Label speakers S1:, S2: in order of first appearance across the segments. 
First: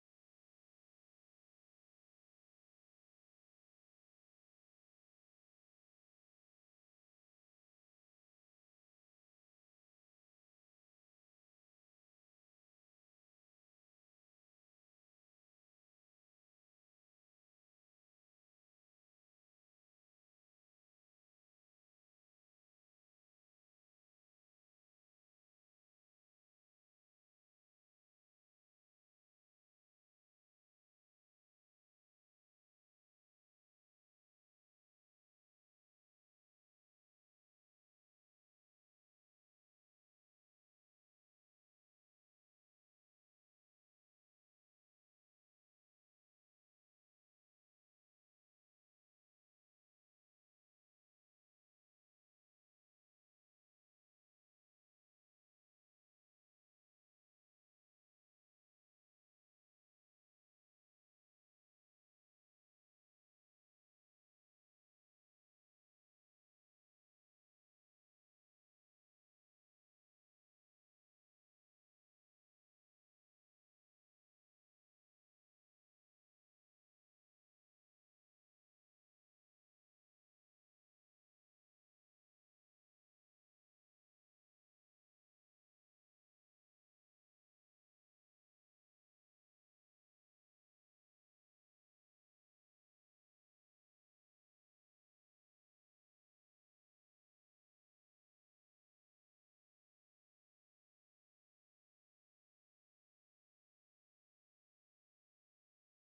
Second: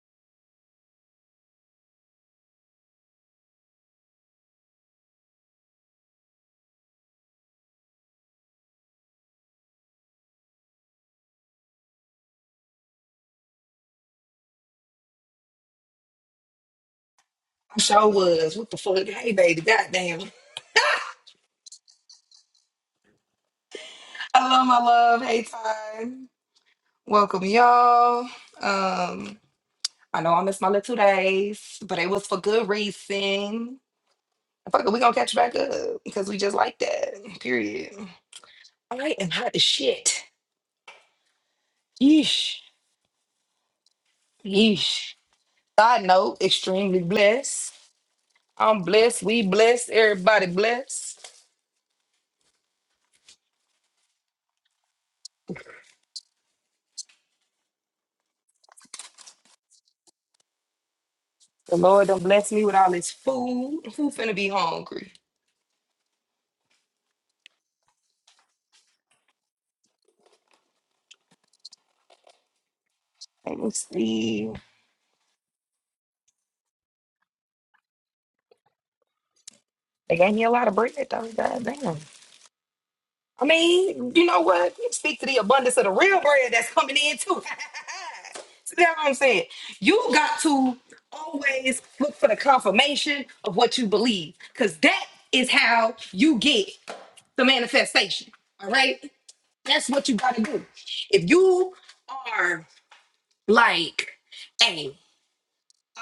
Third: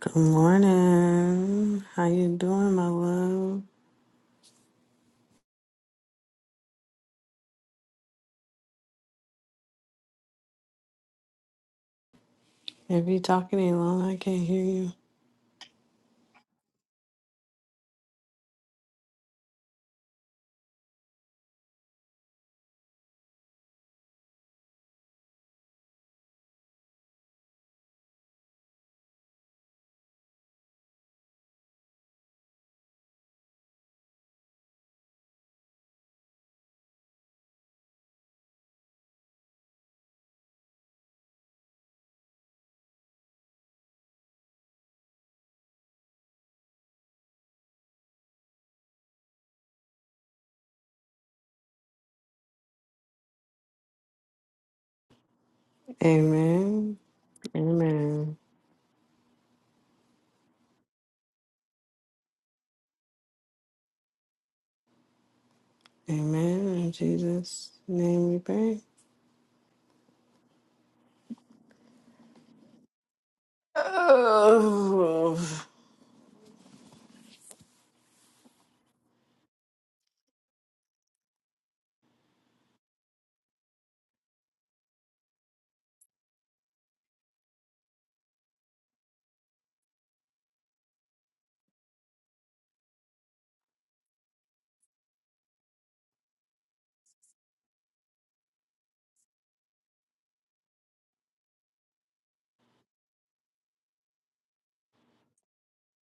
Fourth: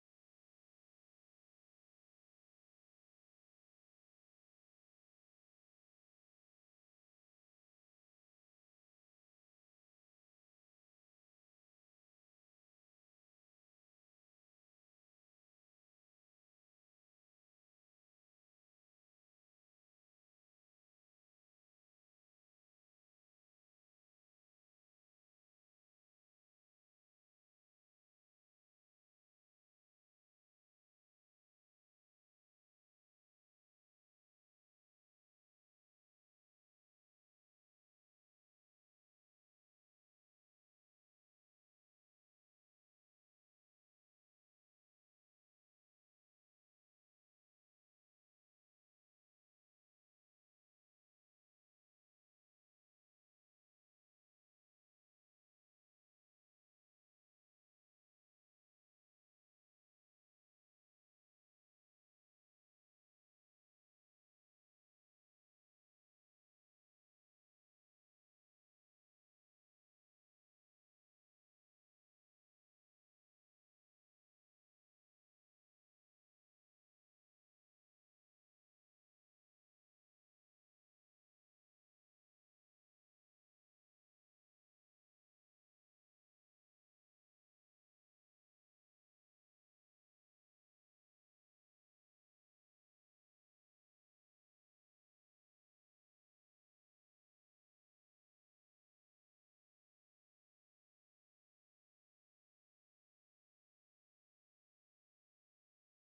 S1: Good morning. How you doing, my love? If you talking any long, I can't hear you.
S2: I sure was. What the fuck? Hey, baby. Goddamn. Hello, my love. Hey, time. Welcome, y'all. Um, I know I missed my little two days, but it was for good reason. Fuck it, we gonna catch back up because we just like that. Period. I am hot as shit. Yeesh. Yeesh. Side note, extremely blessed. I'm blessed. We blessed. Everybody blessed.
S1: Amen. Amen.
S2: The Lord done bless me with all this food. Who finna be hungry?
S1: Amen. In Jesus' name we pray.
S2: Let me see.
S1: Oh.
S2: They gave me a lot of bread though. God damn. I mean, you know what? speak to the abundance of the real bread that's coming in too. See that's what I'm saying? You got to always look for the confirmation of what you believe. Cause that is how you get the manifestation. All right. That's what you gotta do. If you are like, hey,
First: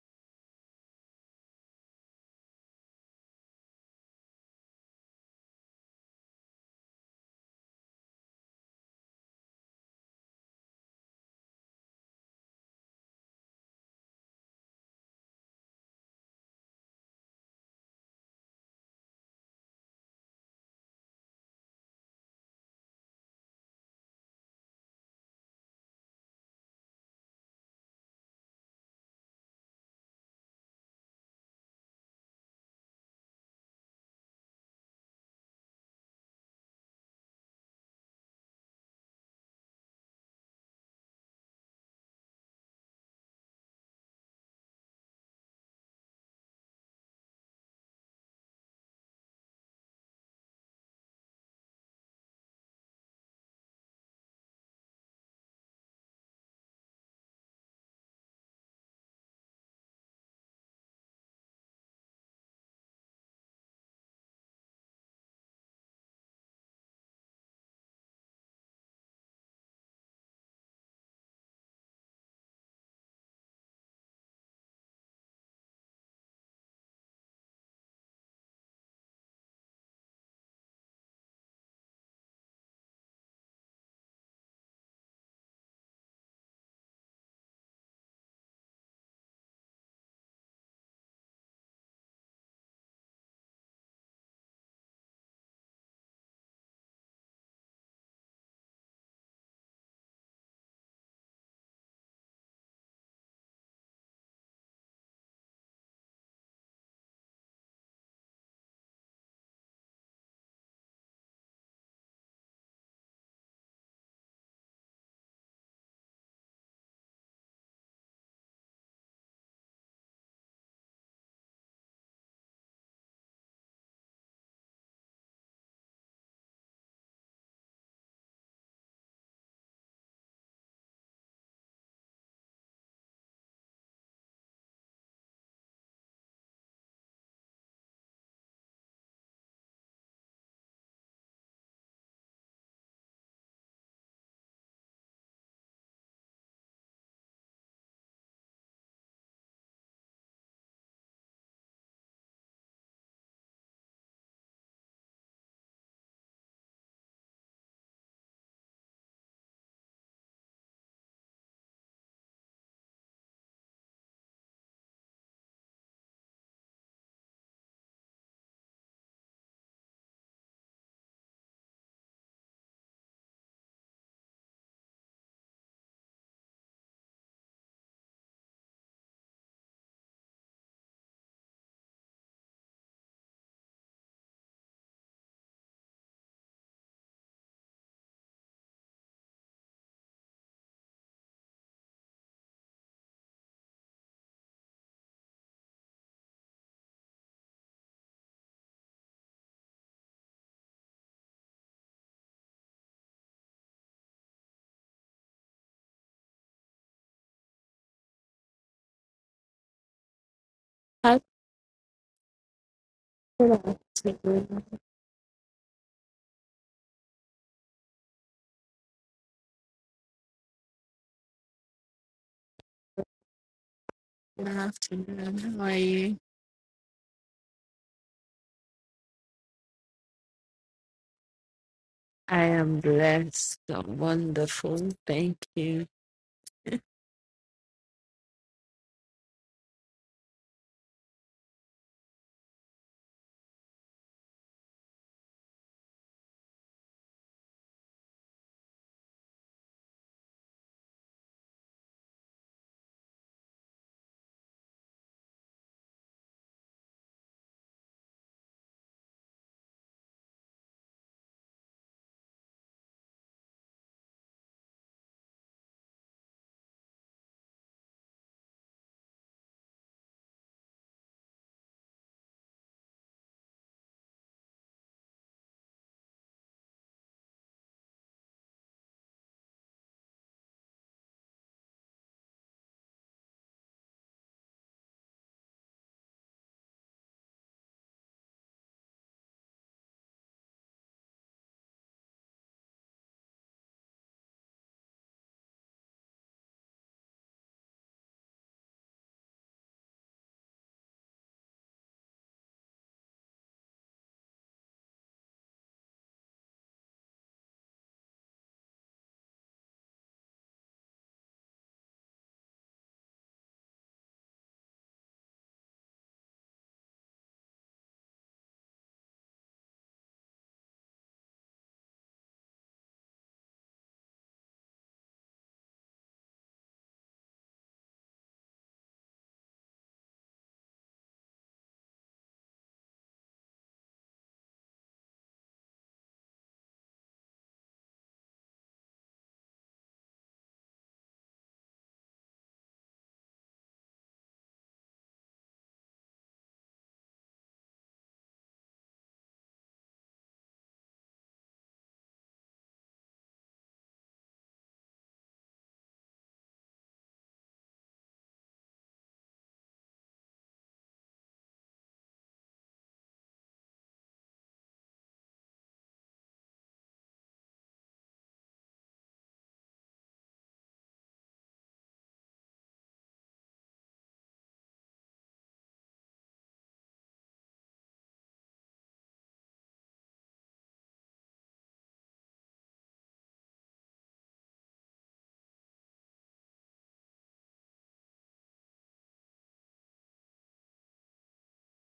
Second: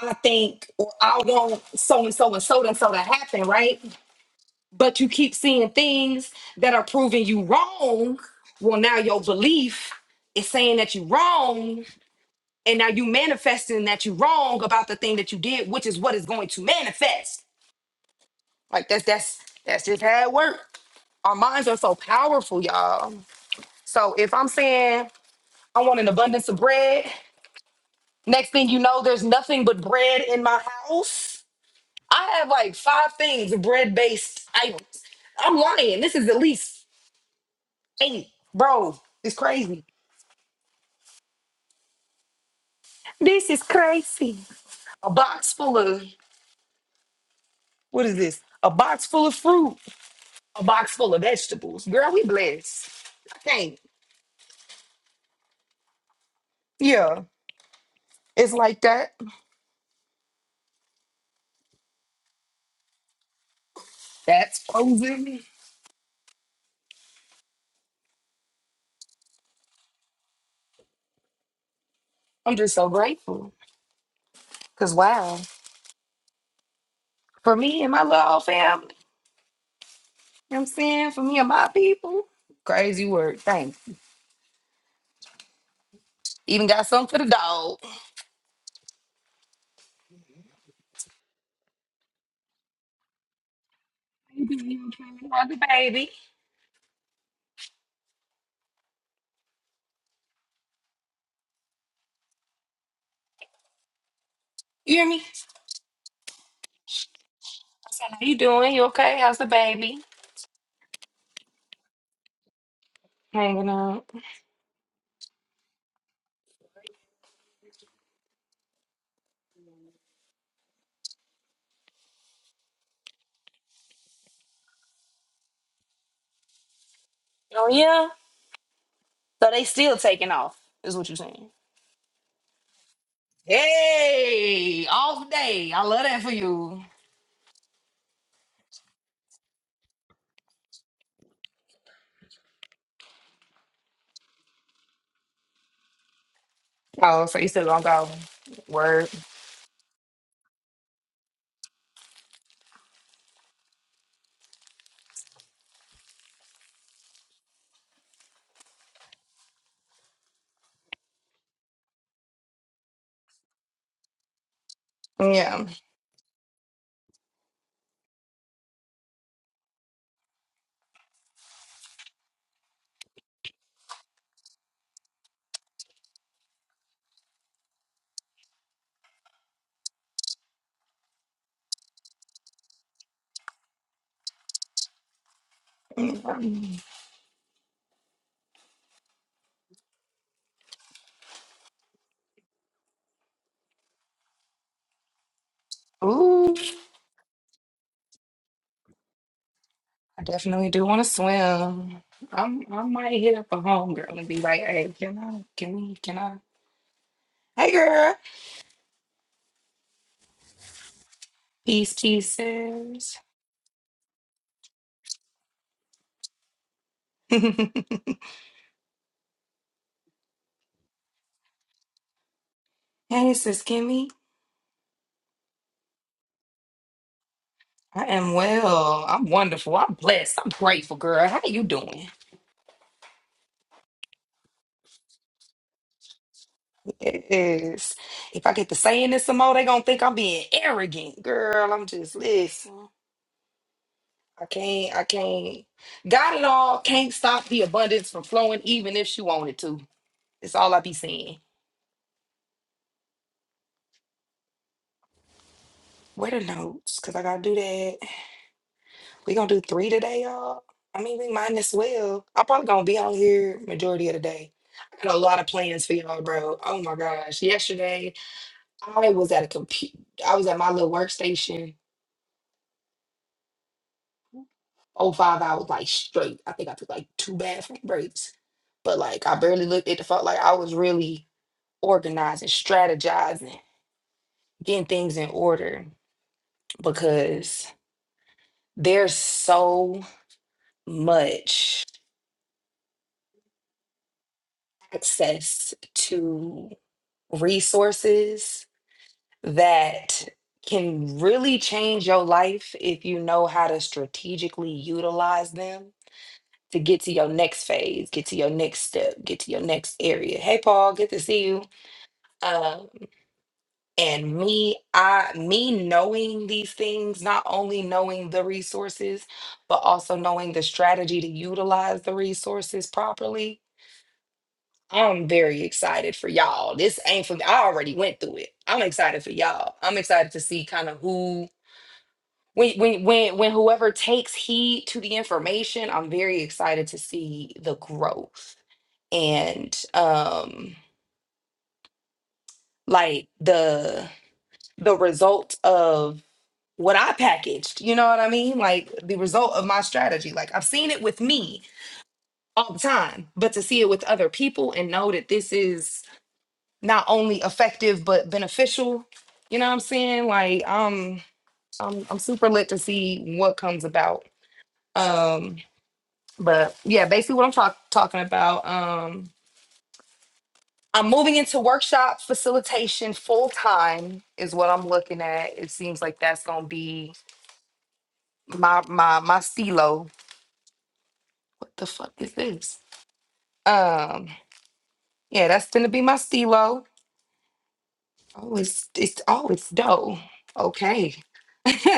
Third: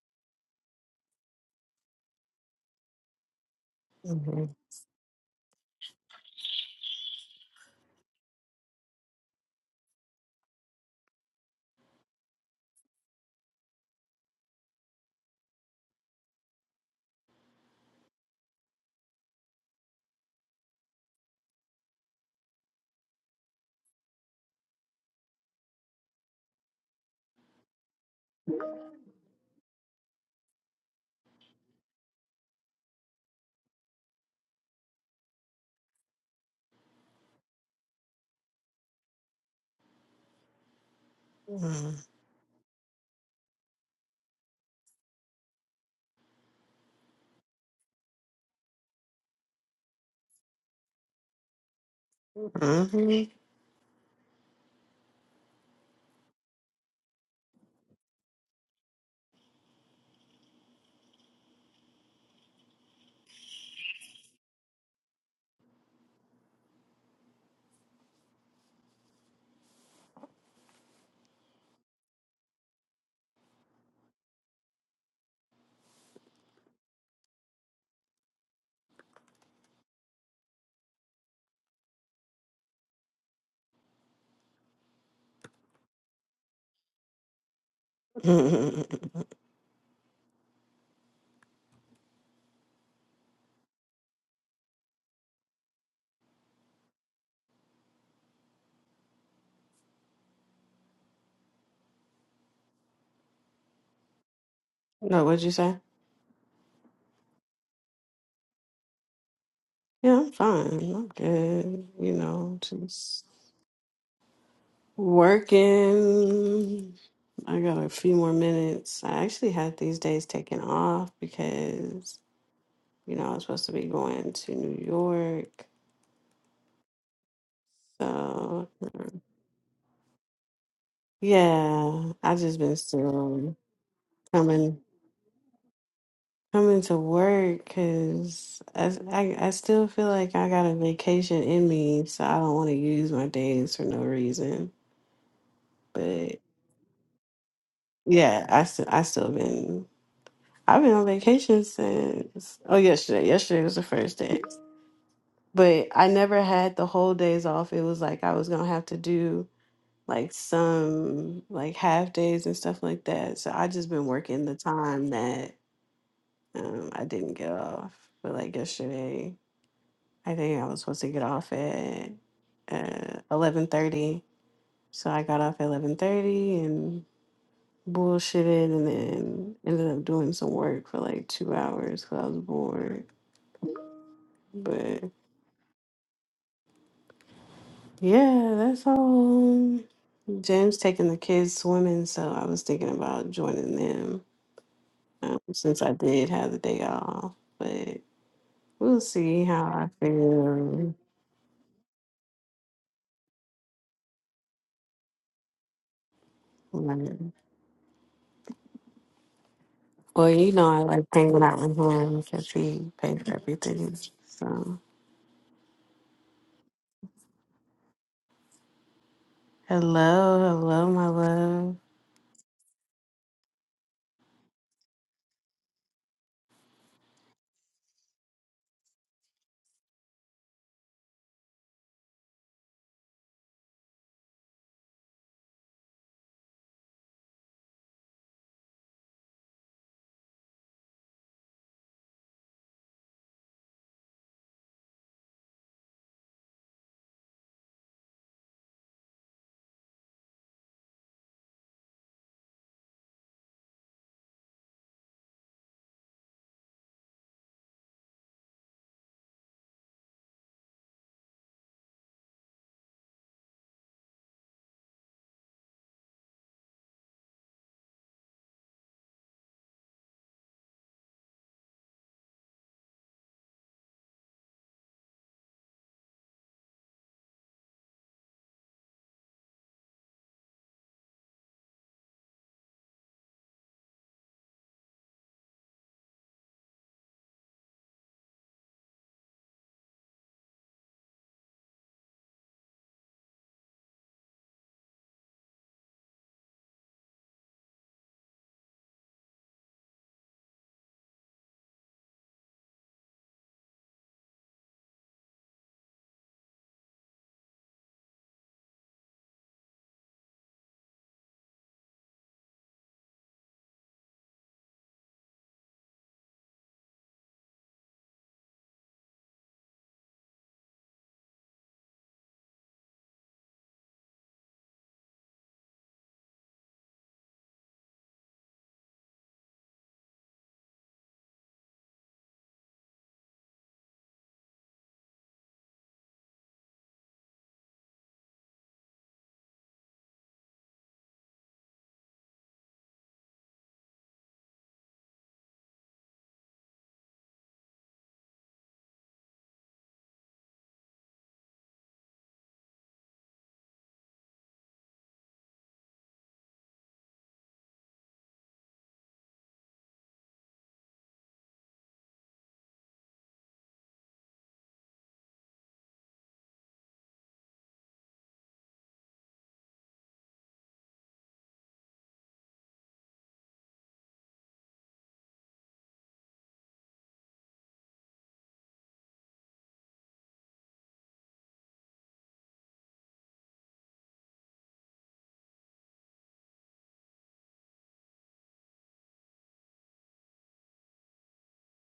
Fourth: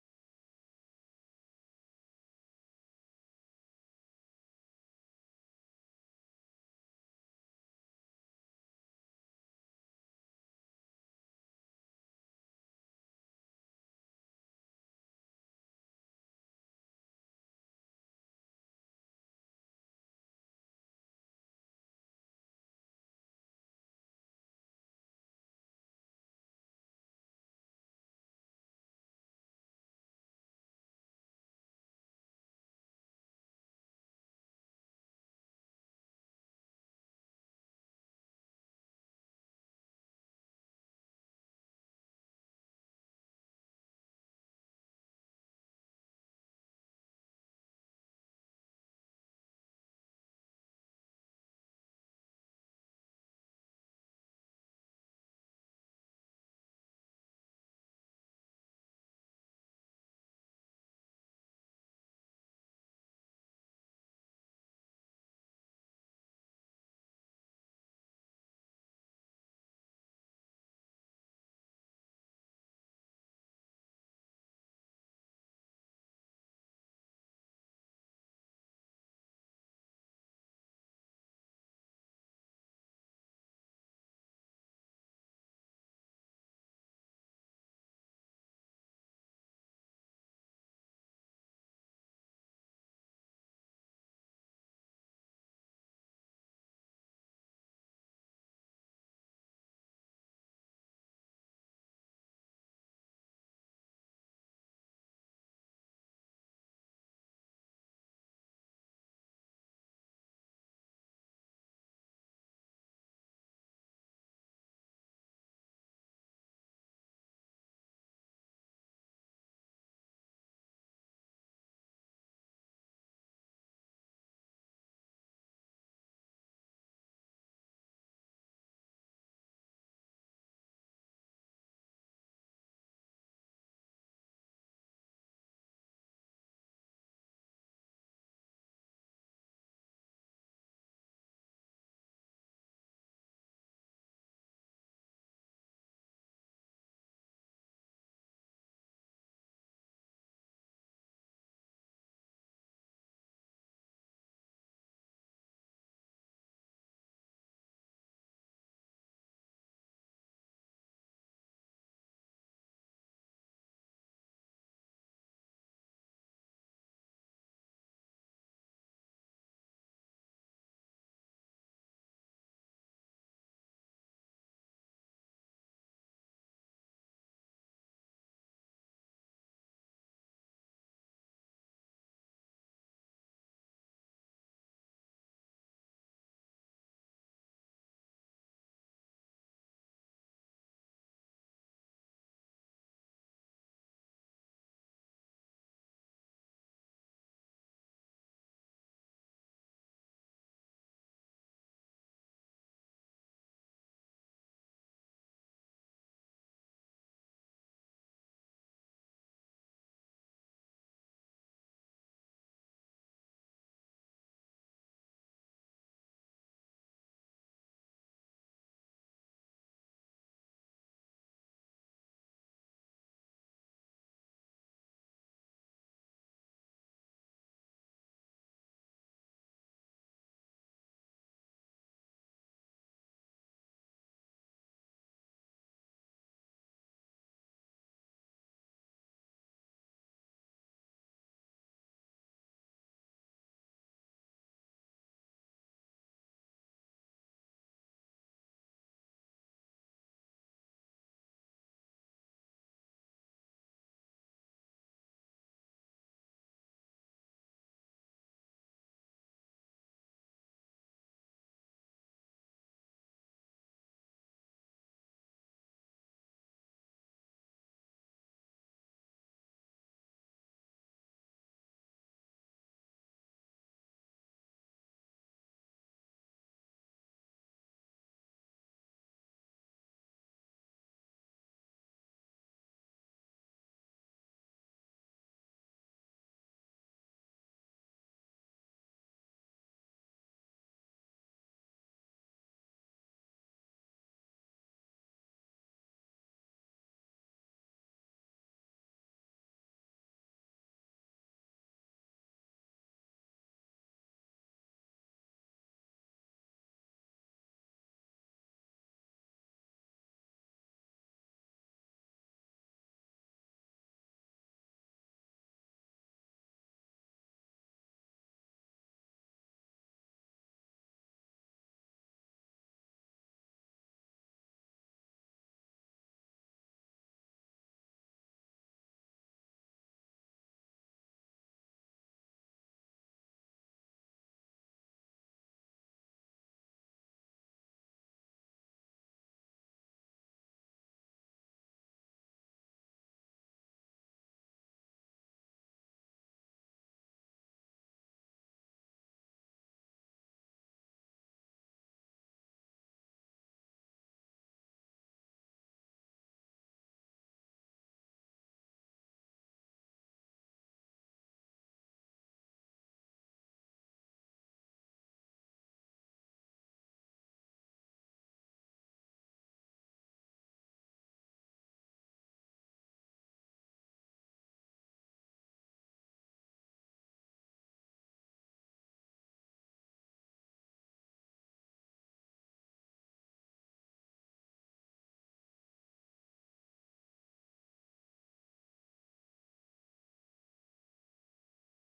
S2: I think or I want so and so and so and so to happen, right?
S1: Mhm.
S2: but you keep seeing things that are proving you wrong. Well, now your belief is saying that you're wrong, and now you manifesting that you're wrong about the thing that you did, which is what is going to manifest. Like that's that's that's just how it works. Our minds are so powerful, y'all. So if I'm saying I want an abundance of bread, next thing you know, there's nothing but bread in my house. I have like five things bread based items. I'm lying. This is at least Eight, bro, it's crazy.
S1: Mhm.
S2: This is crazy. A box full of what is this? A box full of fruit, a box full of vegetables. Girl, we blessed. I can't. Yeah, it's like that. That's frozen. I'm just so grateful. Cause wow, for me and my little family, you know what I'm saying for me and my people, crazy work. Thanks. Even got something for the dog.
S1: Mhm.
S2: you doing? You okay? How's the baby? You hear me?
S1: no,
S2: I
S1: what'd you say?
S2: said, how you doing? You okay? How's the baby?
S1: Yeah, I'm fine. I'm good. You know, just
S2: Hanging out.
S1: working. I got a few more minutes. I actually had these days taken off because You know, I was supposed to be going to New York.
S2: Oh yeah.
S1: So
S2: So they still taking off, is what you're saying.
S1: yeah, I just been still coming
S2: Hey, off day. I love that for
S1: coming
S2: you.
S1: to work because I, I I still feel like I got a vacation in me, so I don't want to use my days for no reason. But
S2: Oh, so you still gonna go.
S1: yeah, I still I
S2: Word.
S1: still been I've been on vacation since oh yesterday. Yesterday was the first day, but I never had the whole days off. It was like I was gonna have to do. like some like half days and stuff like that. So I just been working the time that
S2: Yeah.
S1: um, I didn't get off. But like yesterday, I think I was supposed to get off at uh, eleven thirty. So I got off at eleven thirty and bullshitted, and then ended up doing some work for like two hours because I was bored. But yeah, that's all. Jim's taking the kids swimming, so I was thinking about joining them. um, since I did have
S2: Ooh,
S1: the day off. But we'll see how I
S2: I definitely do
S1: feel.
S2: wanna swim. I'm I might hit up a homegirl and be like, hey, can I can we can I
S1: Like,
S2: Hey girl.
S1: well, you know, I like
S3: Hi,
S1: hanging out with
S2: Peace,
S1: him
S2: peace,
S1: because he
S2: sis.
S1: paid for
S3: good
S1: everything.
S3: afternoon.
S1: So,
S2: hey
S1: hello, hello, my love.
S2: sis Kimmy.
S3: Good afternoon. How are you?
S2: I am well. I'm wonderful. I'm blessed. I'm grateful, girl. How you doing?
S3: I am blessed. I'm wonderful. Thank you.
S2: It is. If I get to saying this some more, they gonna think I'm being arrogant. Girl, I'm just listen. I can't, I can't. Got it all. Can't stop the abundance from flowing, even if she wanted to. It's all I be saying. Where the notes? Cause I gotta do that. We gonna do three today, y'all. I mean, we might as well. I'm probably gonna be on here majority of the day. I got a lot of plans for y'all, bro. Oh my gosh. Yesterday, I was at a computer. I was at my little workstation oh five hours like straight. I think I took like two bathroom breaks. But like I barely looked at the phone. Like I was really organizing, strategizing, getting things in order because there's so much access to resources that can really change your life if you know how to strategically utilize them to get to your next phase, get to your next step, get to your next area. Hey, Paul, good to see you. Um, and me, I me knowing these things, not only knowing the resources, but also knowing the strategy to utilize the resources properly. I'm very excited for y'all. This ain't for me. I already went through it. I'm excited for y'all. I'm excited to see kind of who when when when when whoever takes heed to the information, I'm very excited to see the growth and um like the the result what I packaged. You know what I mean? Like the result of my strategy. Like I've seen it with me all the time, but to see it with other people and know that this is not only effective but beneficial. You know what I'm saying? Like um I'm I'm super lit to see what comes about. Um but yeah, basically what I'm talk- talking about um I'm moving into workshop facilitation full time is what I'm looking at. It seems like that's going to be my my my stilo What the fuck is this? Um, yeah, that's gonna be my stilo. Oh, it's it's oh, it's dough. Okay.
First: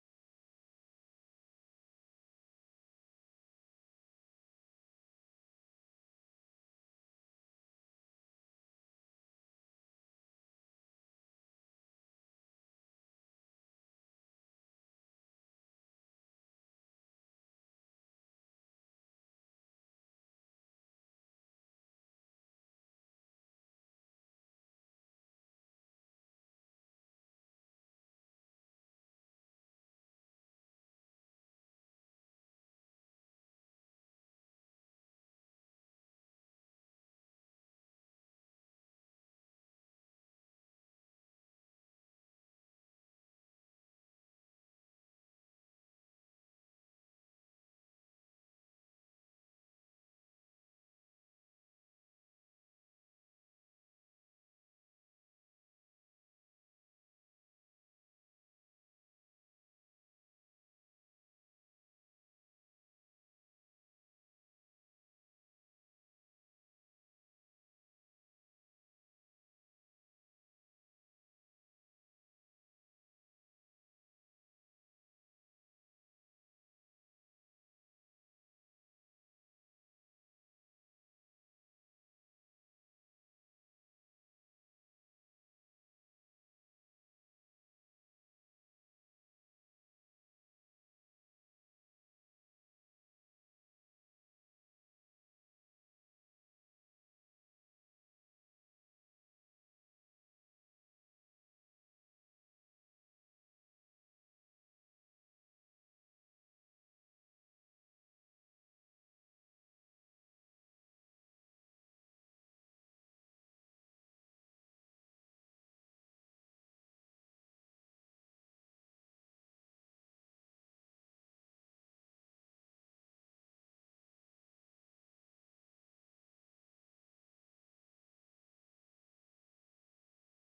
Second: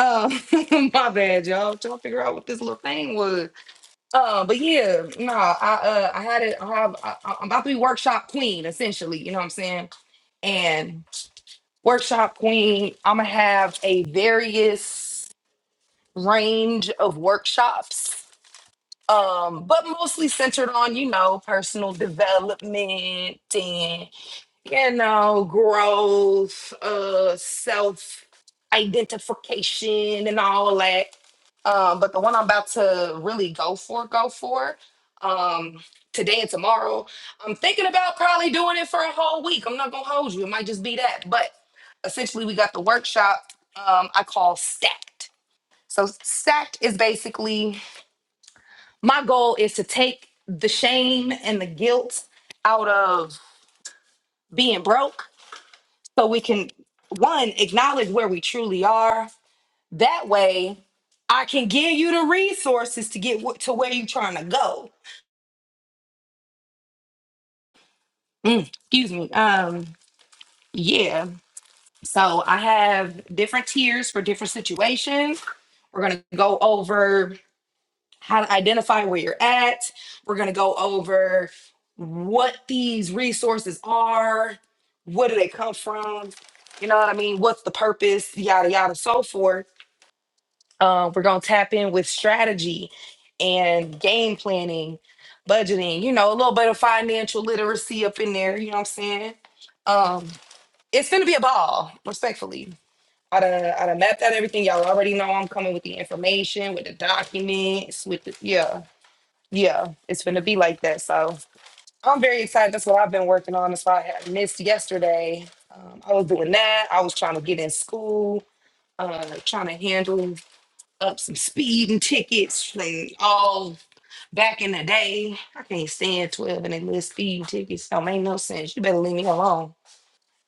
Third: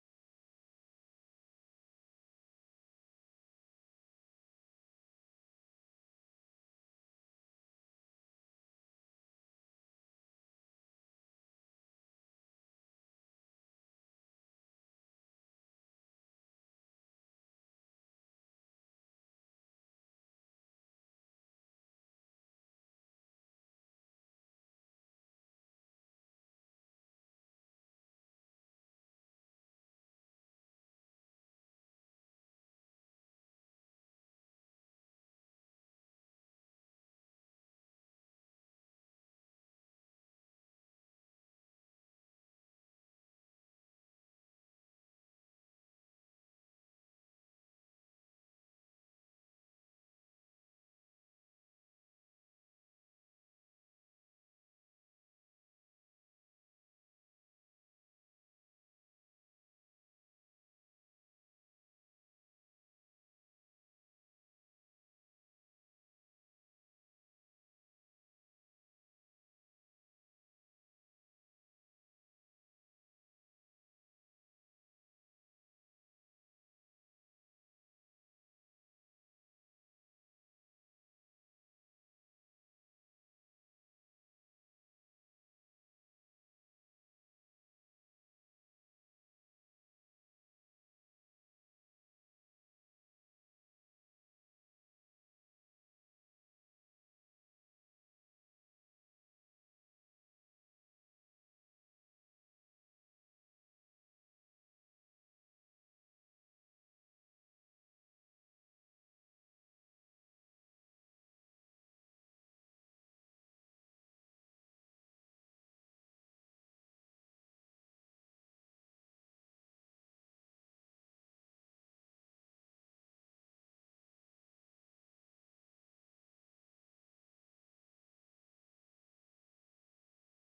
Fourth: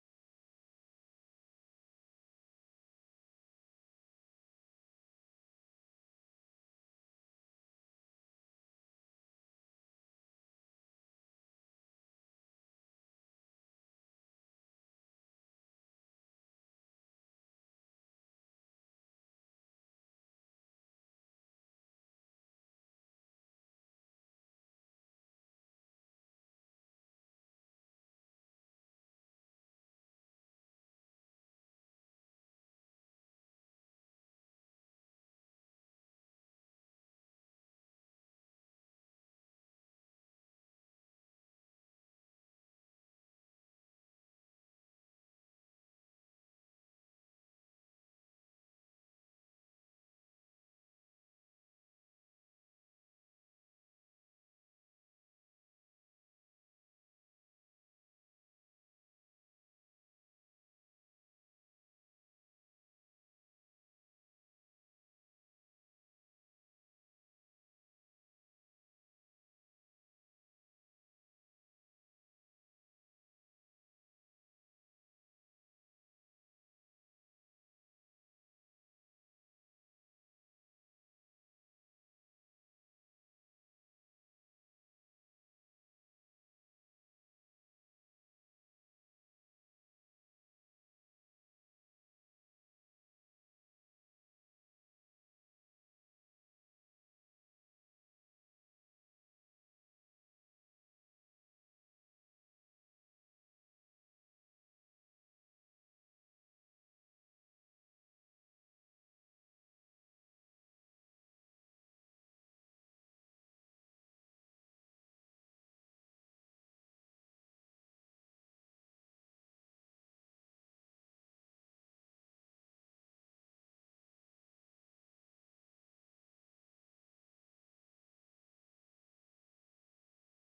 S2: Um, my bad, y'all. Trying to figure out what this little thing was. Uh, but yeah, no, I uh, I had it. I have. I, I'm about to be workshop queen, essentially. You know what I'm saying? And workshop queen, I'm gonna have a various range of workshops um, but mostly centered on you know personal development and you know growth, uh, self identification and all that. Um, but the one I'm about to really go for, go for, um, today and tomorrow, I'm thinking about probably doing it for a whole week. I'm not gonna hold you. It might just be that, but essentially we got the workshop um, I call stacked. So stacked is basically my goal is to take the shame and the guilt out of being broke so we can one acknowledge where we truly are that way i can give you the resources to get wh- to where you're trying to go Mm, excuse me um yeah so i have different tiers for different situations we're going to go over how to identify where you're at. We're going to go over what these resources are, where do they come from, you know what I mean? What's the purpose, yada, yada, so forth. Uh, we're going to tap in with strategy and game planning, budgeting, you know, a little bit of financial literacy up in there, you know what I'm saying? Um, it's going to be a ball, respectfully. I done, I done mapped out everything. Y'all already know I'm coming with the information, with the documents, with the, yeah. Yeah, it's gonna be like that. So I'm very excited. That's what I've been working on. That's why I had missed yesterday. Um, I was doing that. I was trying to get in school, uh, trying to handle up some speeding tickets, like all back in the day. I can't stand 12 and they little speeding tickets. Don't make no sense. You better leave me alone.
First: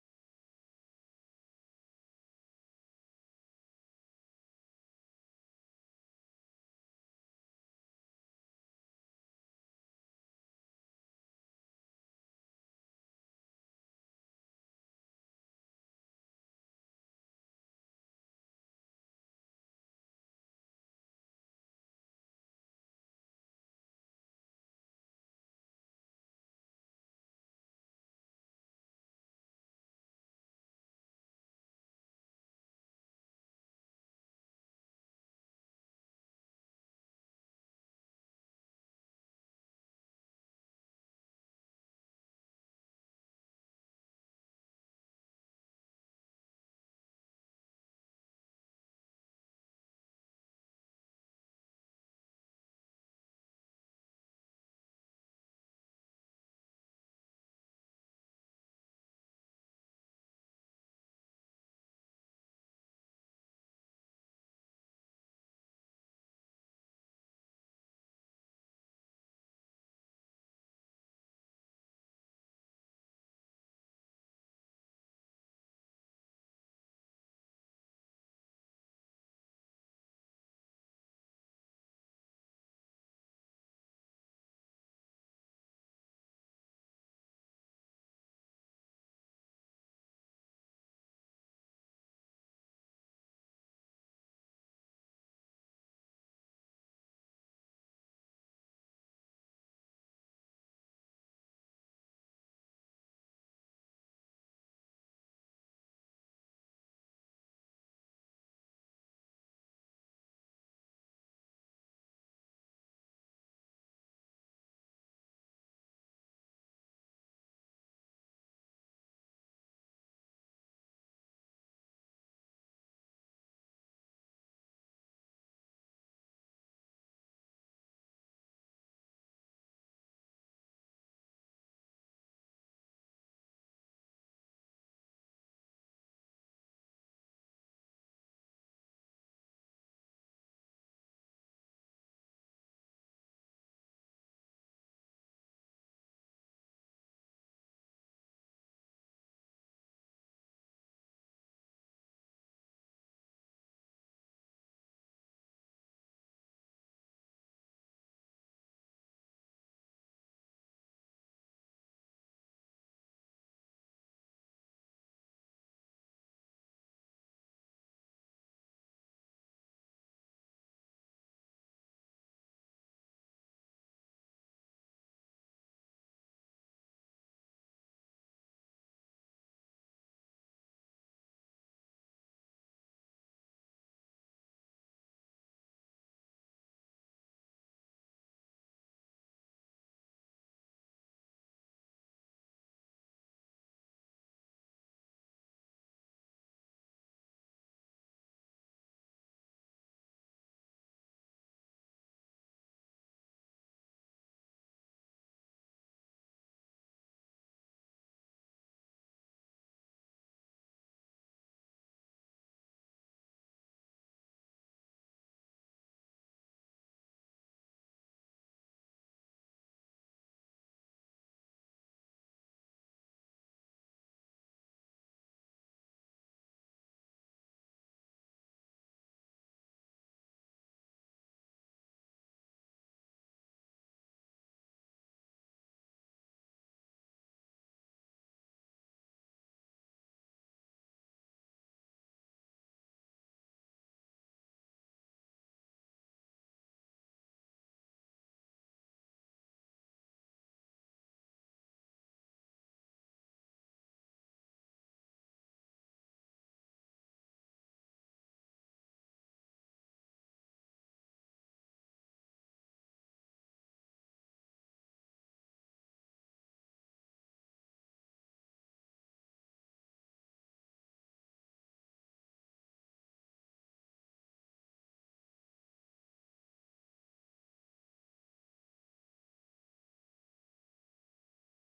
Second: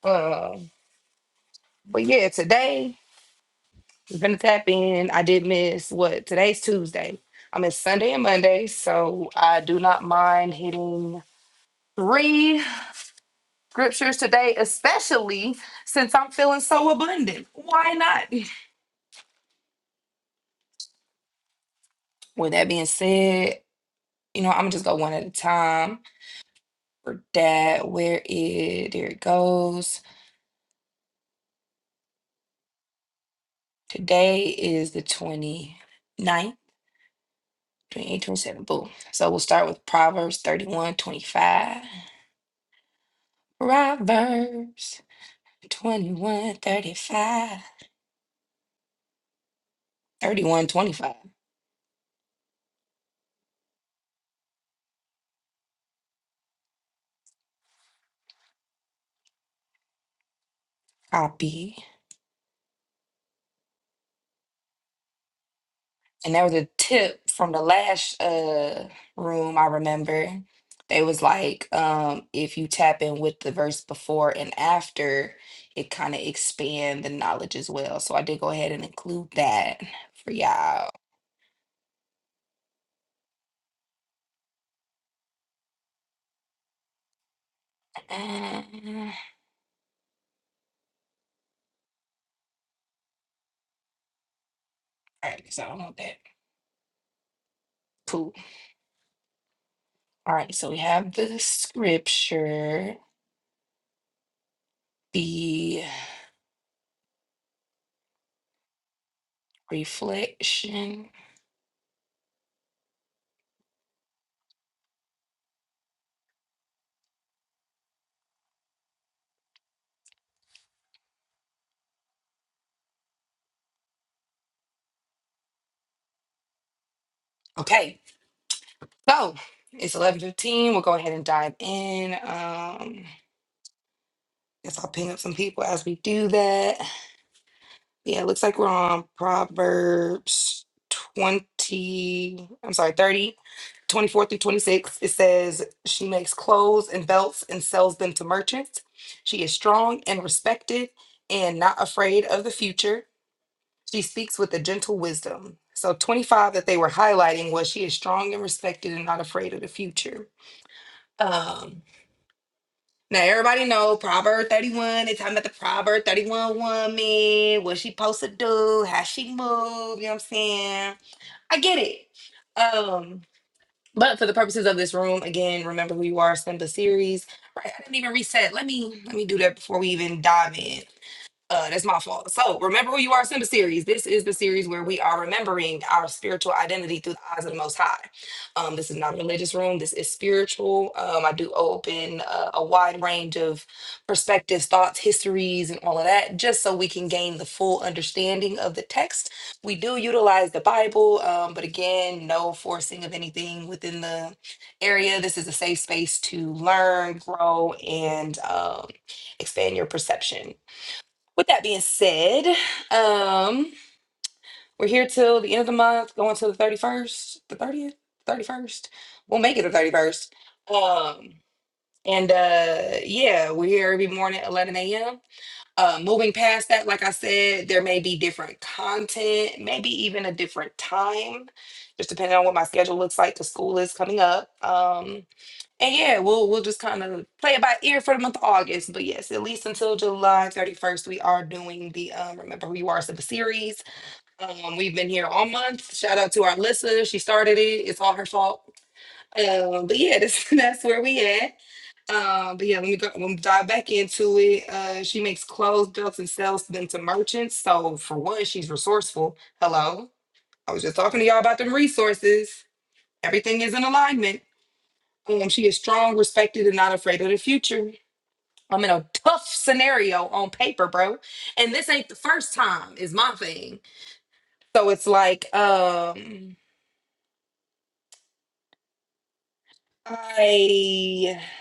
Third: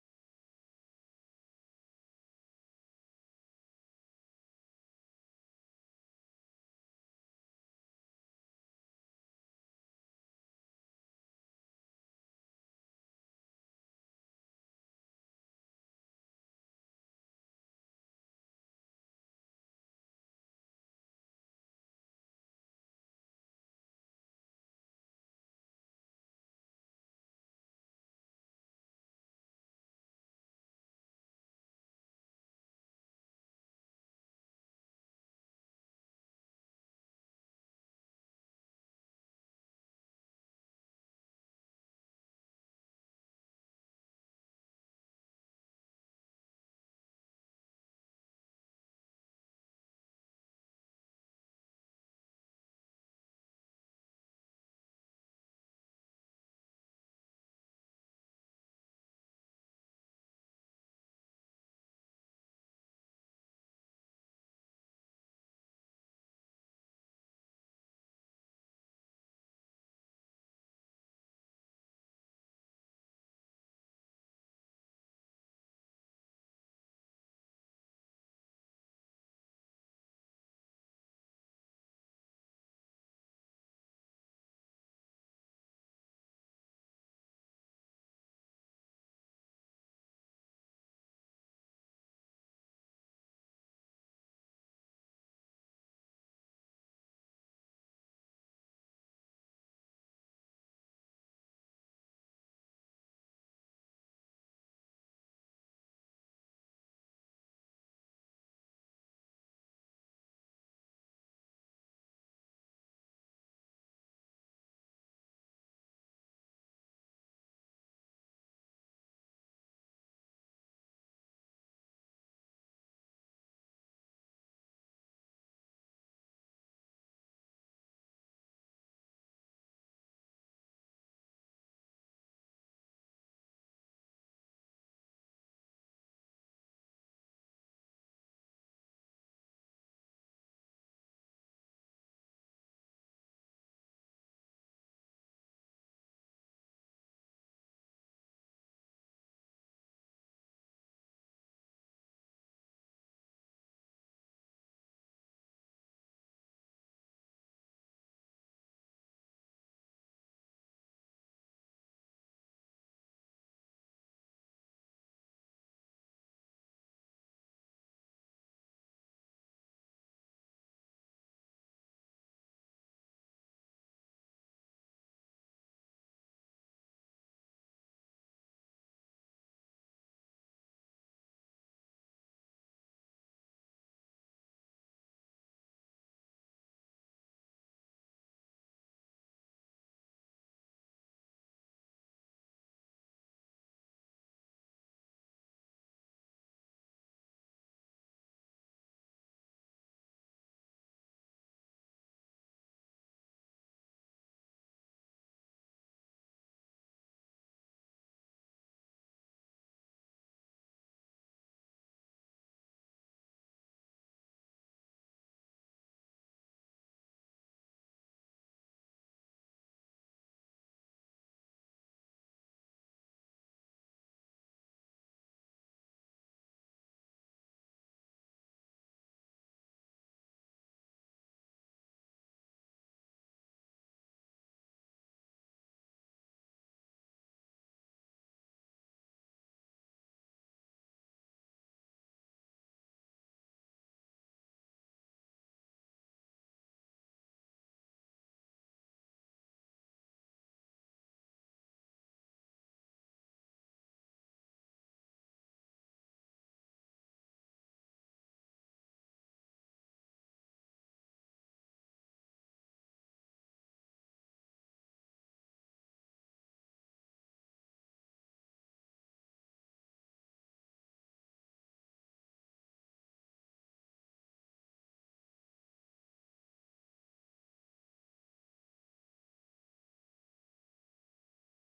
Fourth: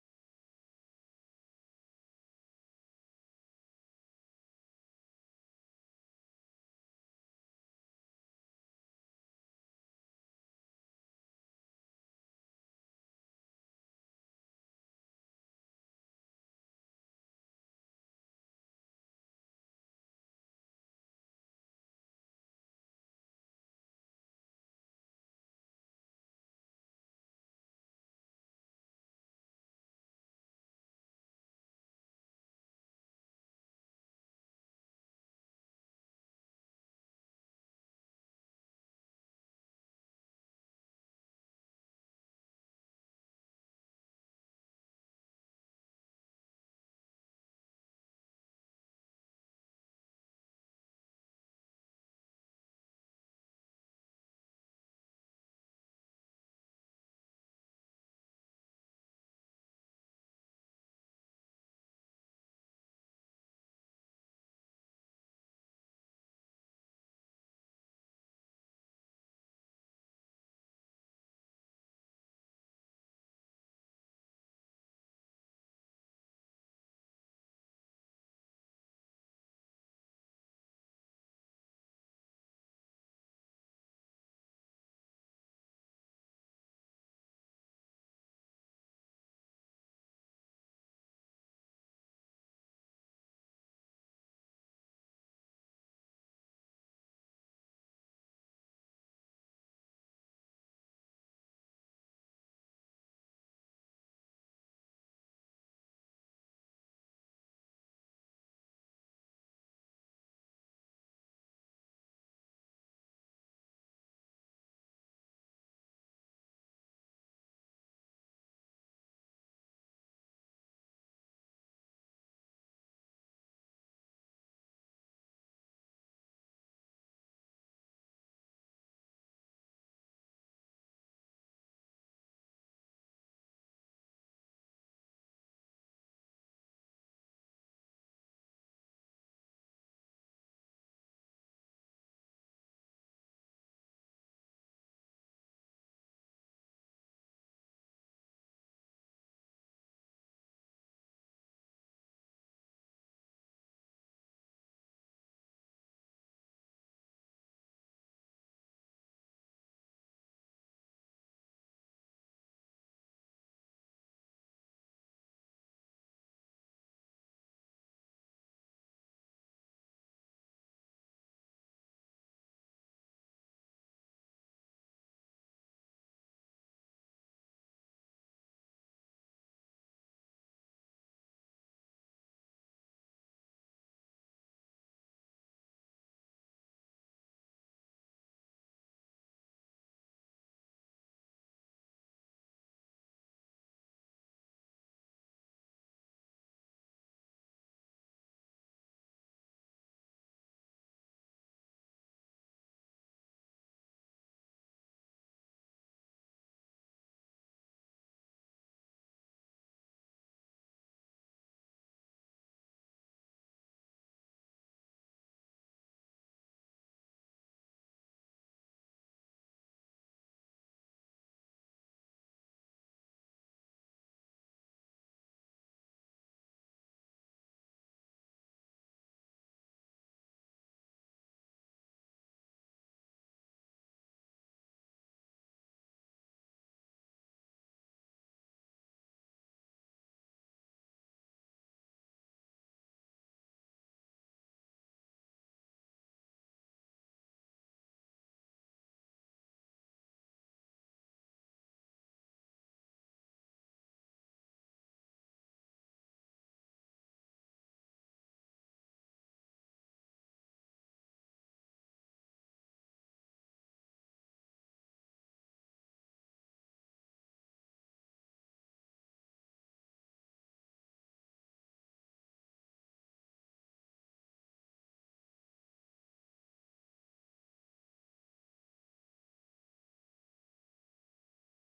S2: Um, but yeah, today we're gonna tap in. I did miss what today's Tuesday. I miss Sunday and Monday, so I do not mind hitting three. scriptures today, especially since I'm feeling so abundant. Why not? With that being said, you know, I'm gonna just go one at a time for that. Where it there it goes. Today is the twenty ninth, 27, boom. So we'll start with Proverbs 31 25. Proverbs 21 35. 31 25. Copy. And there was a tip from the last uh room I remember. They was like, um, if you tap in with the verse before and after, it kind of expand the knowledge as well. So I did go ahead and include that for y'all. Mm, All right, so I don't know that. Cool. All right, so we have the scripture, the reflection. Okay, so it's eleven fifteen. We'll go ahead and dive in. Um Guess I'll ping up some people as we do that. Yeah, it looks like we're on Proverbs 20, I'm sorry, 30, 24 through 26. It says, She makes clothes and belts and sells them to merchants. She is strong and respected and not afraid of the future. She speaks with a gentle wisdom. So 25 that they were highlighting was she is strong and respected and not afraid of the future. Um. Now everybody know Proverb 31. They talking about the Proverb 31 woman, what she supposed to do, how she move, you know what I'm saying? I get it. Um, but for the purposes of this room, again, remember who you are, send the series. Right, I didn't even reset. Let me let me do that before we even dive in. Uh, that's my fault. So remember who you are, Simba series. This is the series where we are remembering our spiritual identity through the eyes of the Most High. Um, this is not a religious room. This is spiritual. Um, I do open uh, a wide range of perspectives, thoughts, histories, and all of that, just so we can gain the full understanding of the text. We do utilize the Bible, um, but again, no forcing of anything within the area. This is a safe space to learn, grow, and um, expand your perception. With that being said, um, we're here till the end of the month, going to the 31st, the 30th, 31st. We'll make it the 31st. Um, and uh, yeah, we're here every morning at 11 a.m. Uh, moving past that, like I said, there may be different content, maybe even a different time, just depending on what my schedule looks like because school is coming up. Um. And yeah, we'll we'll just kind of play it by ear for the month of August. But yes, at least until July 31st, we are doing the um Remember Who You Are sub series. Um, we've been here all month. Shout out to our Alyssa. She started it. It's all her fault. Um, but yeah, this, that's where we at. Um, but yeah, let me go let me dive back into it. Uh she makes clothes, belts, and sells them to merchants. So for one, she's resourceful. Hello. I was just talking to y'all about them resources. Everything is in alignment. Um, she is strong, respected, and not afraid of the future. I'm in a tough scenario on paper, bro. And this ain't the first time, is my thing. So it's like, um, I I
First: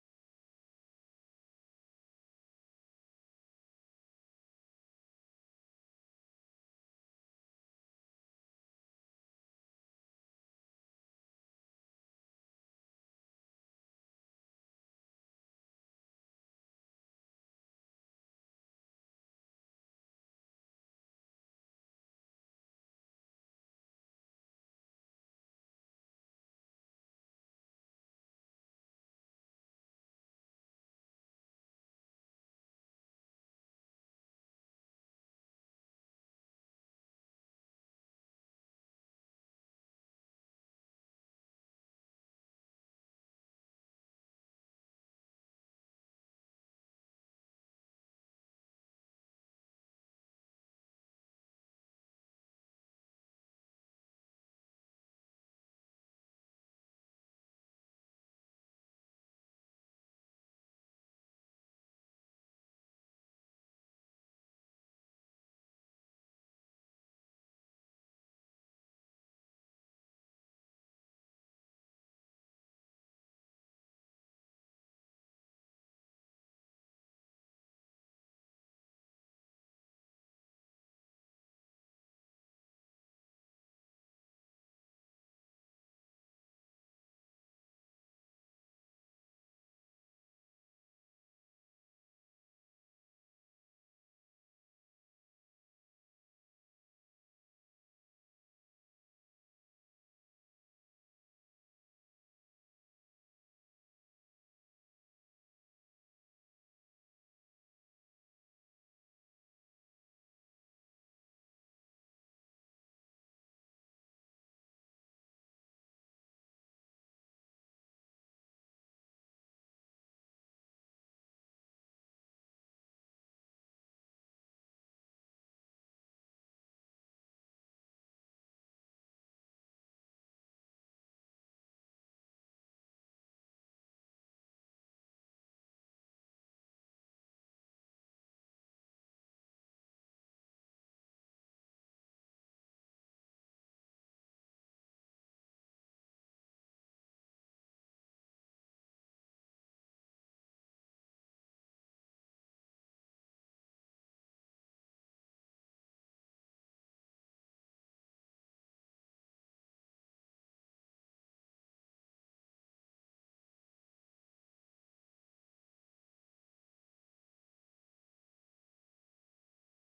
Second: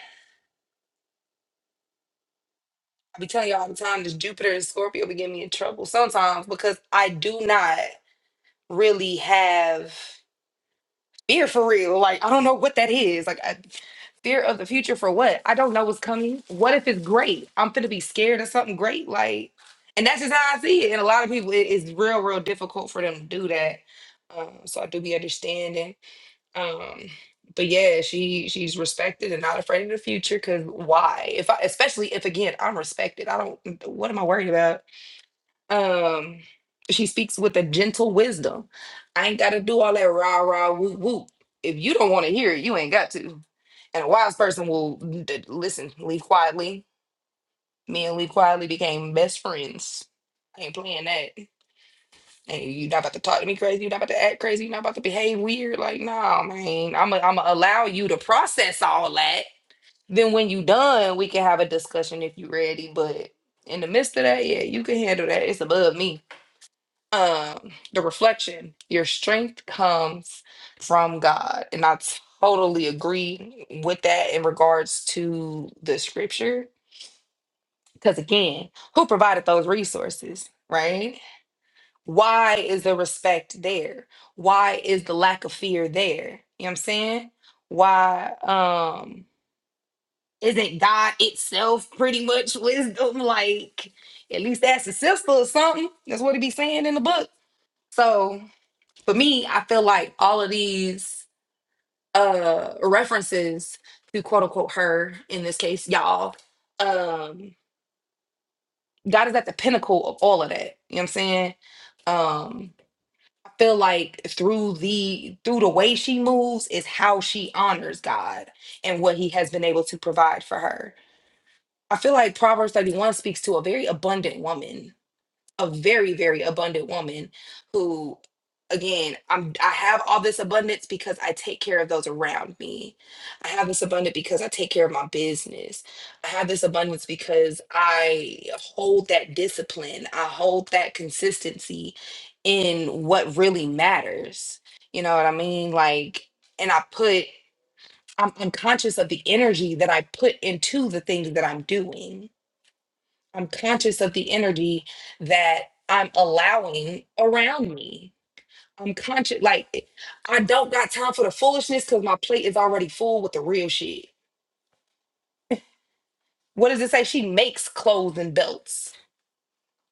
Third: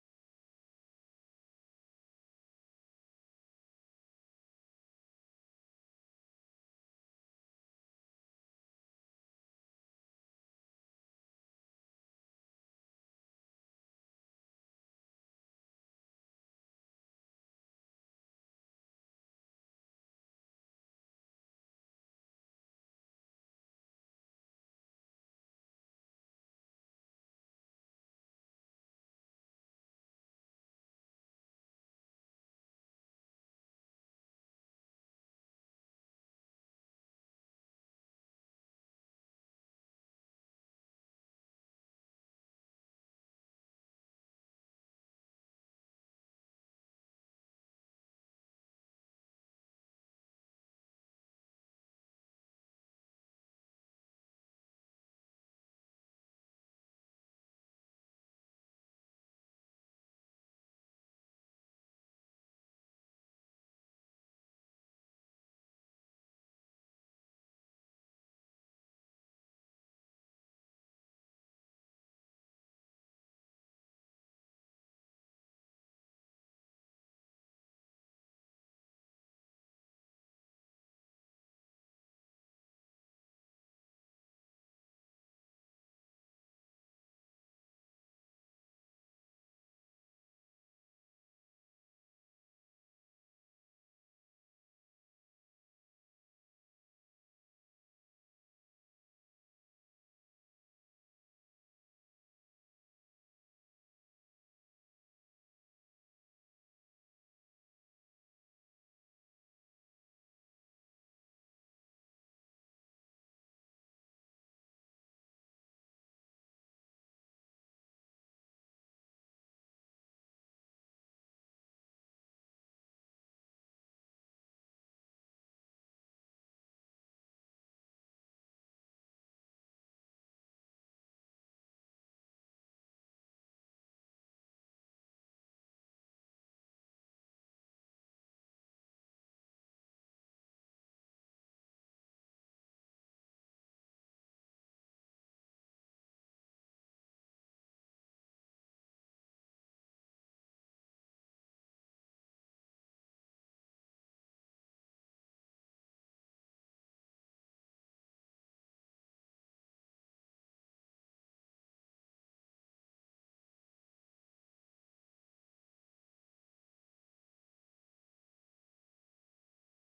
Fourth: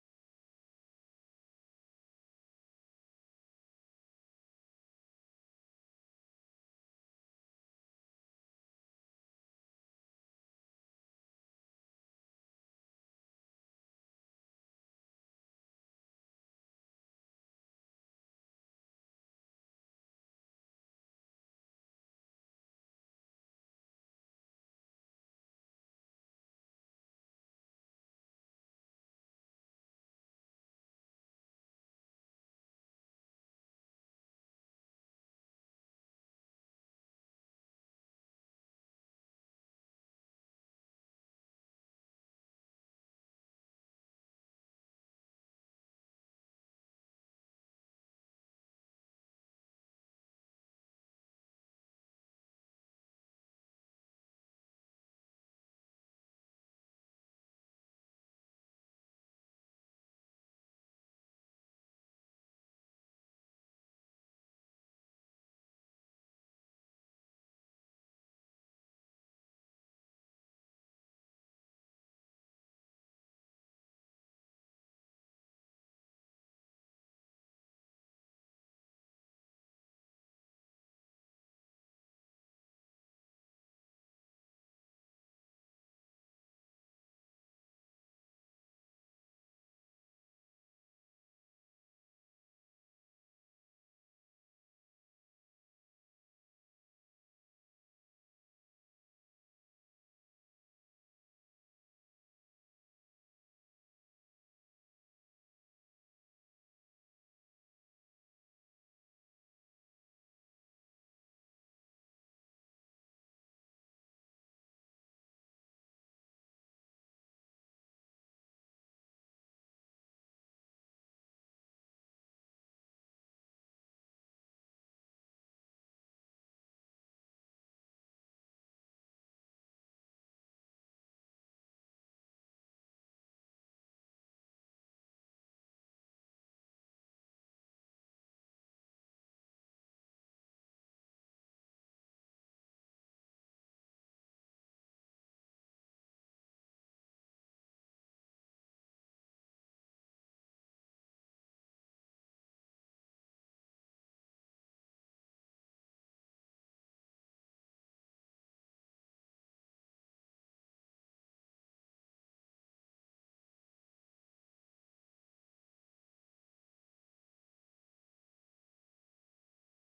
S2: be telling y'all all the time this Jupiter and Scorpio be getting me in trouble sometimes because I do not really have fear for real. Like, I don't know what that is. Like, I, fear of the future for what? I don't know what's coming. What if it's great? I'm gonna be scared of something great. Like, and that's just how I see it. And a lot of people, it- it's real, real difficult for them to do that. Um, so I do be understanding. Um, but yeah, she she's respected and not afraid of the future. Cause why? If I, especially if again I'm respected, I don't. What am I worried about? Um, she speaks with a gentle wisdom. I ain't got to do all that rah rah whoop whoop. If you don't want to hear it, you ain't got to. And a wise person will d- listen. Leave quietly. Me and Leave quietly became best friends. I ain't playing that. And you not about to talk to me crazy. You not about to act crazy. You not about to behave weird. Like, nah, man. I'm gonna I'm allow you to process all that. Then when you done, we can have a discussion if you ready. But in the midst of that, yeah, you can handle that. It's above me um the reflection your strength comes from god and i totally agree with that in regards to the scripture because again who provided those resources right why is the respect there why is the lack of fear there you know what i'm saying why um isn't god itself pretty much wisdom like at least that's a sister or something that's what it be saying in the book so for me, I feel like all of these uh references to quote unquote her in this case, y'all, um, God is at the pinnacle of all of that. You know what I'm saying? Um, I feel like through the through the way she moves is how she honors God and what he has been able to provide for her. I feel like Proverbs 31 speaks to a very abundant woman a very very abundant woman who again i'm i have all this abundance because i take care of those around me i have this abundance because i take care of my business i have this abundance because i hold that discipline i hold that consistency in what really matters you know what i mean like and i put i'm, I'm conscious of the energy that i put into the things that i'm doing I'm conscious of the energy that I'm allowing around me. I'm conscious, like, I don't got time for the foolishness because my plate is already full with the real shit. What does it say? She makes clothes and belts.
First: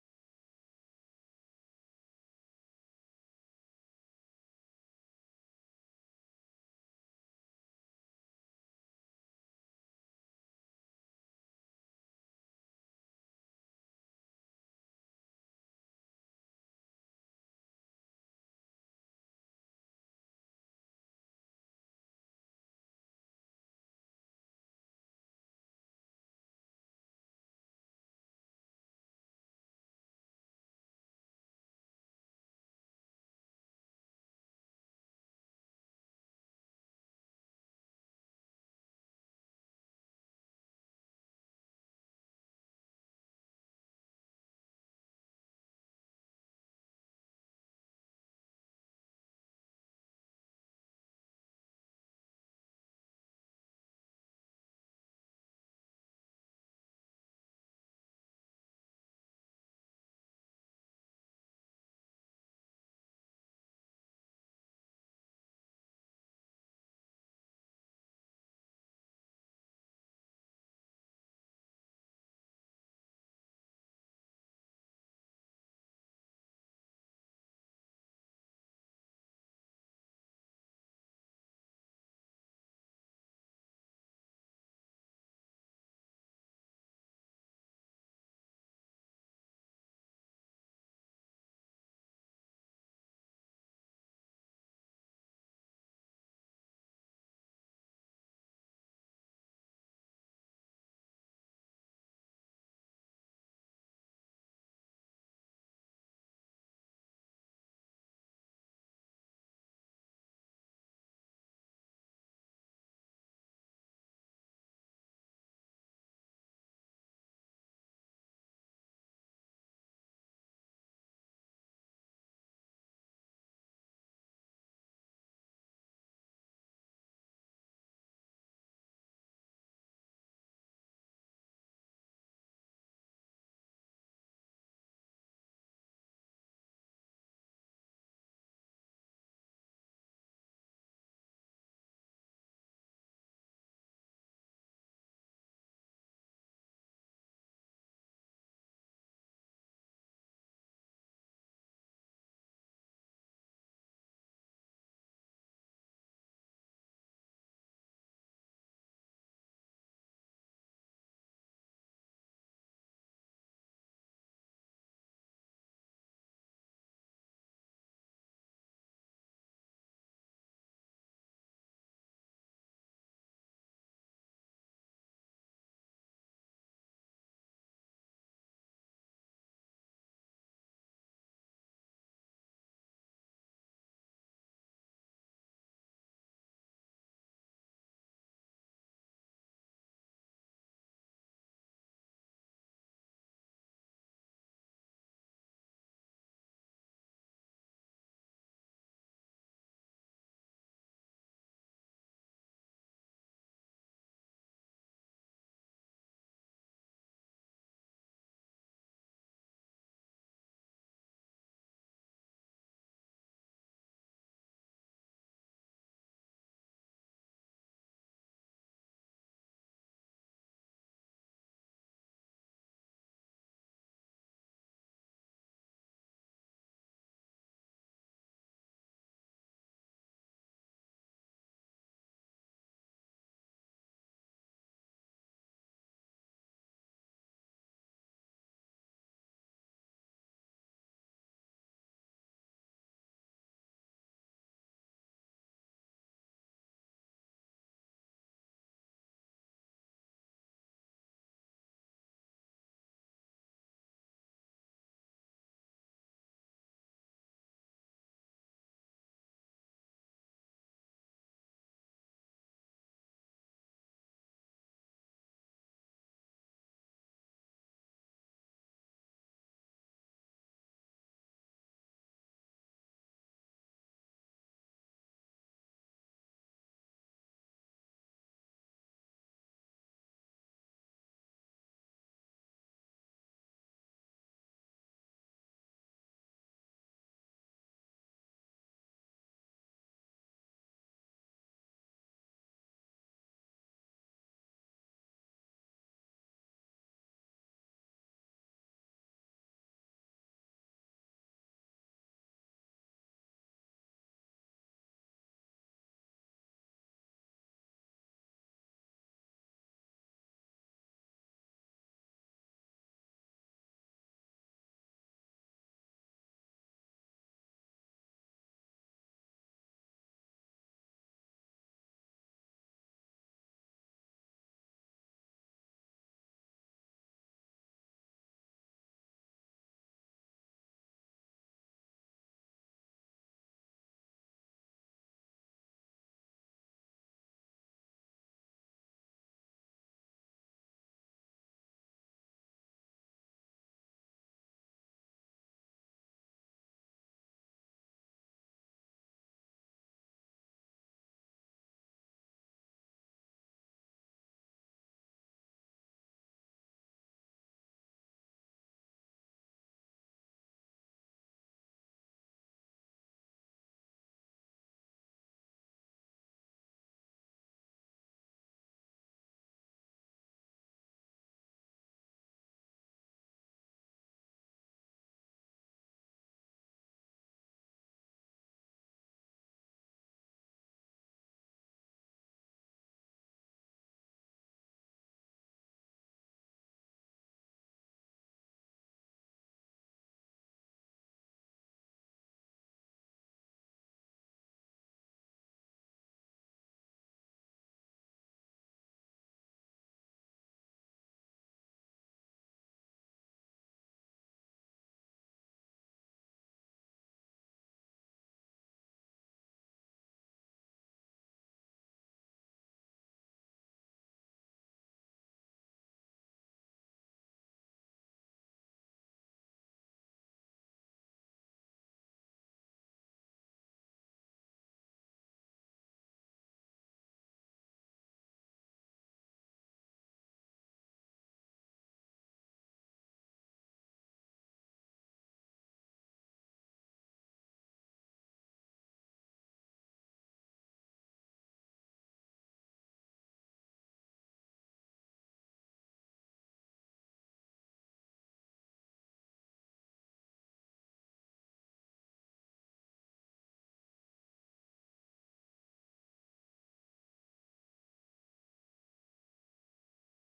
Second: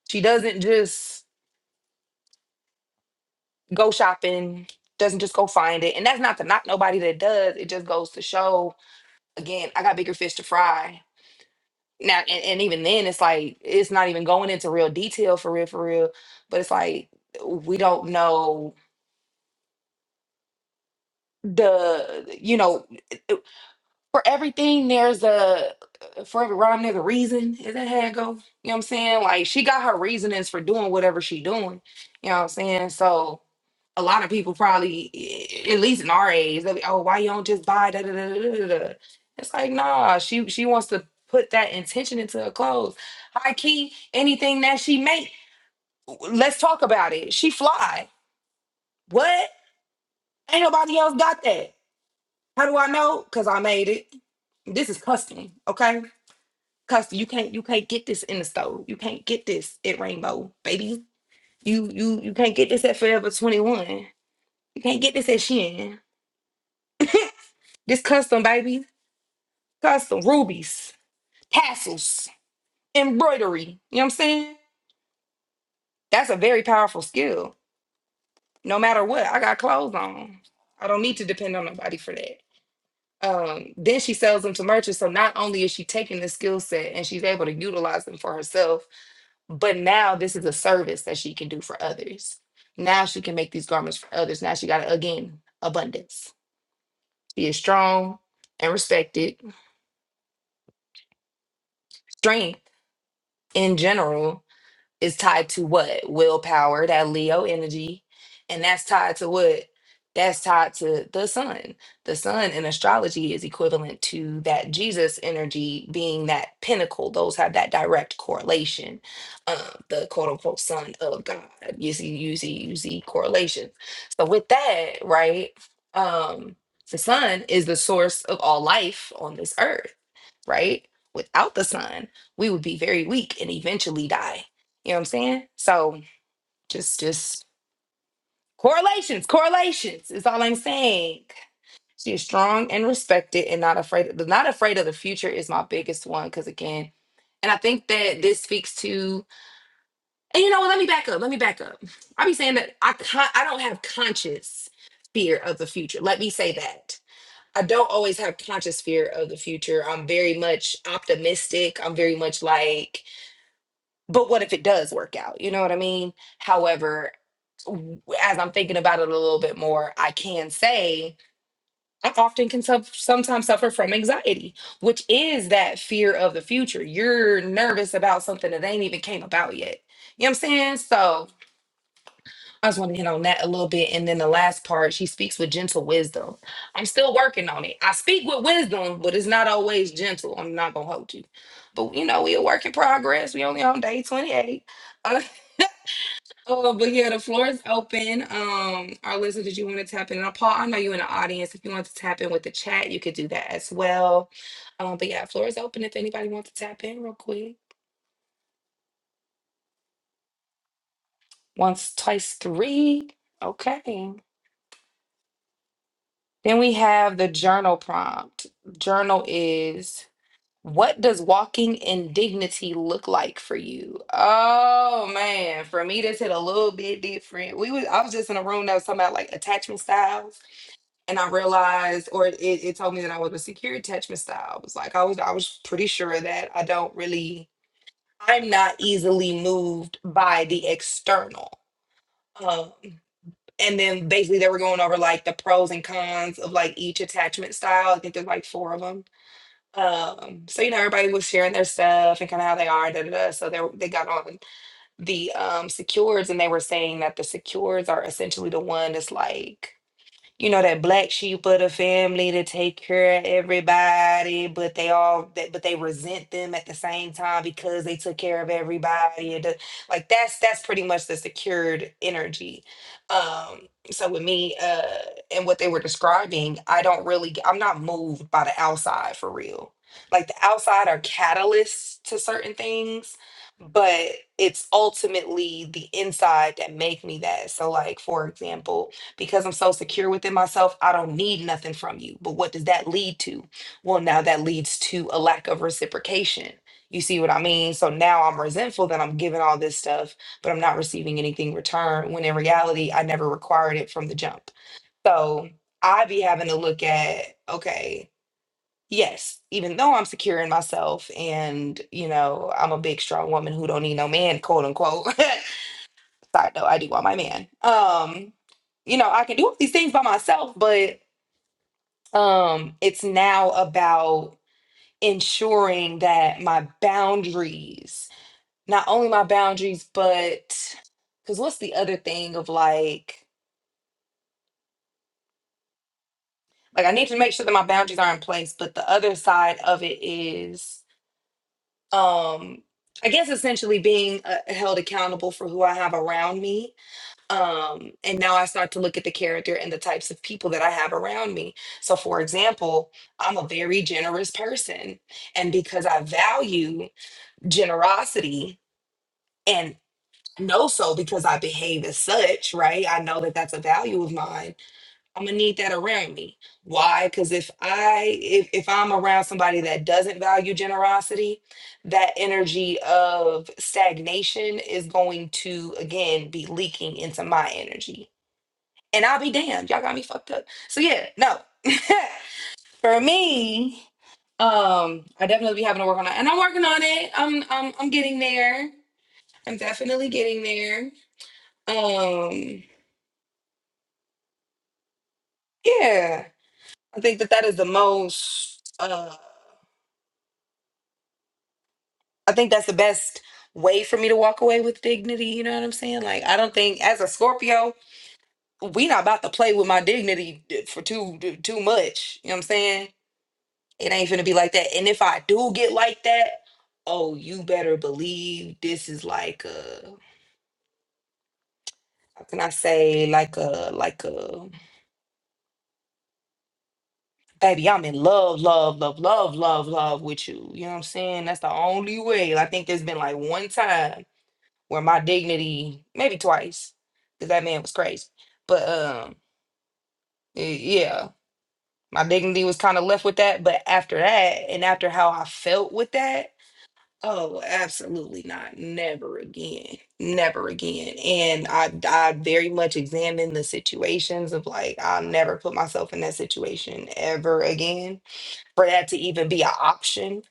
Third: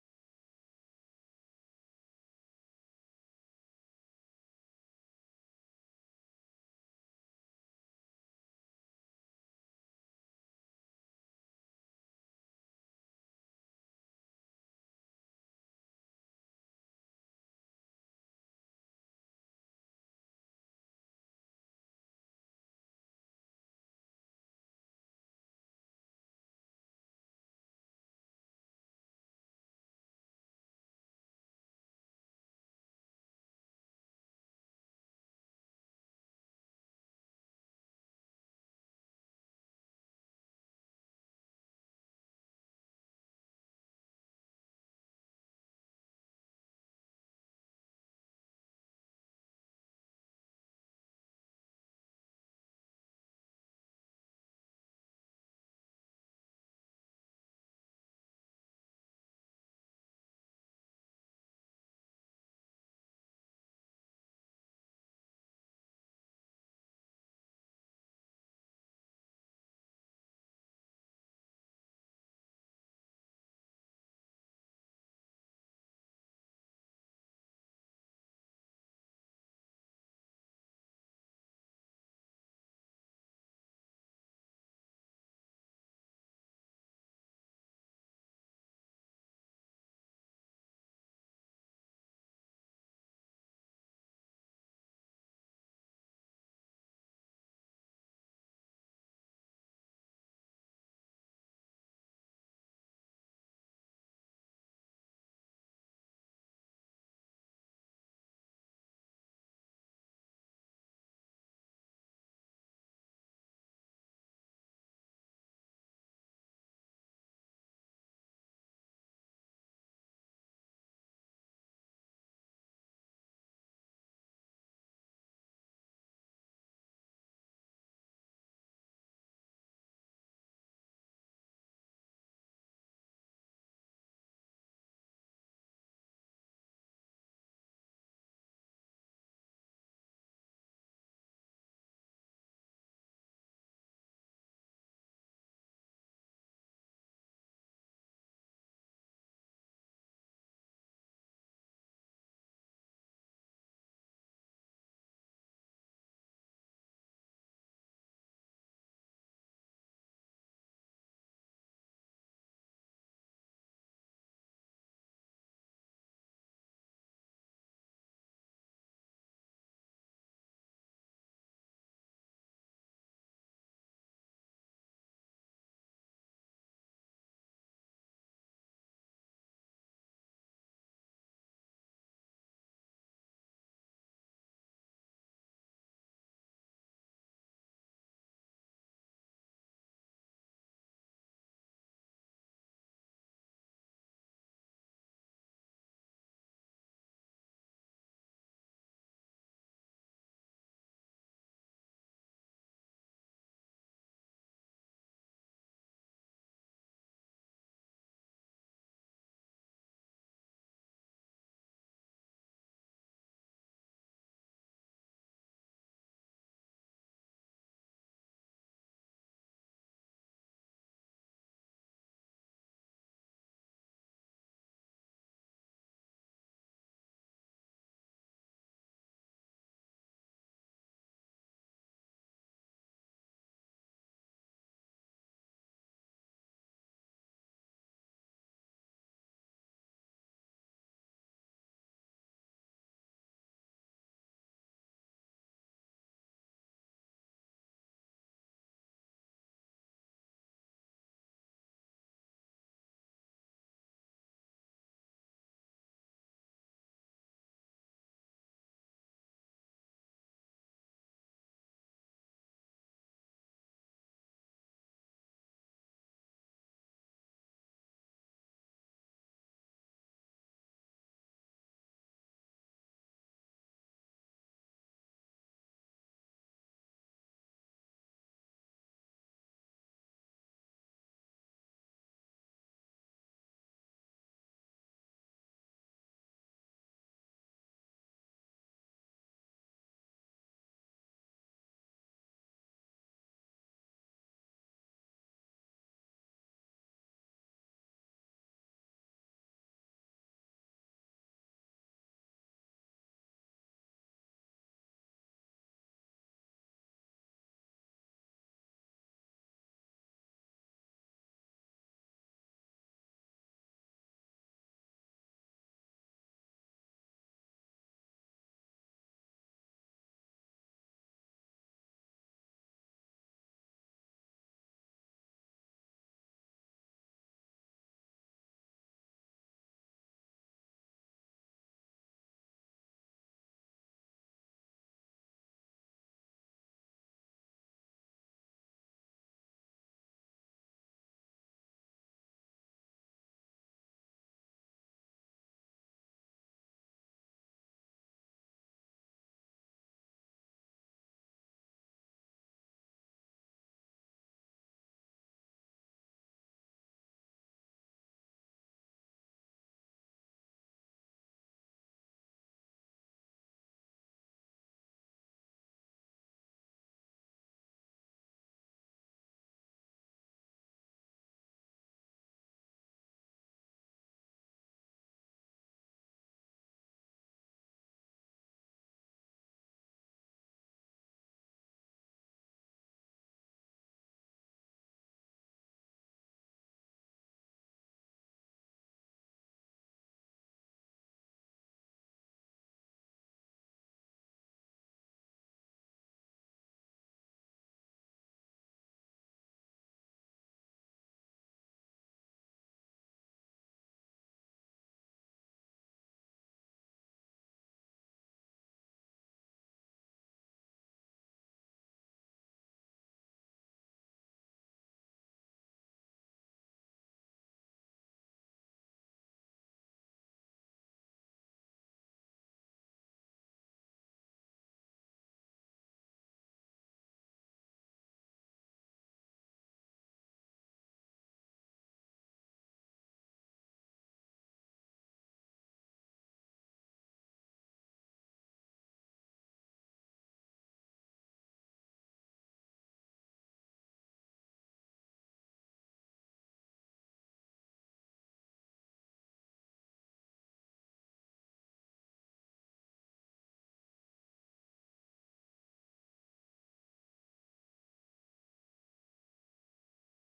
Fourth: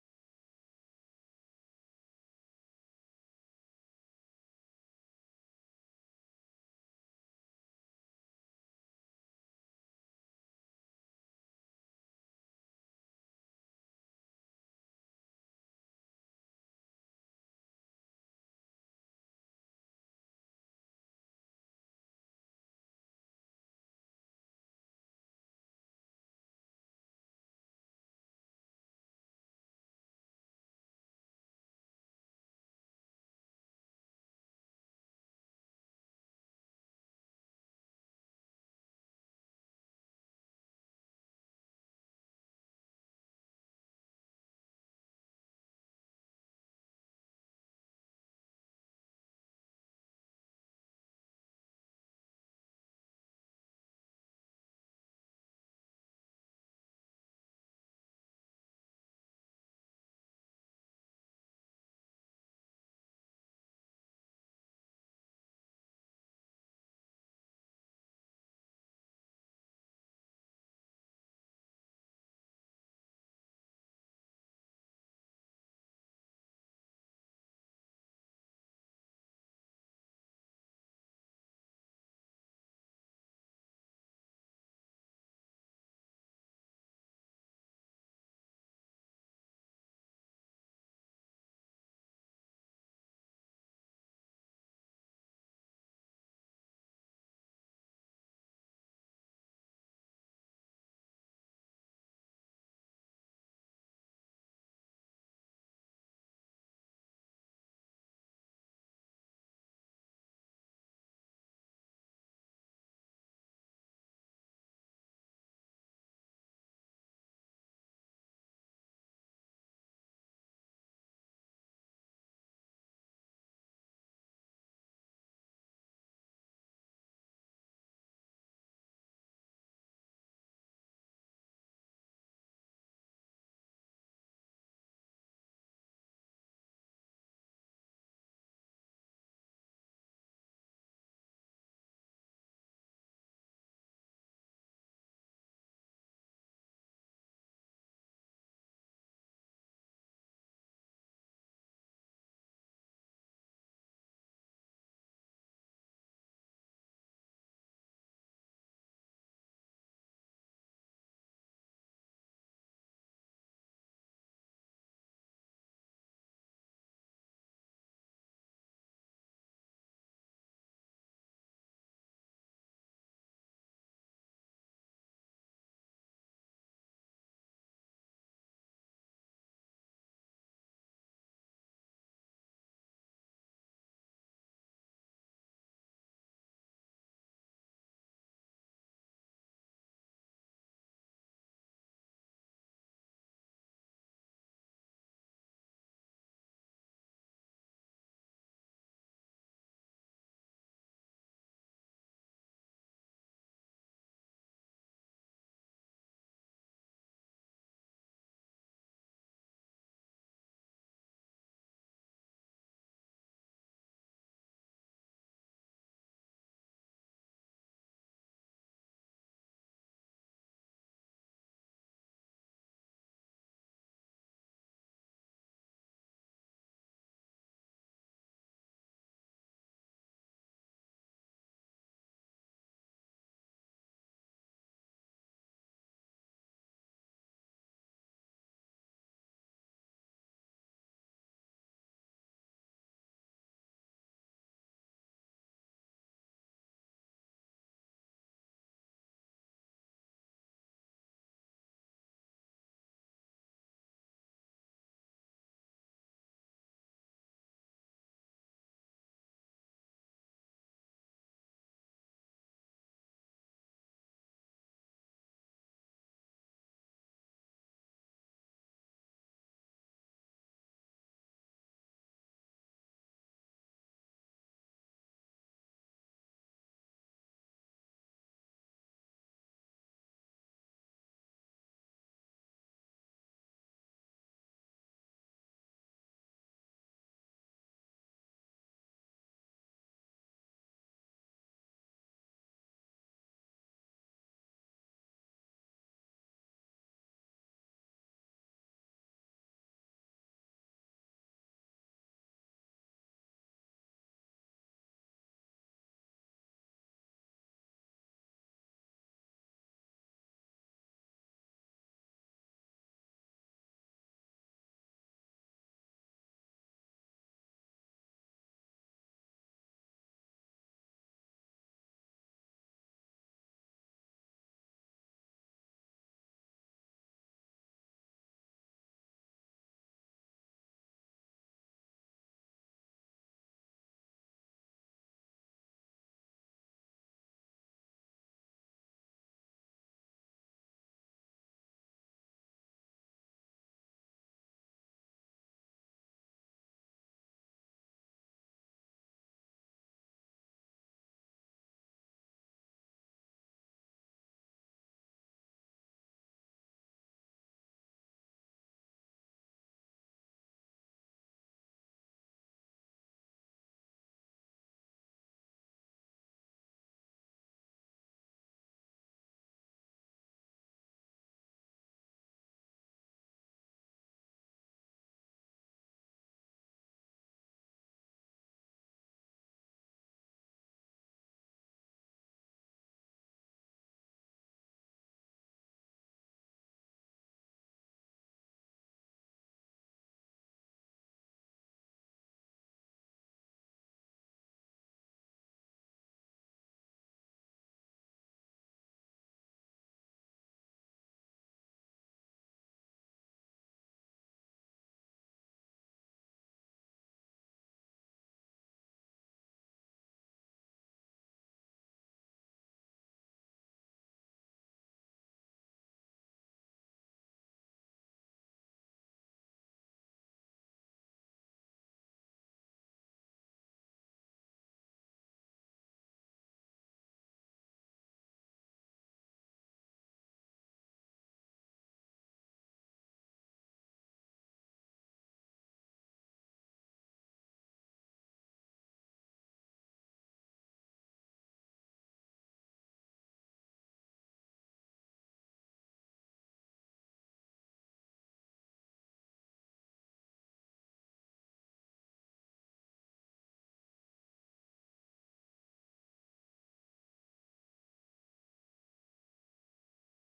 S2: She doesn't just go shopping, doesn't just go find it. And that's not to knock nobody that does. It just goes to show, again, I got bigger fish to fry. Now, and, and even then, it's like, it's not even going into real detail for real, for real. But it's like, we don't know the you know for everything there's a uh, for every rhyme there's a reason is that how it go you know what i'm saying like she got her reasonings for doing whatever she doing you know what i'm saying so a lot of people probably i- at least in our age they'll be oh why you don't just buy da da da da da da it's like nah she she wants to put that intention into her clothes high key anything that she make let's talk about it she fly what ain't nobody else got that How do I know? Because I made it. This is custom, okay? Custom. You can't you can't get this in the store. You can't get this at Rainbow, baby. You you you can't get this at Forever 21. You can't get this at Shein. This custom, baby. Custom rubies, tassels, embroidery. You know what I'm saying? That's a very powerful skill. No matter what, I got clothes on. I don't need to depend on nobody for that um, then she sells them to merchants. So not only is she taking the skill set and she's able to utilize them for herself, But now this is a service that she can do for others. Now she can make these garments for others. Now she got, again, abundance. She is strong and respected. Strength in general is tied to what? Willpower, that Leo energy. And that's tied to what? That's tied to the sun. The sun in astrology is equivalent to that Jesus energy being that pinnacle. Those have that direct correlation. Uh, the quote unquote son of God. You see, you see, you see correlation. So with that, right? Um, the sun is the source of all life on this earth right? Without the sun, we would be very weak and eventually die. You know what I'm saying? So just just correlations, correlations is all I'm saying. She is strong and respected and not afraid not afraid of the future is my biggest one because again, and I think that this speaks to and you know what, let me back up. Let me back up. I be saying that I con- I don't have conscious fear of the future. Let me say that. I don't always have conscious fear of the future. I'm very much optimistic. I'm very much like, but what if it does work out? You know what I mean? However, w- as I'm thinking about it a little bit more, I can say I often can suf- sometimes suffer from anxiety, which is that fear of the future. You're nervous about something that ain't even came about yet. You know what I'm saying? So I just want to hit on that a little bit. And then the last part, she speaks with gentle wisdom. I'm still working on it. I speak with wisdom, but it's not always gentle. I'm not going to hold you. But, you know, we a work in progress. We only on day 28. Uh, oh, but yeah, the floor is open. Um, Our listeners, did you want to tap in? And Paul, I know you in the audience. If you want to tap in with the chat, you could do that as well. Um, but yeah, floor is open if anybody wants to tap in real quick. Once, twice, three. Okay. Then we have the journal prompt. Journal is what does walking in dignity look like for you? Oh man, for me this hit a little bit different. We was I was just in a room that was talking about like attachment styles, and I realized, or it, it told me that I was a secure attachment style. It was like I was I was pretty sure that I don't really I'm not easily moved by the external. Um, and then basically they were going over like the pros and cons of like each attachment style. I think there's like four of them. Um, so you know everybody was sharing their stuff and kind of how they are. Da, da, da. So they were- they got on the um secures and they were saying that the secures are essentially the one that's like you know, that black sheep of the family to take care of everybody, but they all that but they resent them at the same time because they took care of everybody. And the- like that's that's pretty much the secured energy. Um so with me uh and what they were describing, I don't really I'm not moved by the outside for real. Like the outside are catalysts to certain things, but it's ultimately the inside that make me that. So like for example, because I'm so secure within myself, I don't need nothing from you. But what does that lead to? Well, now that leads to a lack of reciprocation. You see what I mean? So now I'm resentful that I'm giving all this stuff, but I'm not receiving anything in return when in reality, I never required it from the jump. So I be having to look at, okay, yes, even though I'm secure in myself and, you know, I'm a big, strong woman who don't need no man, quote unquote, Side note, I do want my man. Um, you know, I can do all these things by myself, but um, it's now about ensuring that my boundaries, not only my boundaries, but because what's the other thing of like, like I need to make sure that my boundaries are in place, but the other side of it is, um, I guess essentially being uh, held accountable for who I have around me um and now i start to look at the character and the types of people that i have around me so for example i'm a very generous person and because i value generosity and know so because i behave as such right i know that that's a value of mine i'm gonna need that around me why because if i if, if i'm around somebody that doesn't value generosity that energy of stagnation is going to again be leaking into my energy and I'll be damned. Y'all got me fucked up. So yeah, no. For me, um, I definitely be having to work on it. And I'm working on it. I'm I'm I'm getting there. I'm definitely getting there. Um, yeah. I think that that is the most uh I think that's the best way for me to walk away with dignity, you know what I'm saying? Like I don't think as a Scorpio, we not about to play with my dignity uh, for too too much, you know what I'm saying? It ain't finna be like that. And if I do get like that, oh, you better believe this is like a how can I say like a like a baby, I'm in love, love, love, love, love, love with you. You know what I'm saying? That's the only way. I think there's been like one time where my dignity, maybe twice, because that man was crazy. But um y- yeah, my dignity was kind of left with that. But after that, and after how I felt with that Oh, absolutely not. Never again. Never again. And I I very much examine the situations of like I'll never put myself in that situation ever again for that to even be an option.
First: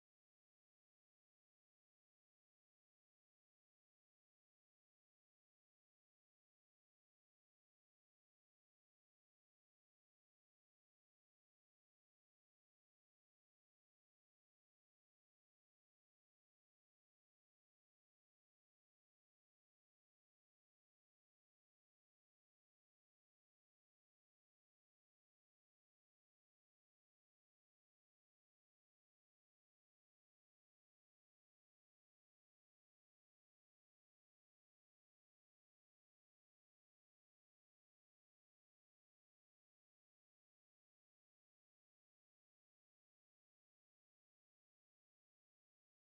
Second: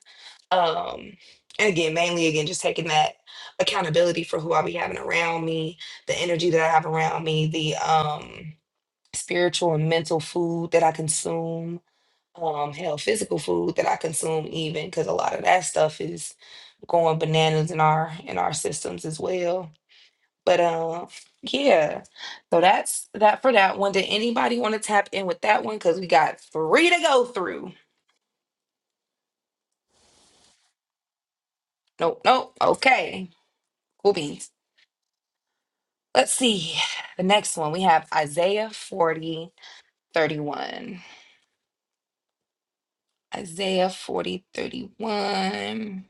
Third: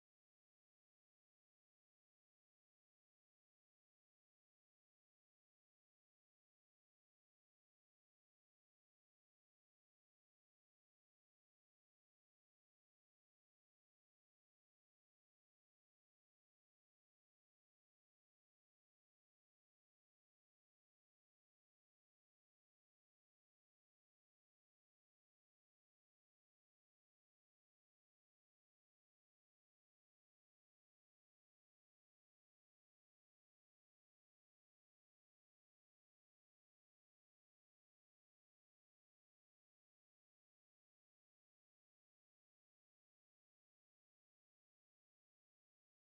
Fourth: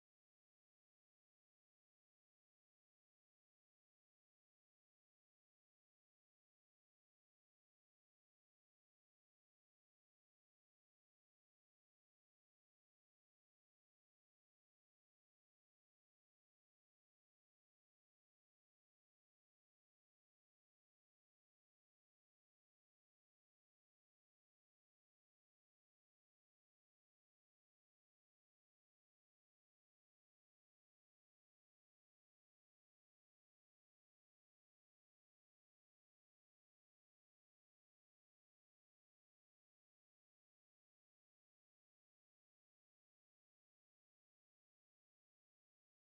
S2: Um and again, mainly again just taking that accountability for who I be having around me, the energy that I have around me, the um spiritual and mental food that I consume um hell physical food that I consume even because a lot of that stuff is going bananas in our in our systems as well. But um yeah. So that's that for that one. Did anybody want to tap in with that one? Cause we got three to go through. Nope, nope. Okay. Cool beans. Let's see. The next one we have Isaiah forty thirty one. Isaiah 40 31.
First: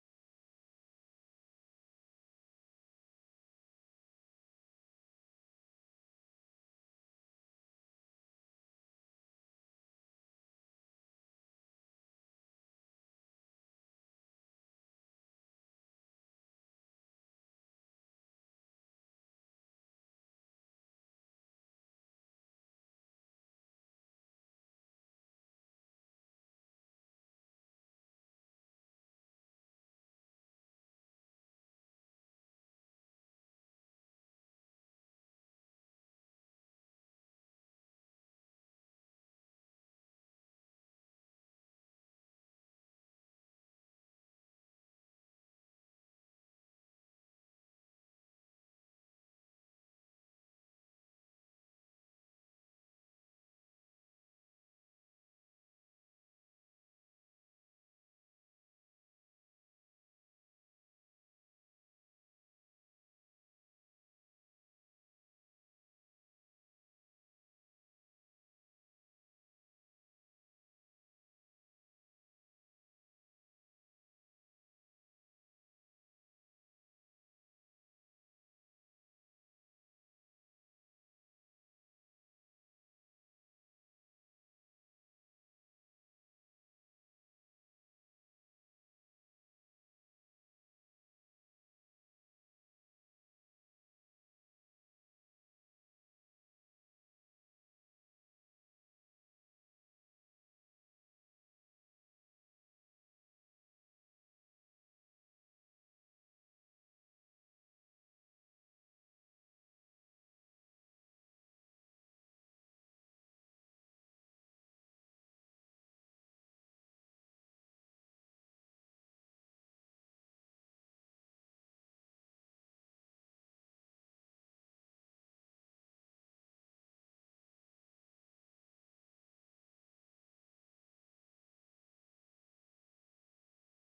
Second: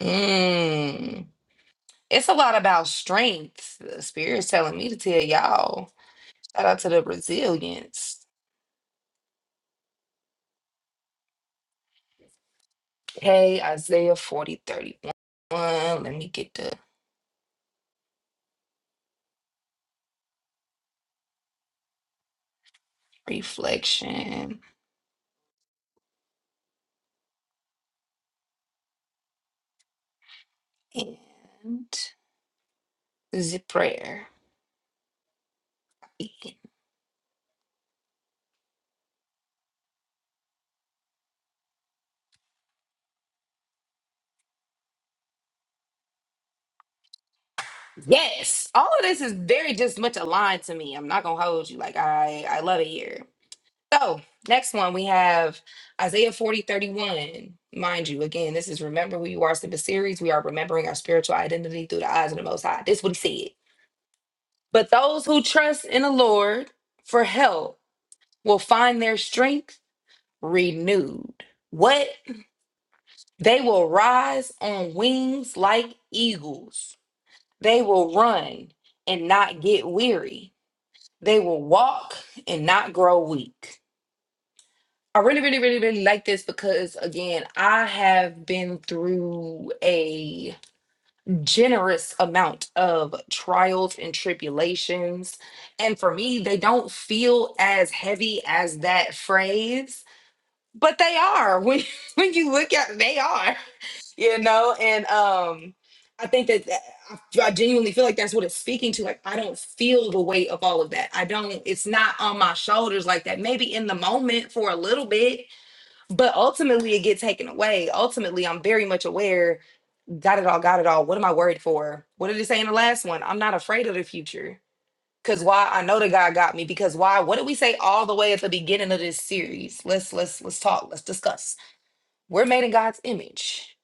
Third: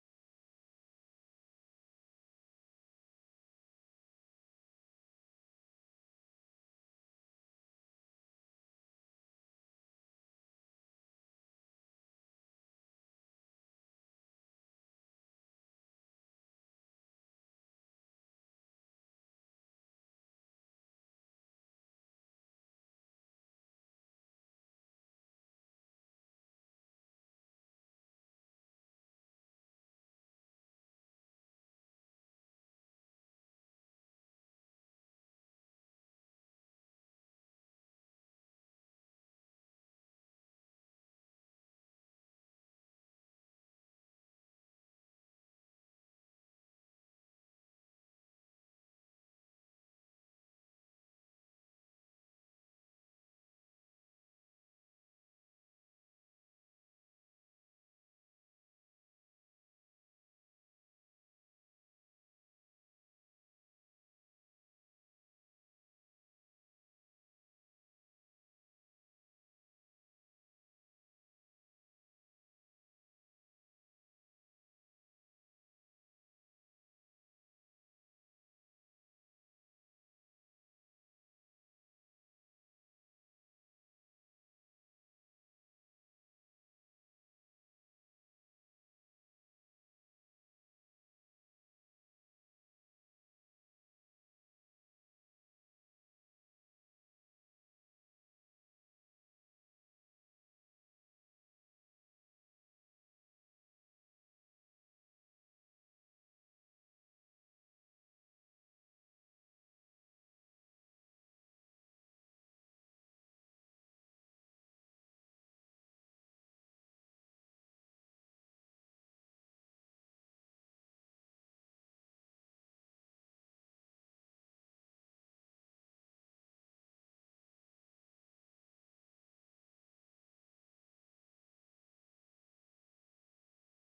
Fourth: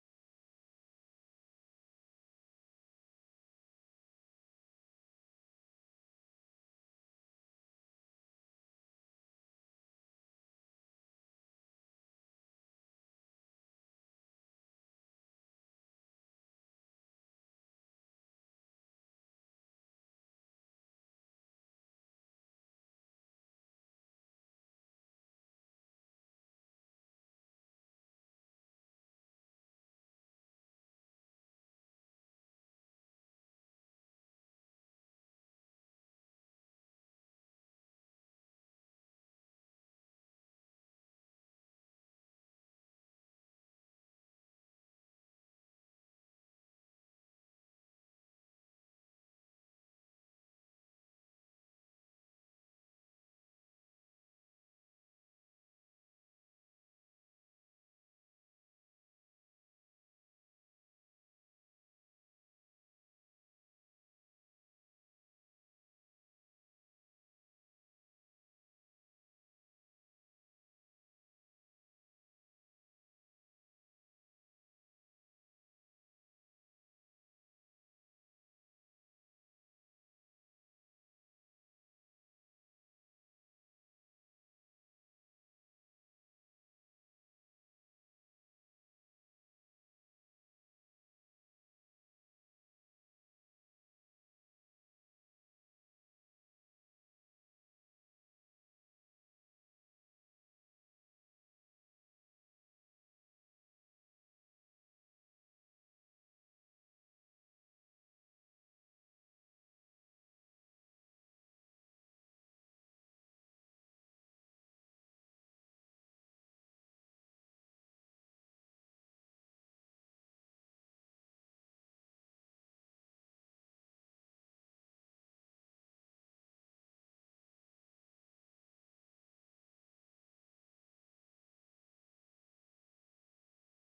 S2: 31. Mm. It's a lot about strength. The spirit's telling me to tell y'all. Shout out to the resilience. Hey, Isaiah 40 31. Let me get the reflection and the prayer. Yes, all of this is very just much aligned to me. I'm not gonna hold you. Like I, I love it here. So, next one we have Isaiah 40 31. Mind you, again, this is Remember Who You Are Simple series. We are remembering our spiritual identity through the eyes of the Most High. This is what he said. But those who trust in the Lord for help will find their strength renewed. What? They will rise on wings like eagles. They will run and not get weary. They will walk and not grow weak. I really, really, really, really like this because, again, I have been through a generous amount of trials and tribulations. And for me, they don't feel as heavy as that phrase, but they are. When, when you look at it, they are, you know? And um, I think that that- I I genuinely feel like that's what it's speaking to. Like, I don't feel the weight of all of that. I don't, it's not on my shoulders like that. Maybe in the moment for a little bit but ultimately it get taken away ultimately i'm very much aware got it all got it all what am i worried for what did it say in the last one i'm not afraid of the future because why i know that god got me because why what did we say all the way at the beginning of this series let's let's let's talk let's discuss we're made in god's image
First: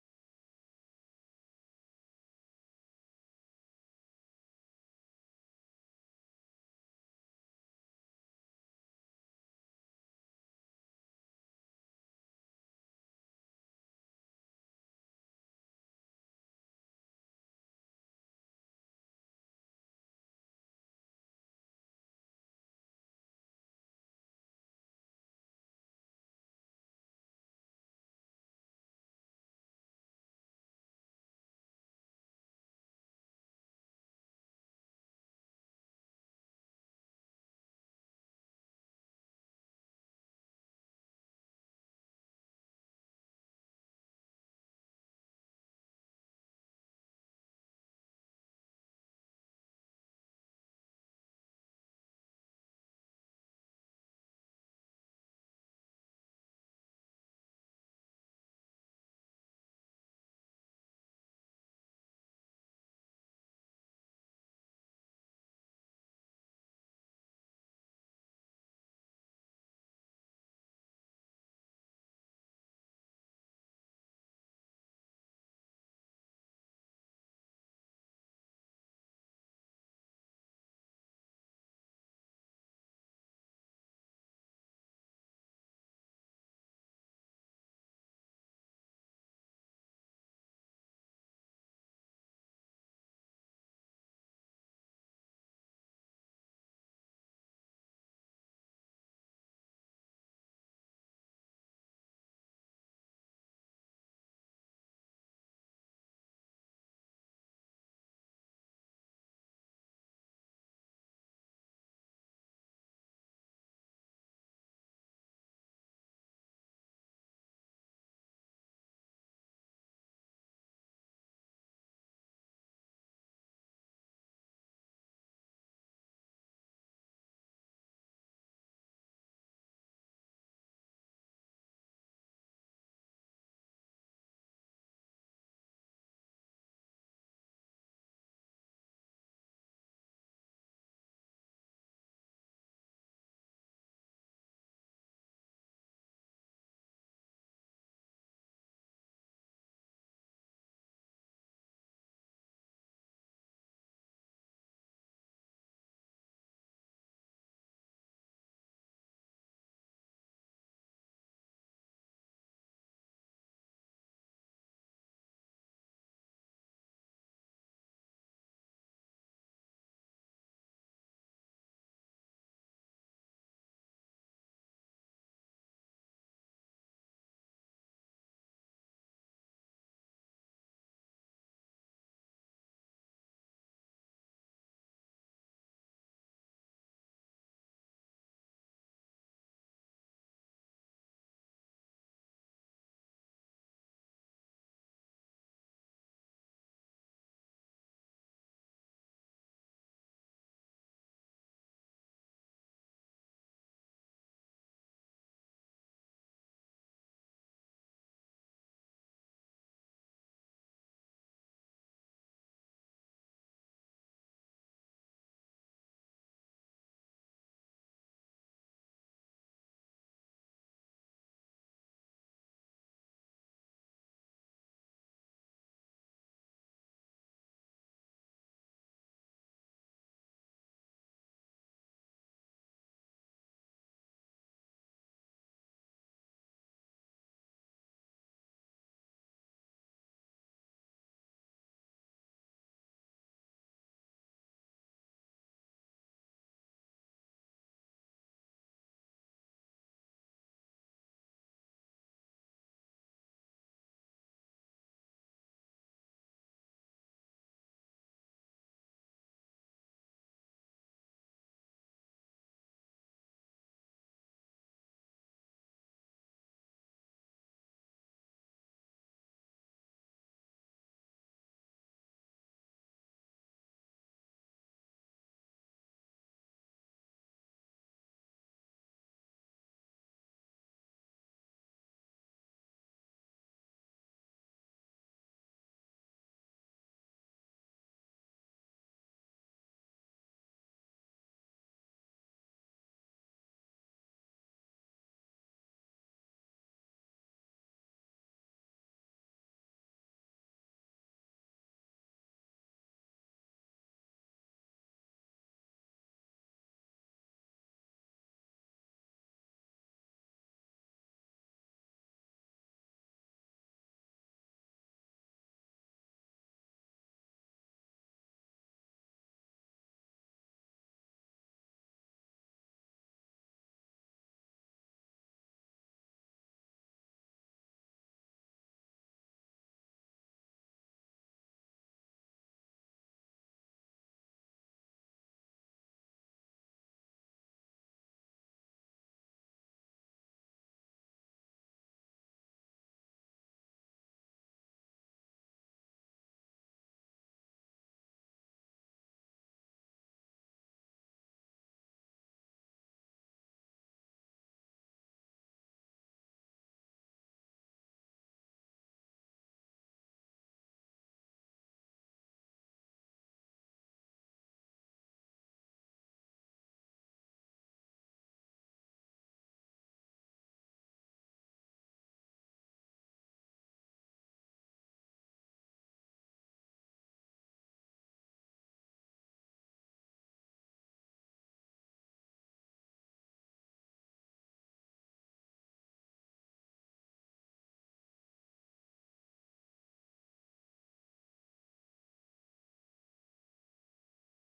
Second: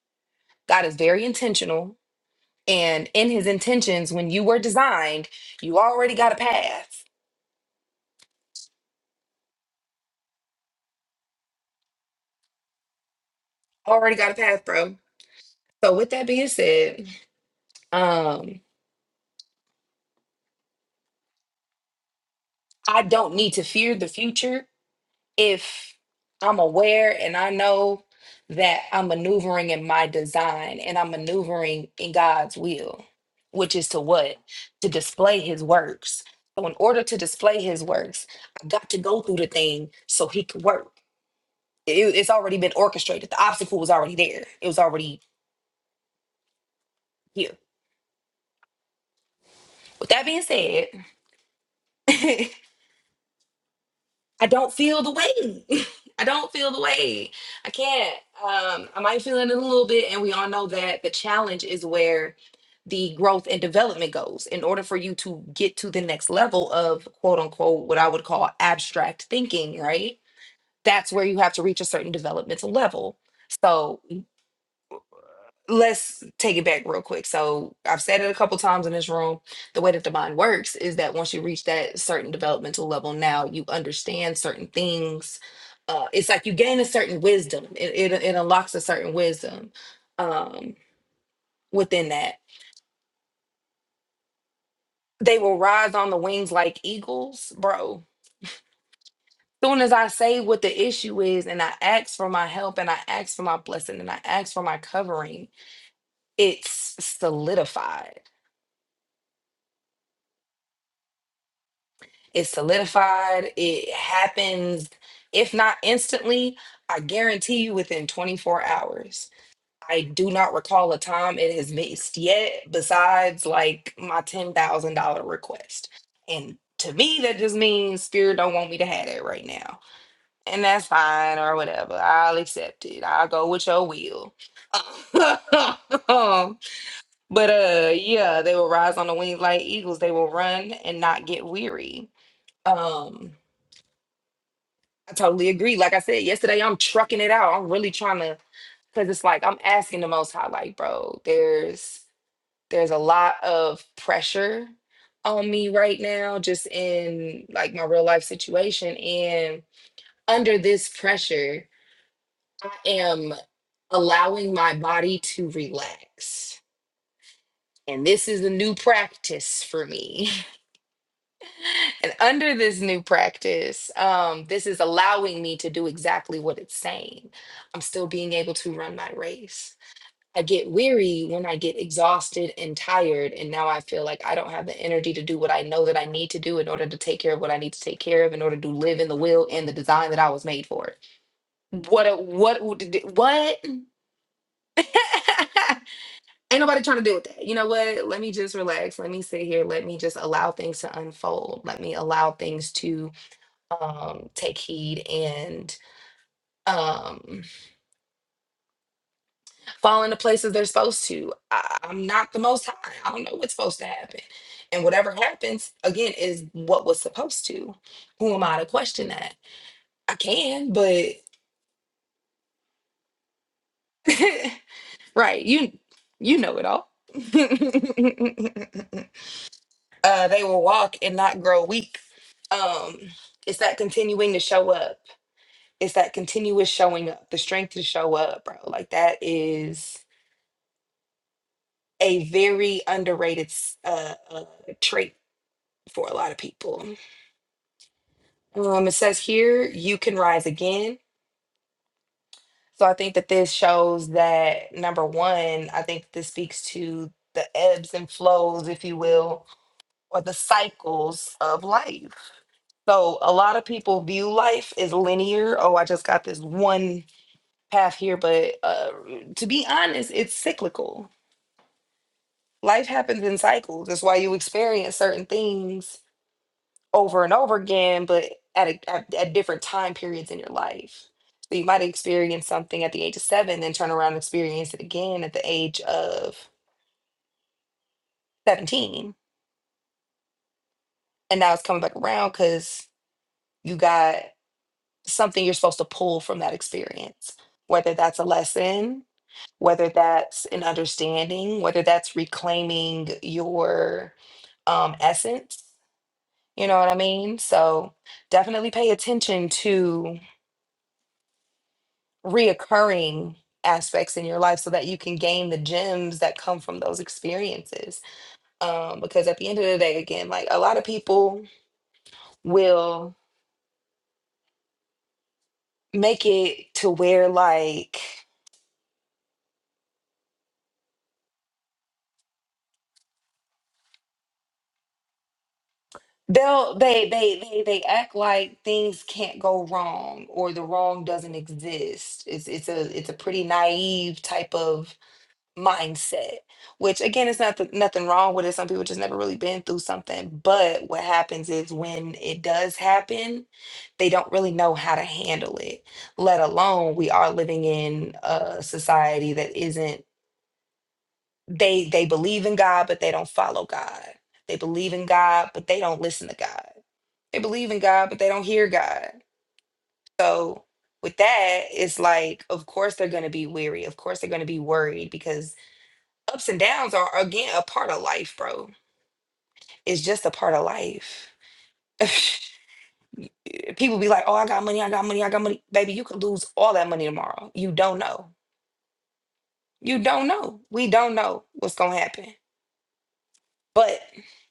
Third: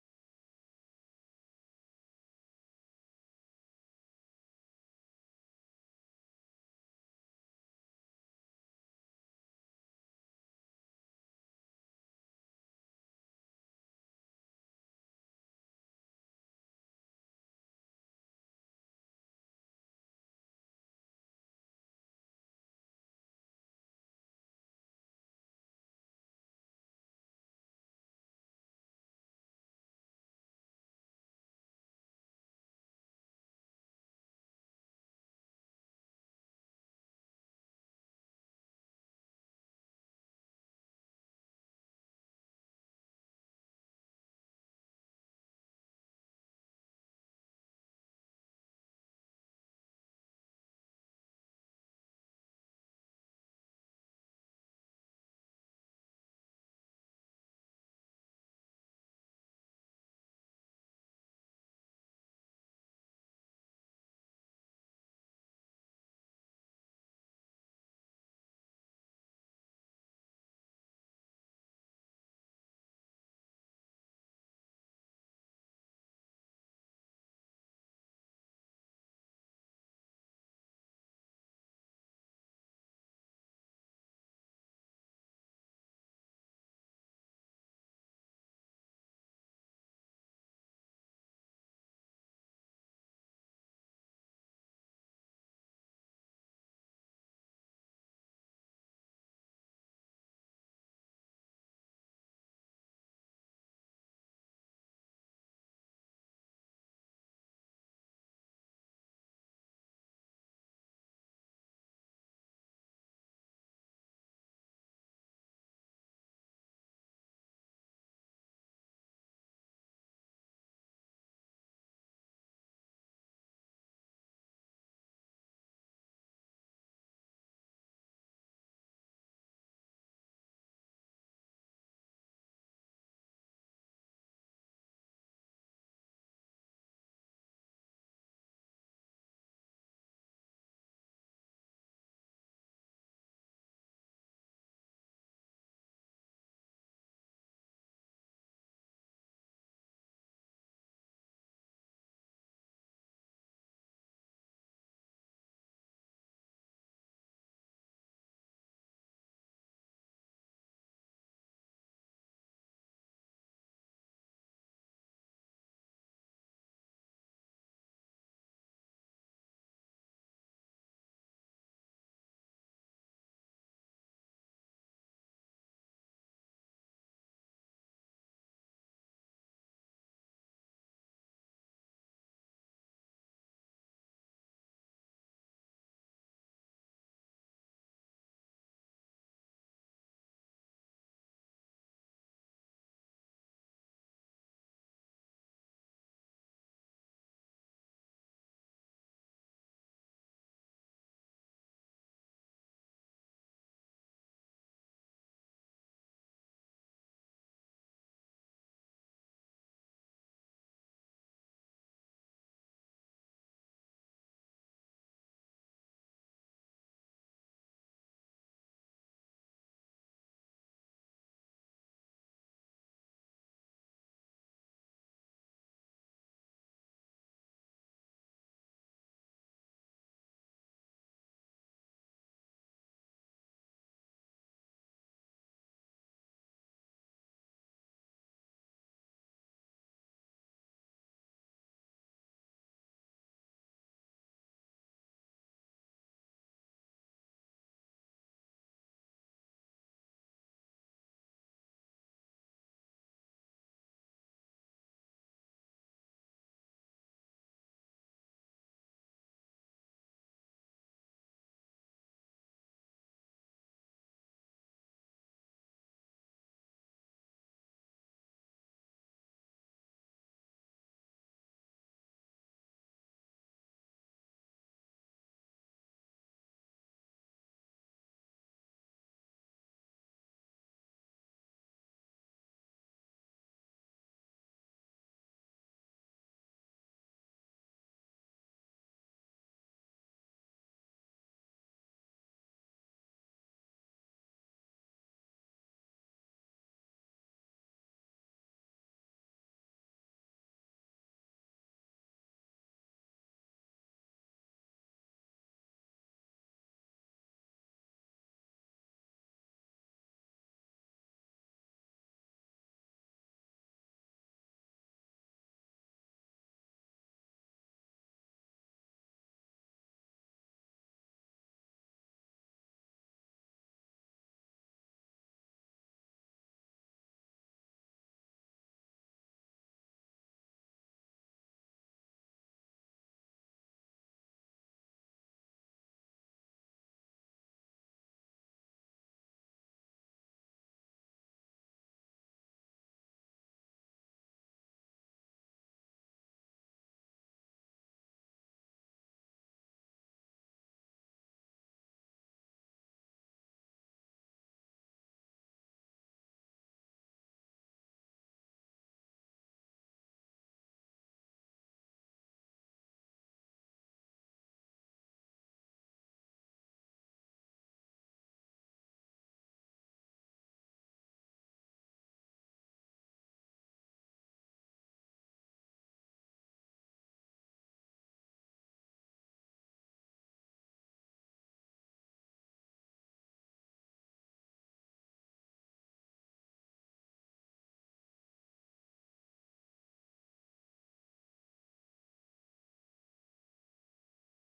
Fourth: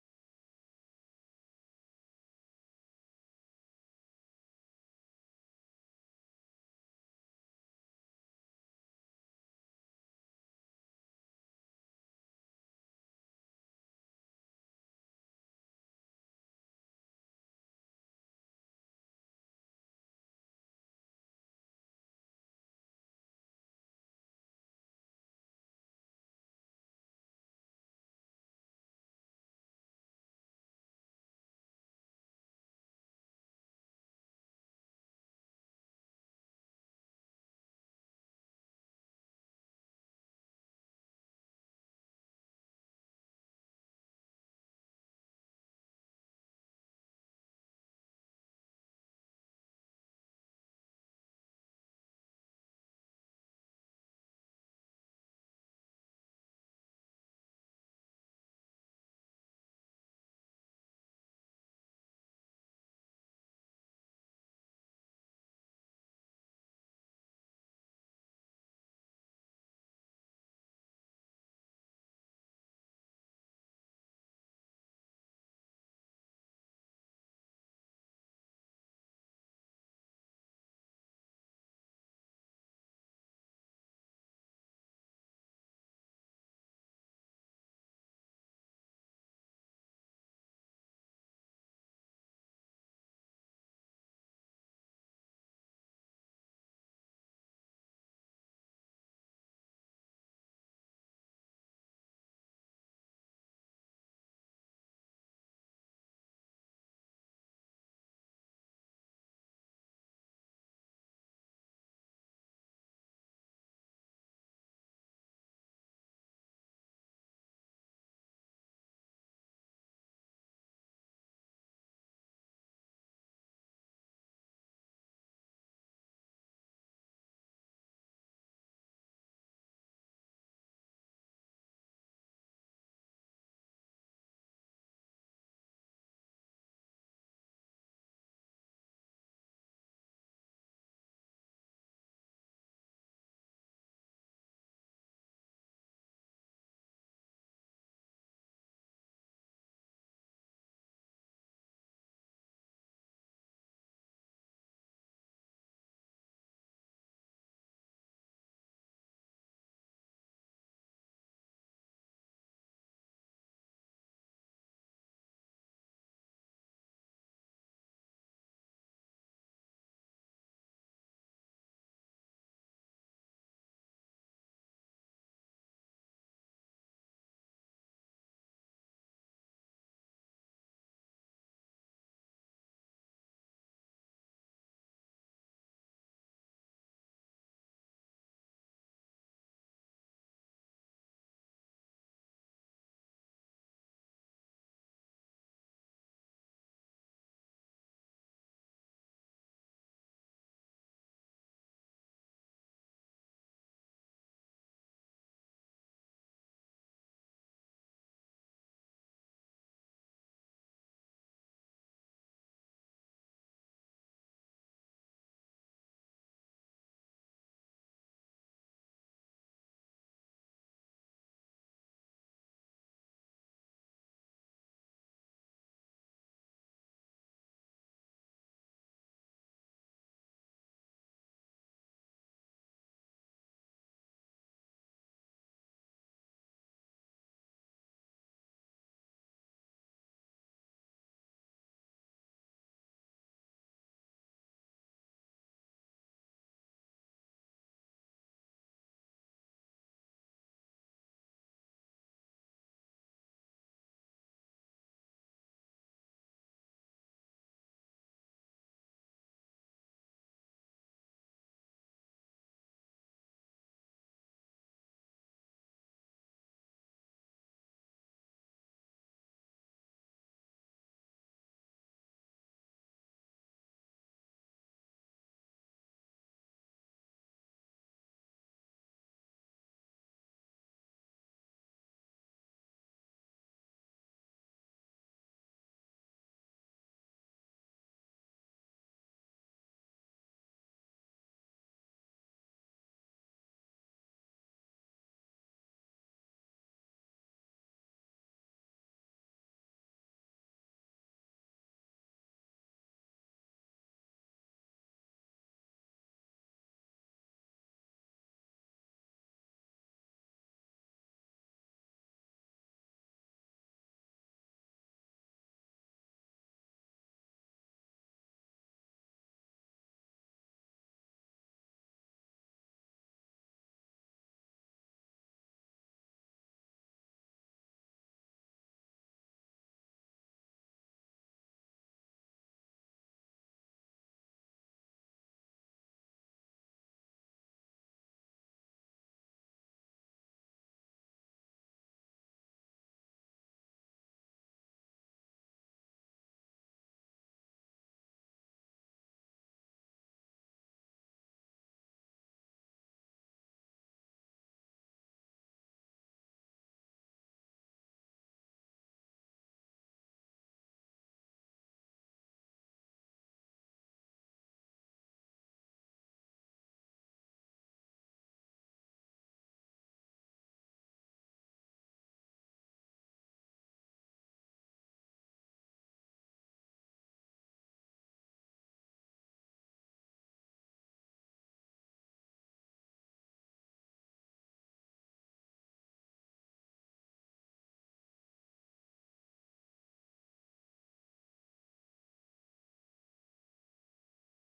S2: god is very intentional and in his intentions when you were designed you already got a path already got a path bro so with that being said um i don't need to fear the future if I'm aware and I know that I'm maneuvering in my design and I'm maneuvering in God's will, which is to what? To display his works. So, in order to display his works, I got to go through the thing so he could work. It- it's already been orchestrated, the obstacle was already there, it was already here. With that being said, I don't feel the way. I don't feel the way. I can't. Um, I might feel it in a little bit, and we all know that the challenge is where the growth and development goes. In order for you to get to the next level of quote unquote what I would call abstract thinking, right? That's where you have to reach a certain developmental level. So let's take it back real quick. So I've said it a couple times in this room. The way that the mind works is that once you reach that certain developmental level, now you understand certain things. Uh, it's like you gain a certain wisdom. It, it it unlocks a certain wisdom um, within that. They will rise on the wings like eagles, bro. Soon as I say what the issue is, and I ask for my help, and I ask for my blessing, and I ask for my covering, it's solidified It's solidified. It happens, if not instantly, I guarantee you within 24 hours. I do not recall a time it has missed yet, besides like my $10,000 request. And to me, that just means spirit don't want me to have that right now. And that's fine or whatever. I'll accept it. I'll go with your will. but uh yeah, they will rise on the wings like eagles. They will run and not get weary. Um I totally agree. Like I said yesterday, I'm trucking it out. I'm really trying to because it's like I'm asking the most high, like, bro, there's there's a lot of pressure on me right now, just in like my real life situation. And under this pressure, I am allowing my body to relax. And this is a new practice for me. And under this new practice, um, this is allowing me to do exactly what it's saying. I'm still being able to run my race. I get weary when I get exhausted and tired. And now I feel like I don't have the energy to do what I know that I need to do in order to take care of what I need to take care of, in order to live in the will and the design that I was made for. What, a, what, would- what? Ain't nobody trying to deal with that. You know what? Let me just relax. Let me sit here. Let me just allow things to unfold. Let me allow things to um, take heed and um, fall into places they're supposed to. I, I'm not the most high. I don't know what's supposed to happen. And whatever happens, again, is what was supposed to. Who am I to question that? I can, but right, you you know it all. uh, they will walk and not grow weak. Um, it's that continuing to show up. It's that continuous showing up, the strength to show up, bro. Like that is a very underrated s- uh, uh, trait for a lot of people. Um, it says here, you can rise again. So I think that this shows that number one, I think this speaks to the ebbs and flows, if you will, or the cycles of life. So a lot of people view life as linear. Oh, I just got this one path here. But uh, to be honest, it's cyclical. Life happens in cycles. That's why you experience certain things over and over again, but at, a, at at different time periods in your life. So you might experience something at the age of seven, then turn around and experience it again at the age of seventeen, and now it's coming back around because you got something you're supposed to pull from that experience, whether that's a lesson, whether that's an understanding, whether that's reclaiming your um, essence. You know what I mean? So definitely pay attention to. reoccurring aspects in your life so that you can gain the gems that come from those experiences. Um, because at the end of the day, again, like a lot of people will make it to where like they'll they they they they act like things can't go wrong or the wrong doesn't exist. It's it's a it's a pretty naive type of mindset which again it's not th- nothing wrong with it some people just never really been through something but what happens is when it does happen they don't really know how to handle it let alone we are living in a society that isn't they they believe in god but they don't follow god they believe in god but they don't listen to god they believe in god but they don't hear god so with that it's like of course they're going to be weary of course they're going to be worried because ups and downs are again a part of life, bro. It's just a part of life. People be like, "Oh, I got money, I got money, I got money." Baby, you could lose all that money tomorrow. You don't know. You don't know. We don't know what's going to happen. But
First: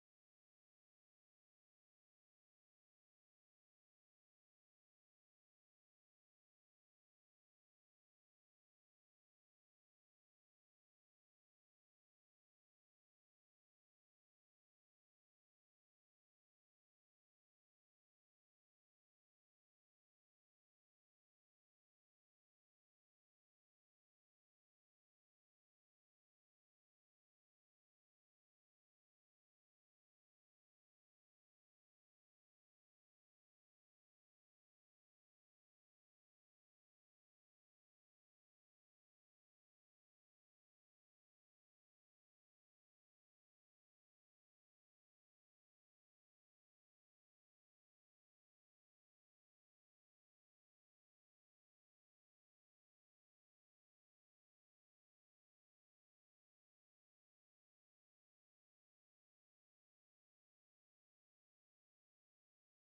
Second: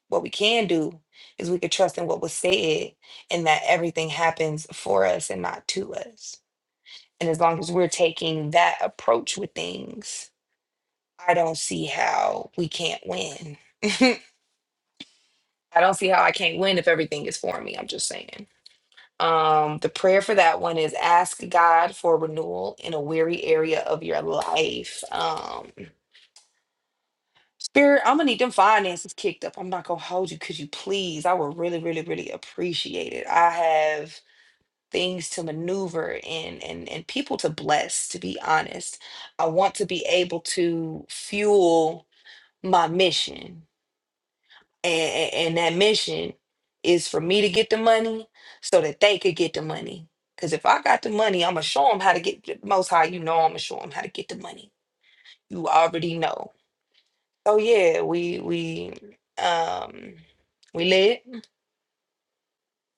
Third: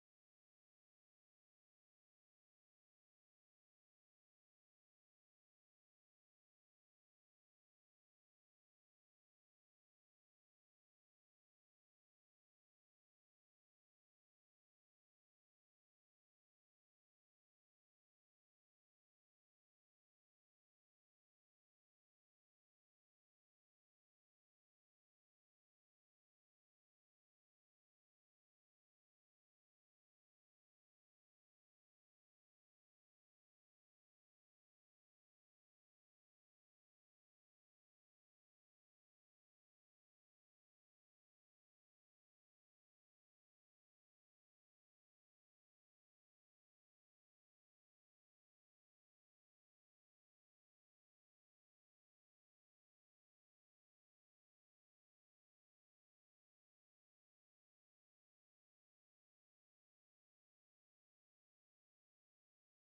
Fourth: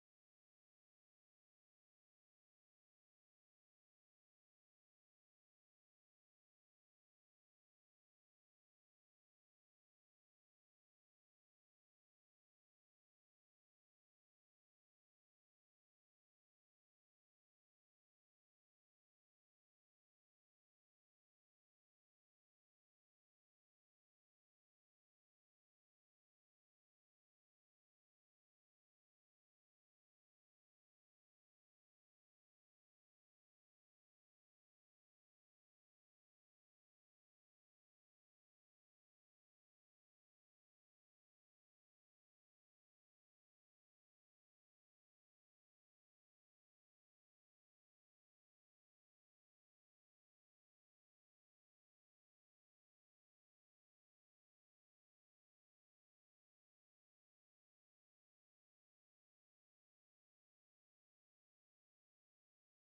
S2: what we can do is we could trust in what was said and that everything happens for us and not to us. And as long as we're taking that approach with things, I don't see how we can't win. I don't see how I can't win if everything is for me. I'm just saying. Um, the prayer for that one is ask God for renewal in a weary area of your life. Um, Spirit, I'm gonna need them finances kicked up. I'm not gonna hold you. Could you please? I would really, really, really appreciate it. I have things to maneuver and and and people to bless, to be honest. I want to be able to fuel my mission. and, and that mission is for me to get the money so that they could get the money. Because if I got the money, I'm going to show them how to get the most high. You know, I'm going to show them how to get the money. You already know. So yeah, we, we, um, we lit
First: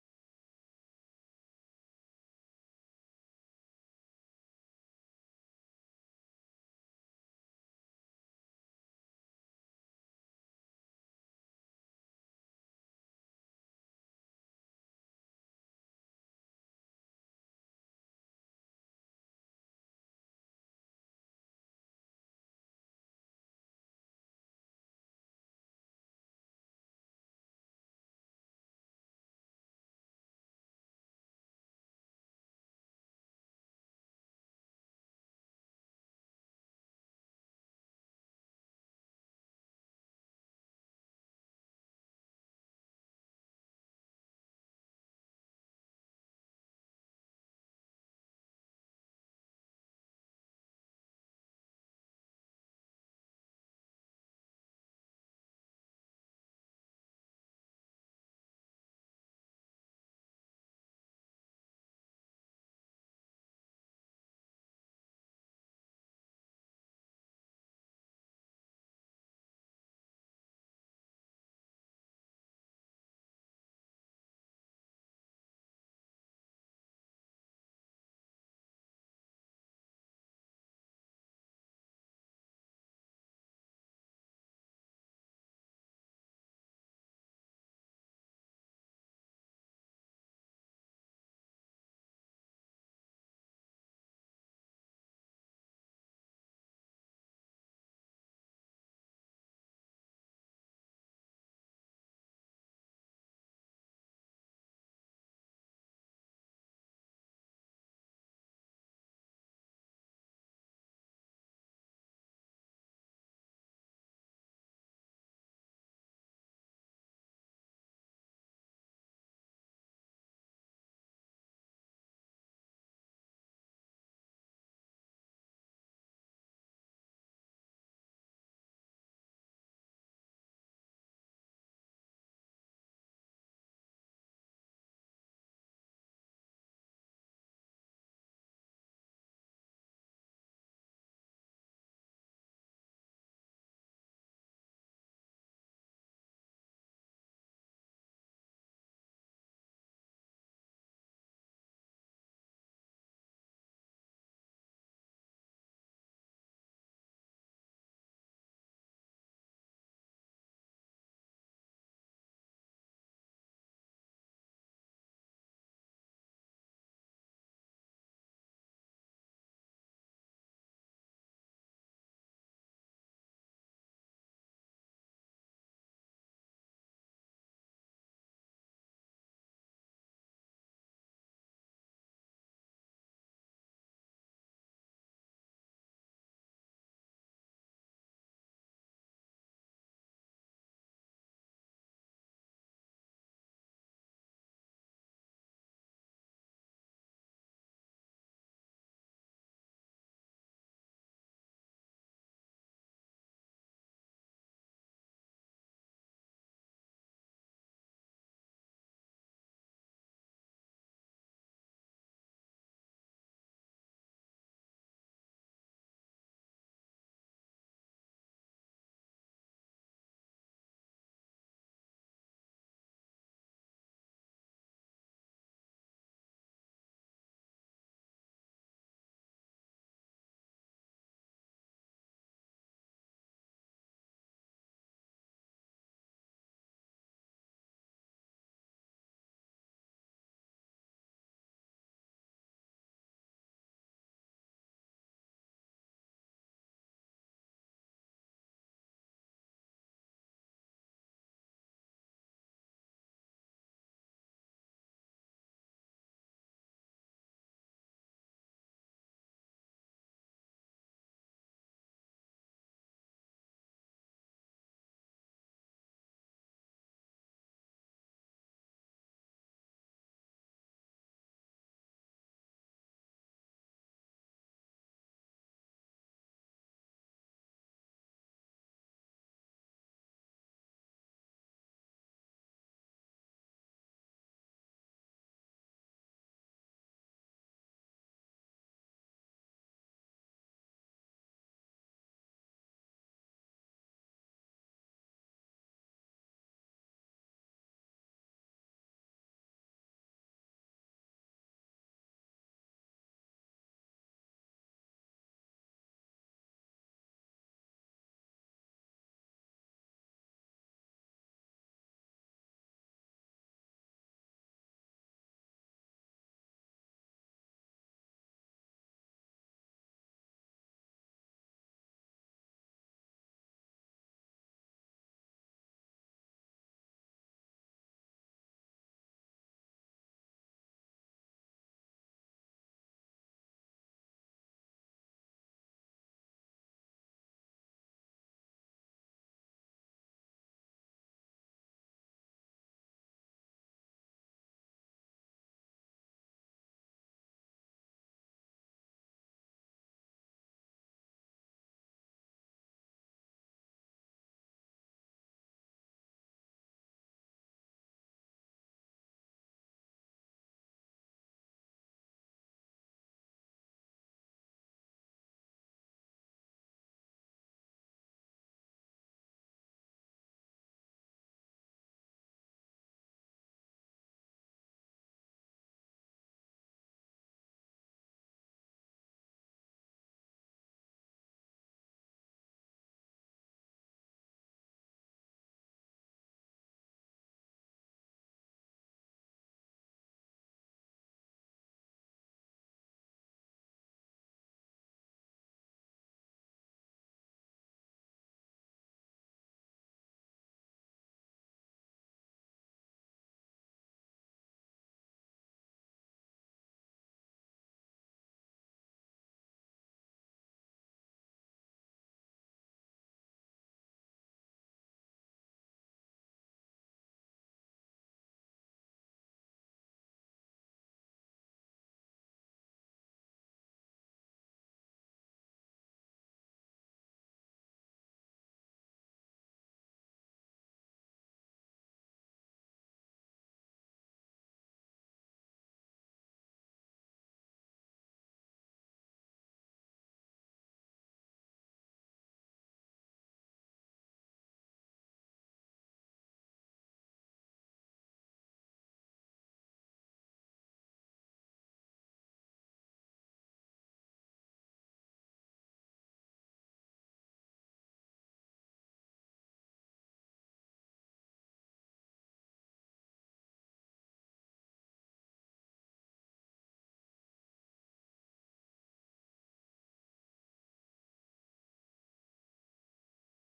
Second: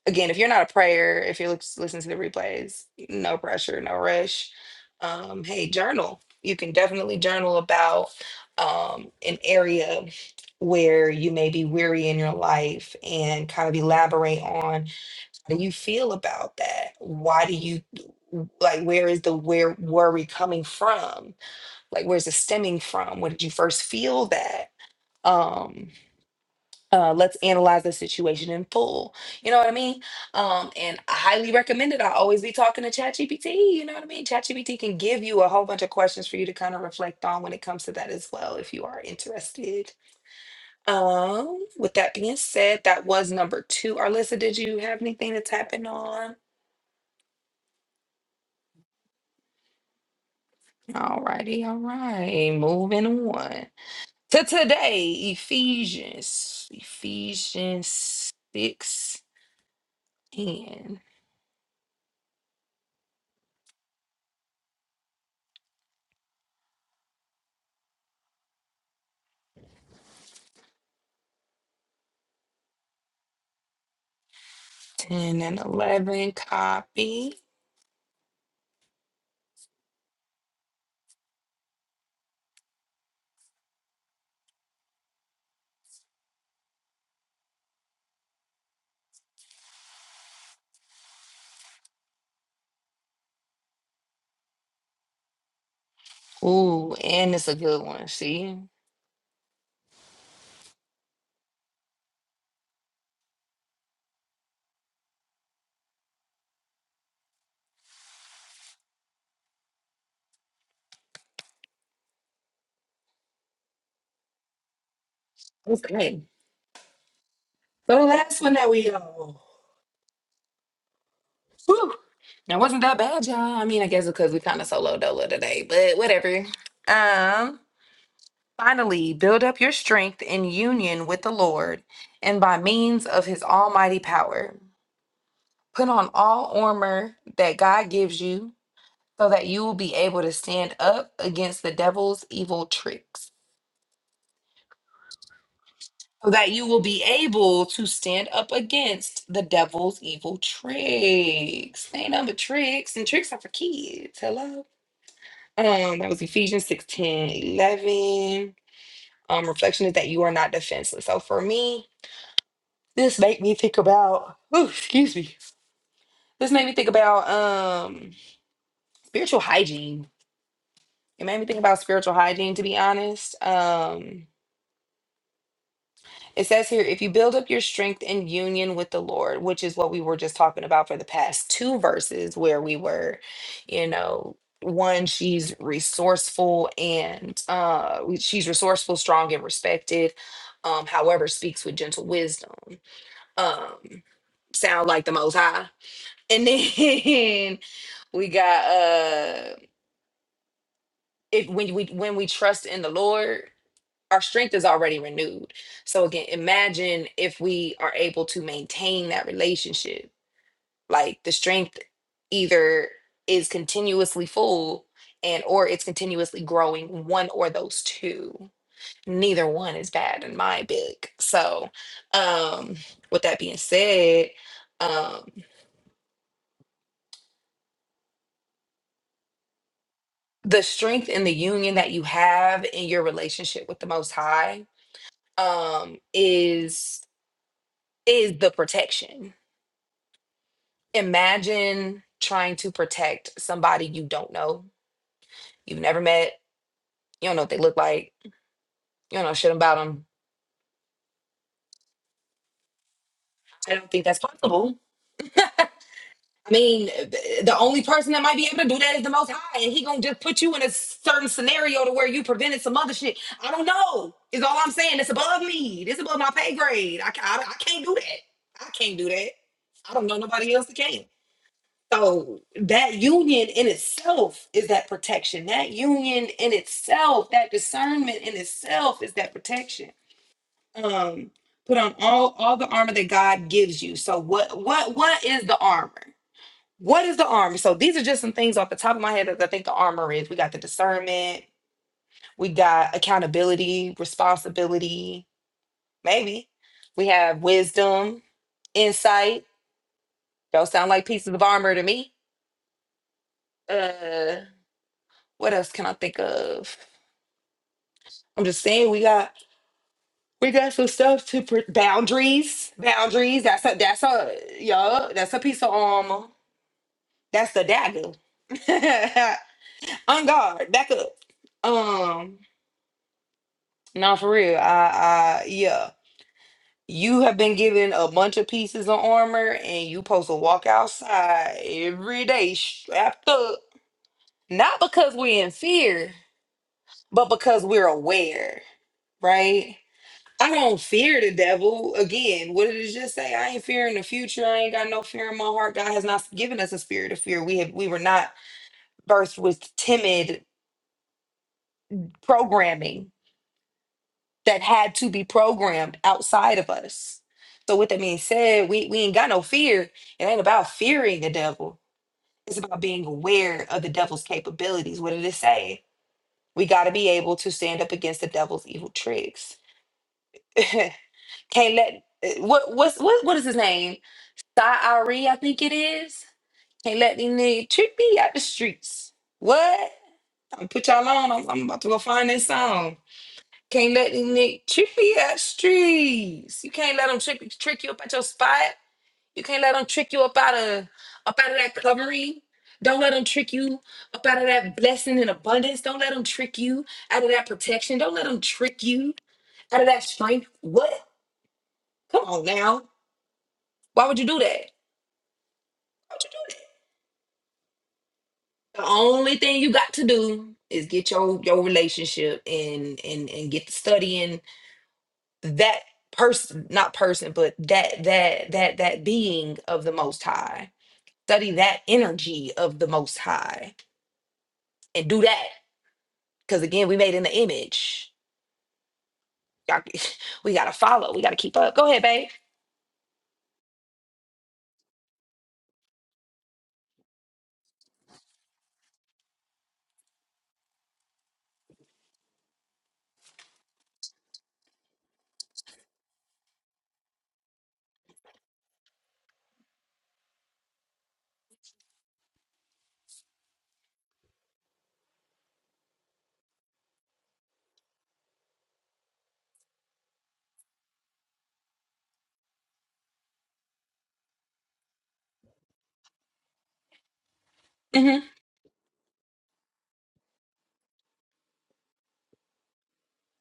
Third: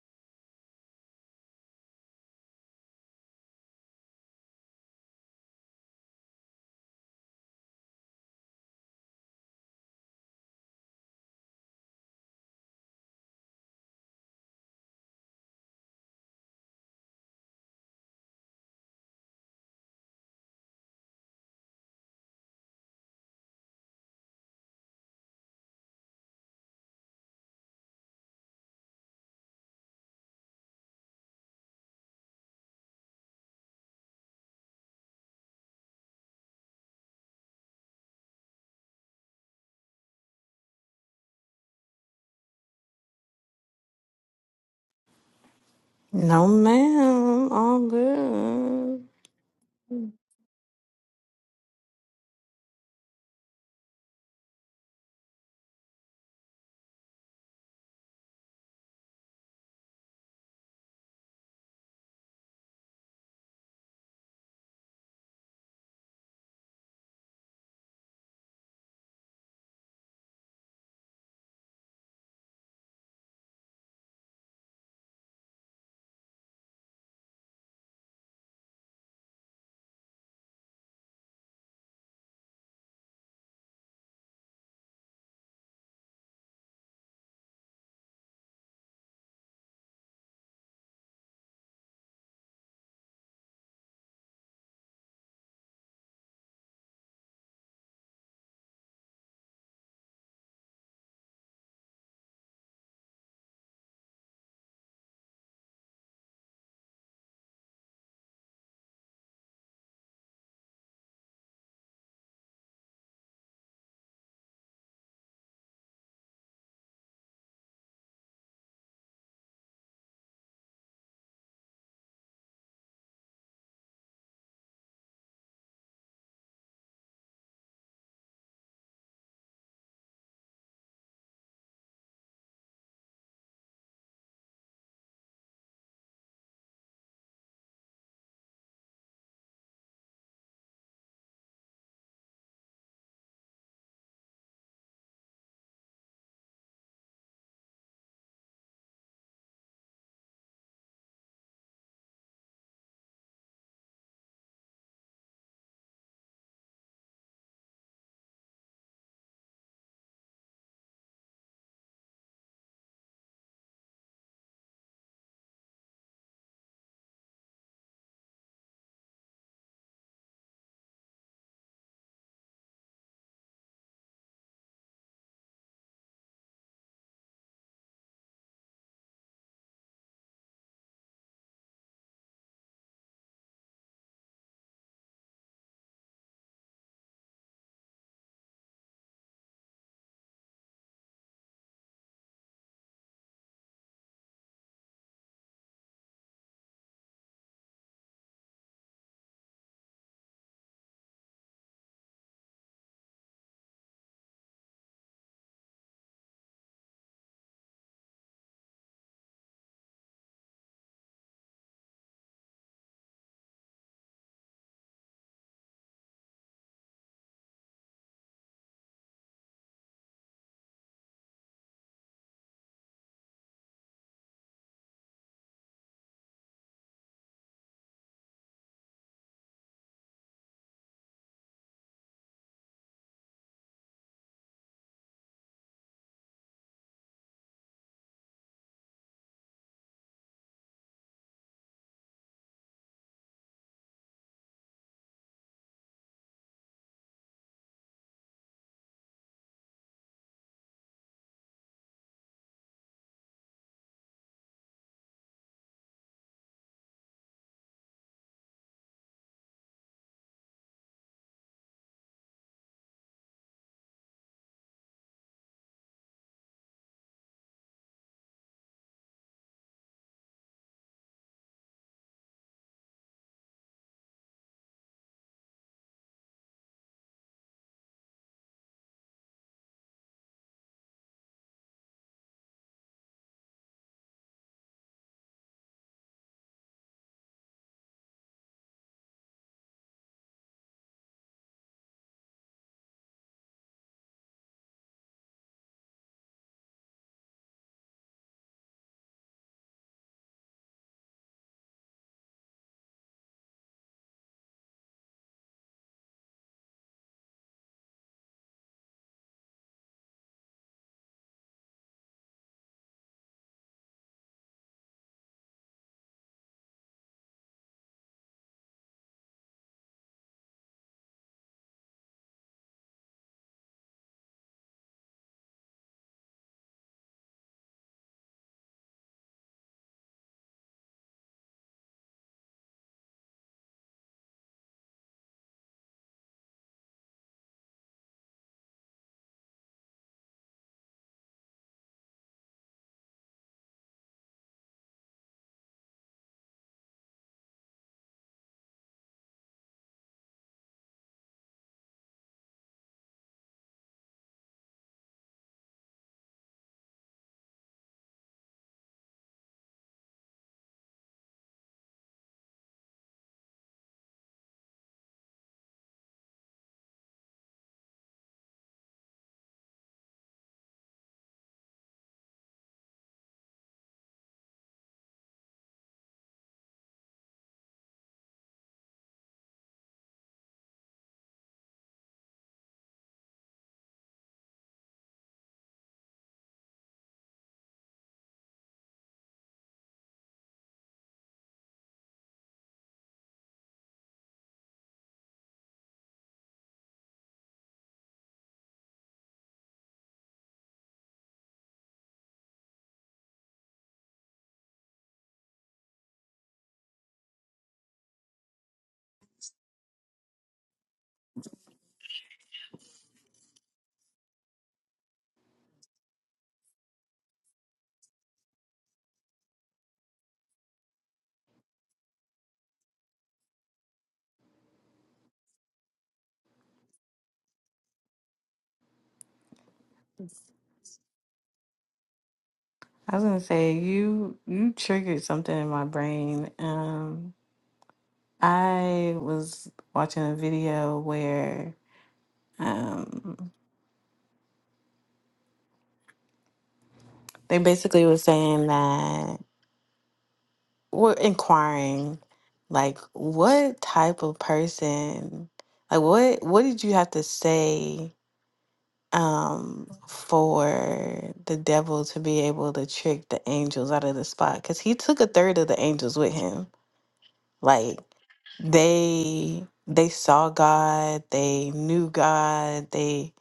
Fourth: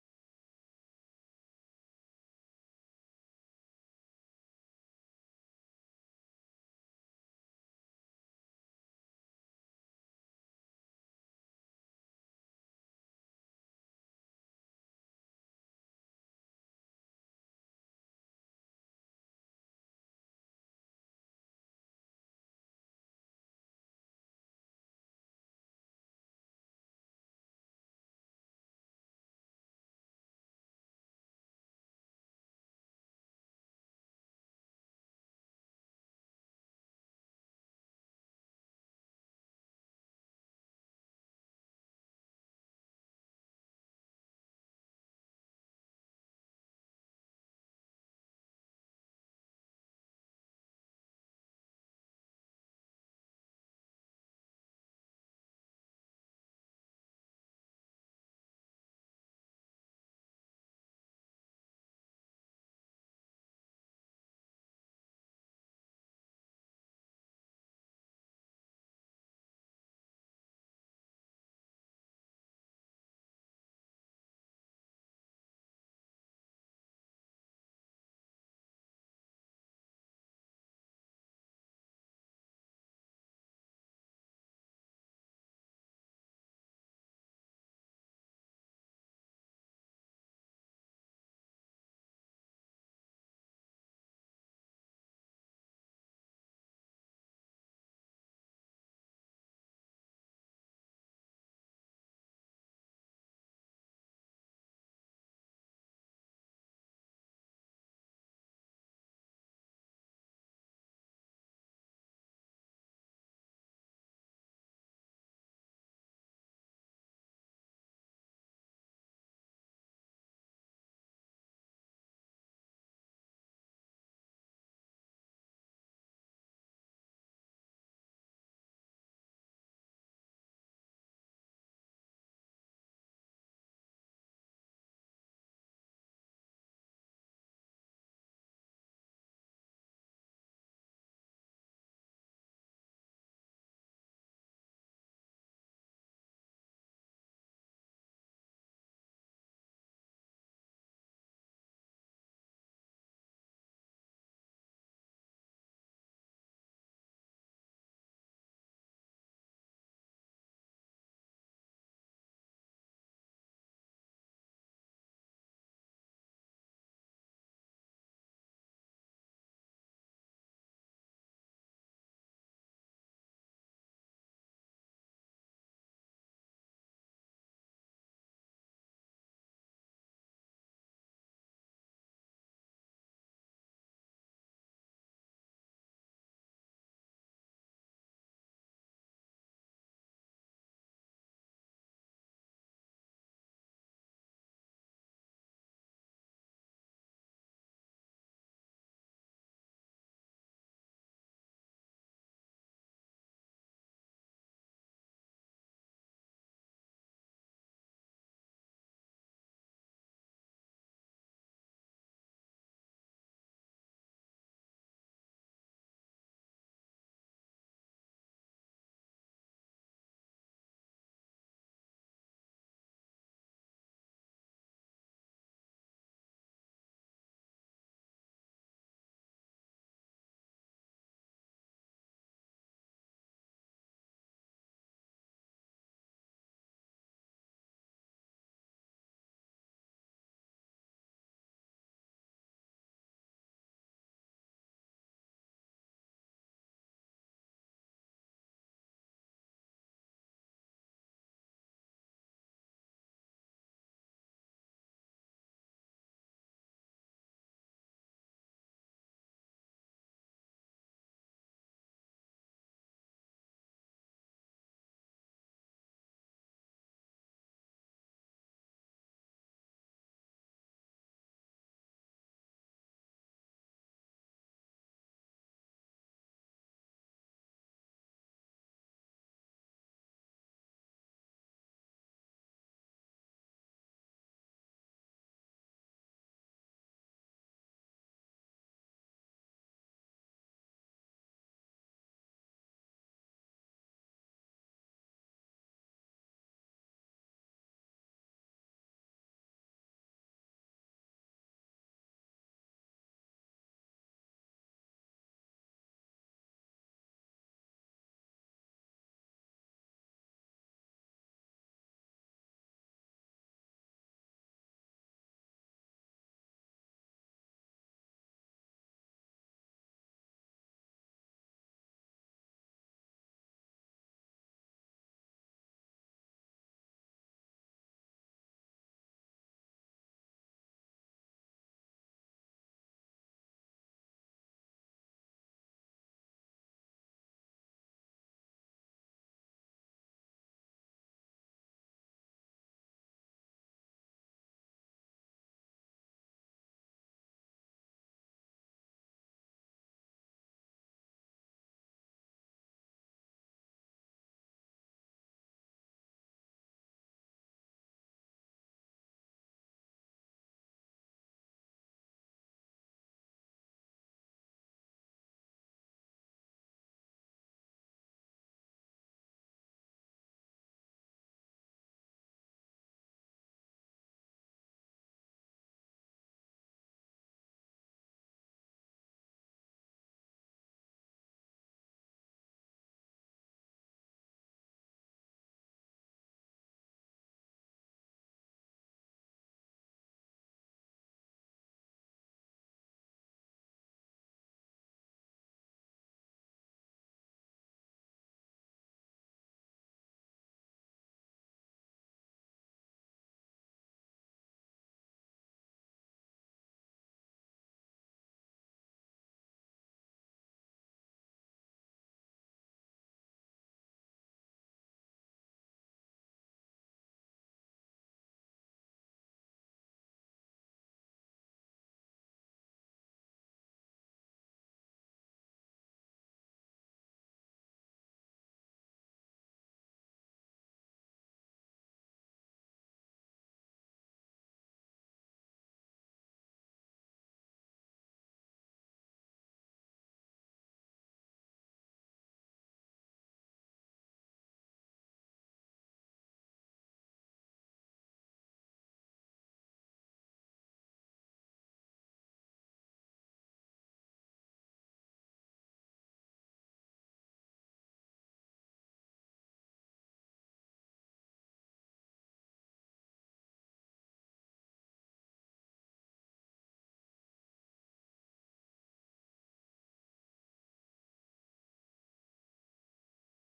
S2: again, if you're not a prayer, if you're lis- listening to the replays, no pressure, no rush. Um, hey, journal. You can definitely journal about um, an area where you may be weary in your life and kind of elaborate on how do you feel about that? Why do you like where is the where worry coming from? Like where's it stemming from? Where did you first feel that? Um uh, let's analyze the situation in full. You know what I mean? Um, and I highly recommend it. I always be talking to ChatGPT. You know what I mean? ChatGPT can give you a whole bunch of questions for you to kind of reflect on when it comes to that as well, if you are interested. Um, with that being said, that was number two. Arlissa, did you have anything that's happened on?
S1: No, ma'am, all good.
S2: All righty, all right. Moving on to today, Ephesians, Ephesians 6 10. 10 and 11 copy. Ooh, and it's a good one. See? Okay. So the last one that we all. Whew. That wasn't that bad, y'all? I mean, I guess because we kind of solo dolo today, but whatever. Um, finally, build up your strength in union with the Lord and by means of his almighty power. Put on all armor that God gives you so that you will be able to stand up against the devil's evil tricks. so that you will be able to stand up against the devil's evil tricks. Ain't nothing but tricks, and tricks are for kids. Hello. Um, that was Ephesians 6, ten, eleven. Um, reflection is that you are not defenseless. So for me, this made me think about, ooh, excuse me. This made me think about um spiritual hygiene. It made me think about spiritual hygiene, to be honest. Um, It says here, if you build up your strength in union with the Lord, which is what we were just talking about for the past two verses, where we were, you know, one, she's resourceful and uh, she's resourceful, strong, and respected. Um, however, speaks with gentle wisdom. Um, sound like the Most High. And then we got uh, if when we when we trust in the Lord our strength is already renewed. So again, imagine if we are able to maintain that relationship. Like the strength either is continuously full and or it's continuously growing one or those two. Neither one is bad in my book. So um with that being said, um the strength in the union that you have in your relationship with the most high um is is the protection imagine trying to protect somebody you don't know, you've never met, you don't know what they look like, you don't know shit about them. I don't think that's possible. I mean, th- the only person that might be able to do that is the Most High, and He gonna just put you in a certain scenario to where you prevented some other shit. I don't know. Is all I'm saying. It's above me. It's above my pay grade. I, ca- I, I can't do that. I can't do that. I don't know nobody else that can. So that union in itself is that protection. That union in itself, that discernment in itself is that protection. Um, put on all all the armor that God gives you. So what what what is the armor? What is the armor? So these are just some things off the top of my head that I think the armor is. We got the discernment, we got accountability, responsibility, maybe. We have wisdom, insight. Those sound like pieces of armor to me. Uh What else can I think of? I'm just saying we got we got some stuff to pr- boundaries. Boundaries. That's a that's a yo. That's a piece of armor. That's the dagger. On guard. Back up. Um. No, for real. I I yeah. You have been given a bunch of pieces of armor, and you' supposed to walk outside every day strapped up. Not because we're in fear, but because we're aware, right? I don't fear the devil. Again, what did it just say? I ain't fearing the future. I ain't got no fear in my heart. God has not given us a spirit of fear. We have we were not birthed with timid programming that had to be programmed outside of us. So with that being said, we, we ain't got no fear. It ain't about fearing the devil. It's about being aware of the devil's capabilities. What did it say? We gotta be able to stand up against the devil's evil tricks. Can't let eh, what what's what what is his name? Thyre, I think it is. Can't let these niggas trick me out the streets. What? I'm put y'all on. I'm, I'm about to go find this song. Can't let these niggas trick me out the streets. You can't let them trick, trick you up at your spot. You can't let them trick you up out of up out of that covering. Don't let them trick you up out of that blessing and abundance. Don't let them trick you out of that protection. Don't let them trick you out of that strength. What? Come on now. Why would you do that? Why would you do that? The only thing you got to do is get your your relationship and and and get to studying that person, not person, but that that that that being of the Most High. Study that energy of the Most High and do that because again, we made in the image. Y'all- we gotta follow. We gotta keep up. Go ahead, babe.
S1: I was gonna say you you triggered something in my brain. Um, I was watching a video where um they basically were saying that we're inquiring, like, what type of person, like, what what did you have to say um for the devil to be able to trick the angels out of the spot? Because he took a third of the angels with him. Like,
S2: hmm
S1: they they saw God, they knew God, they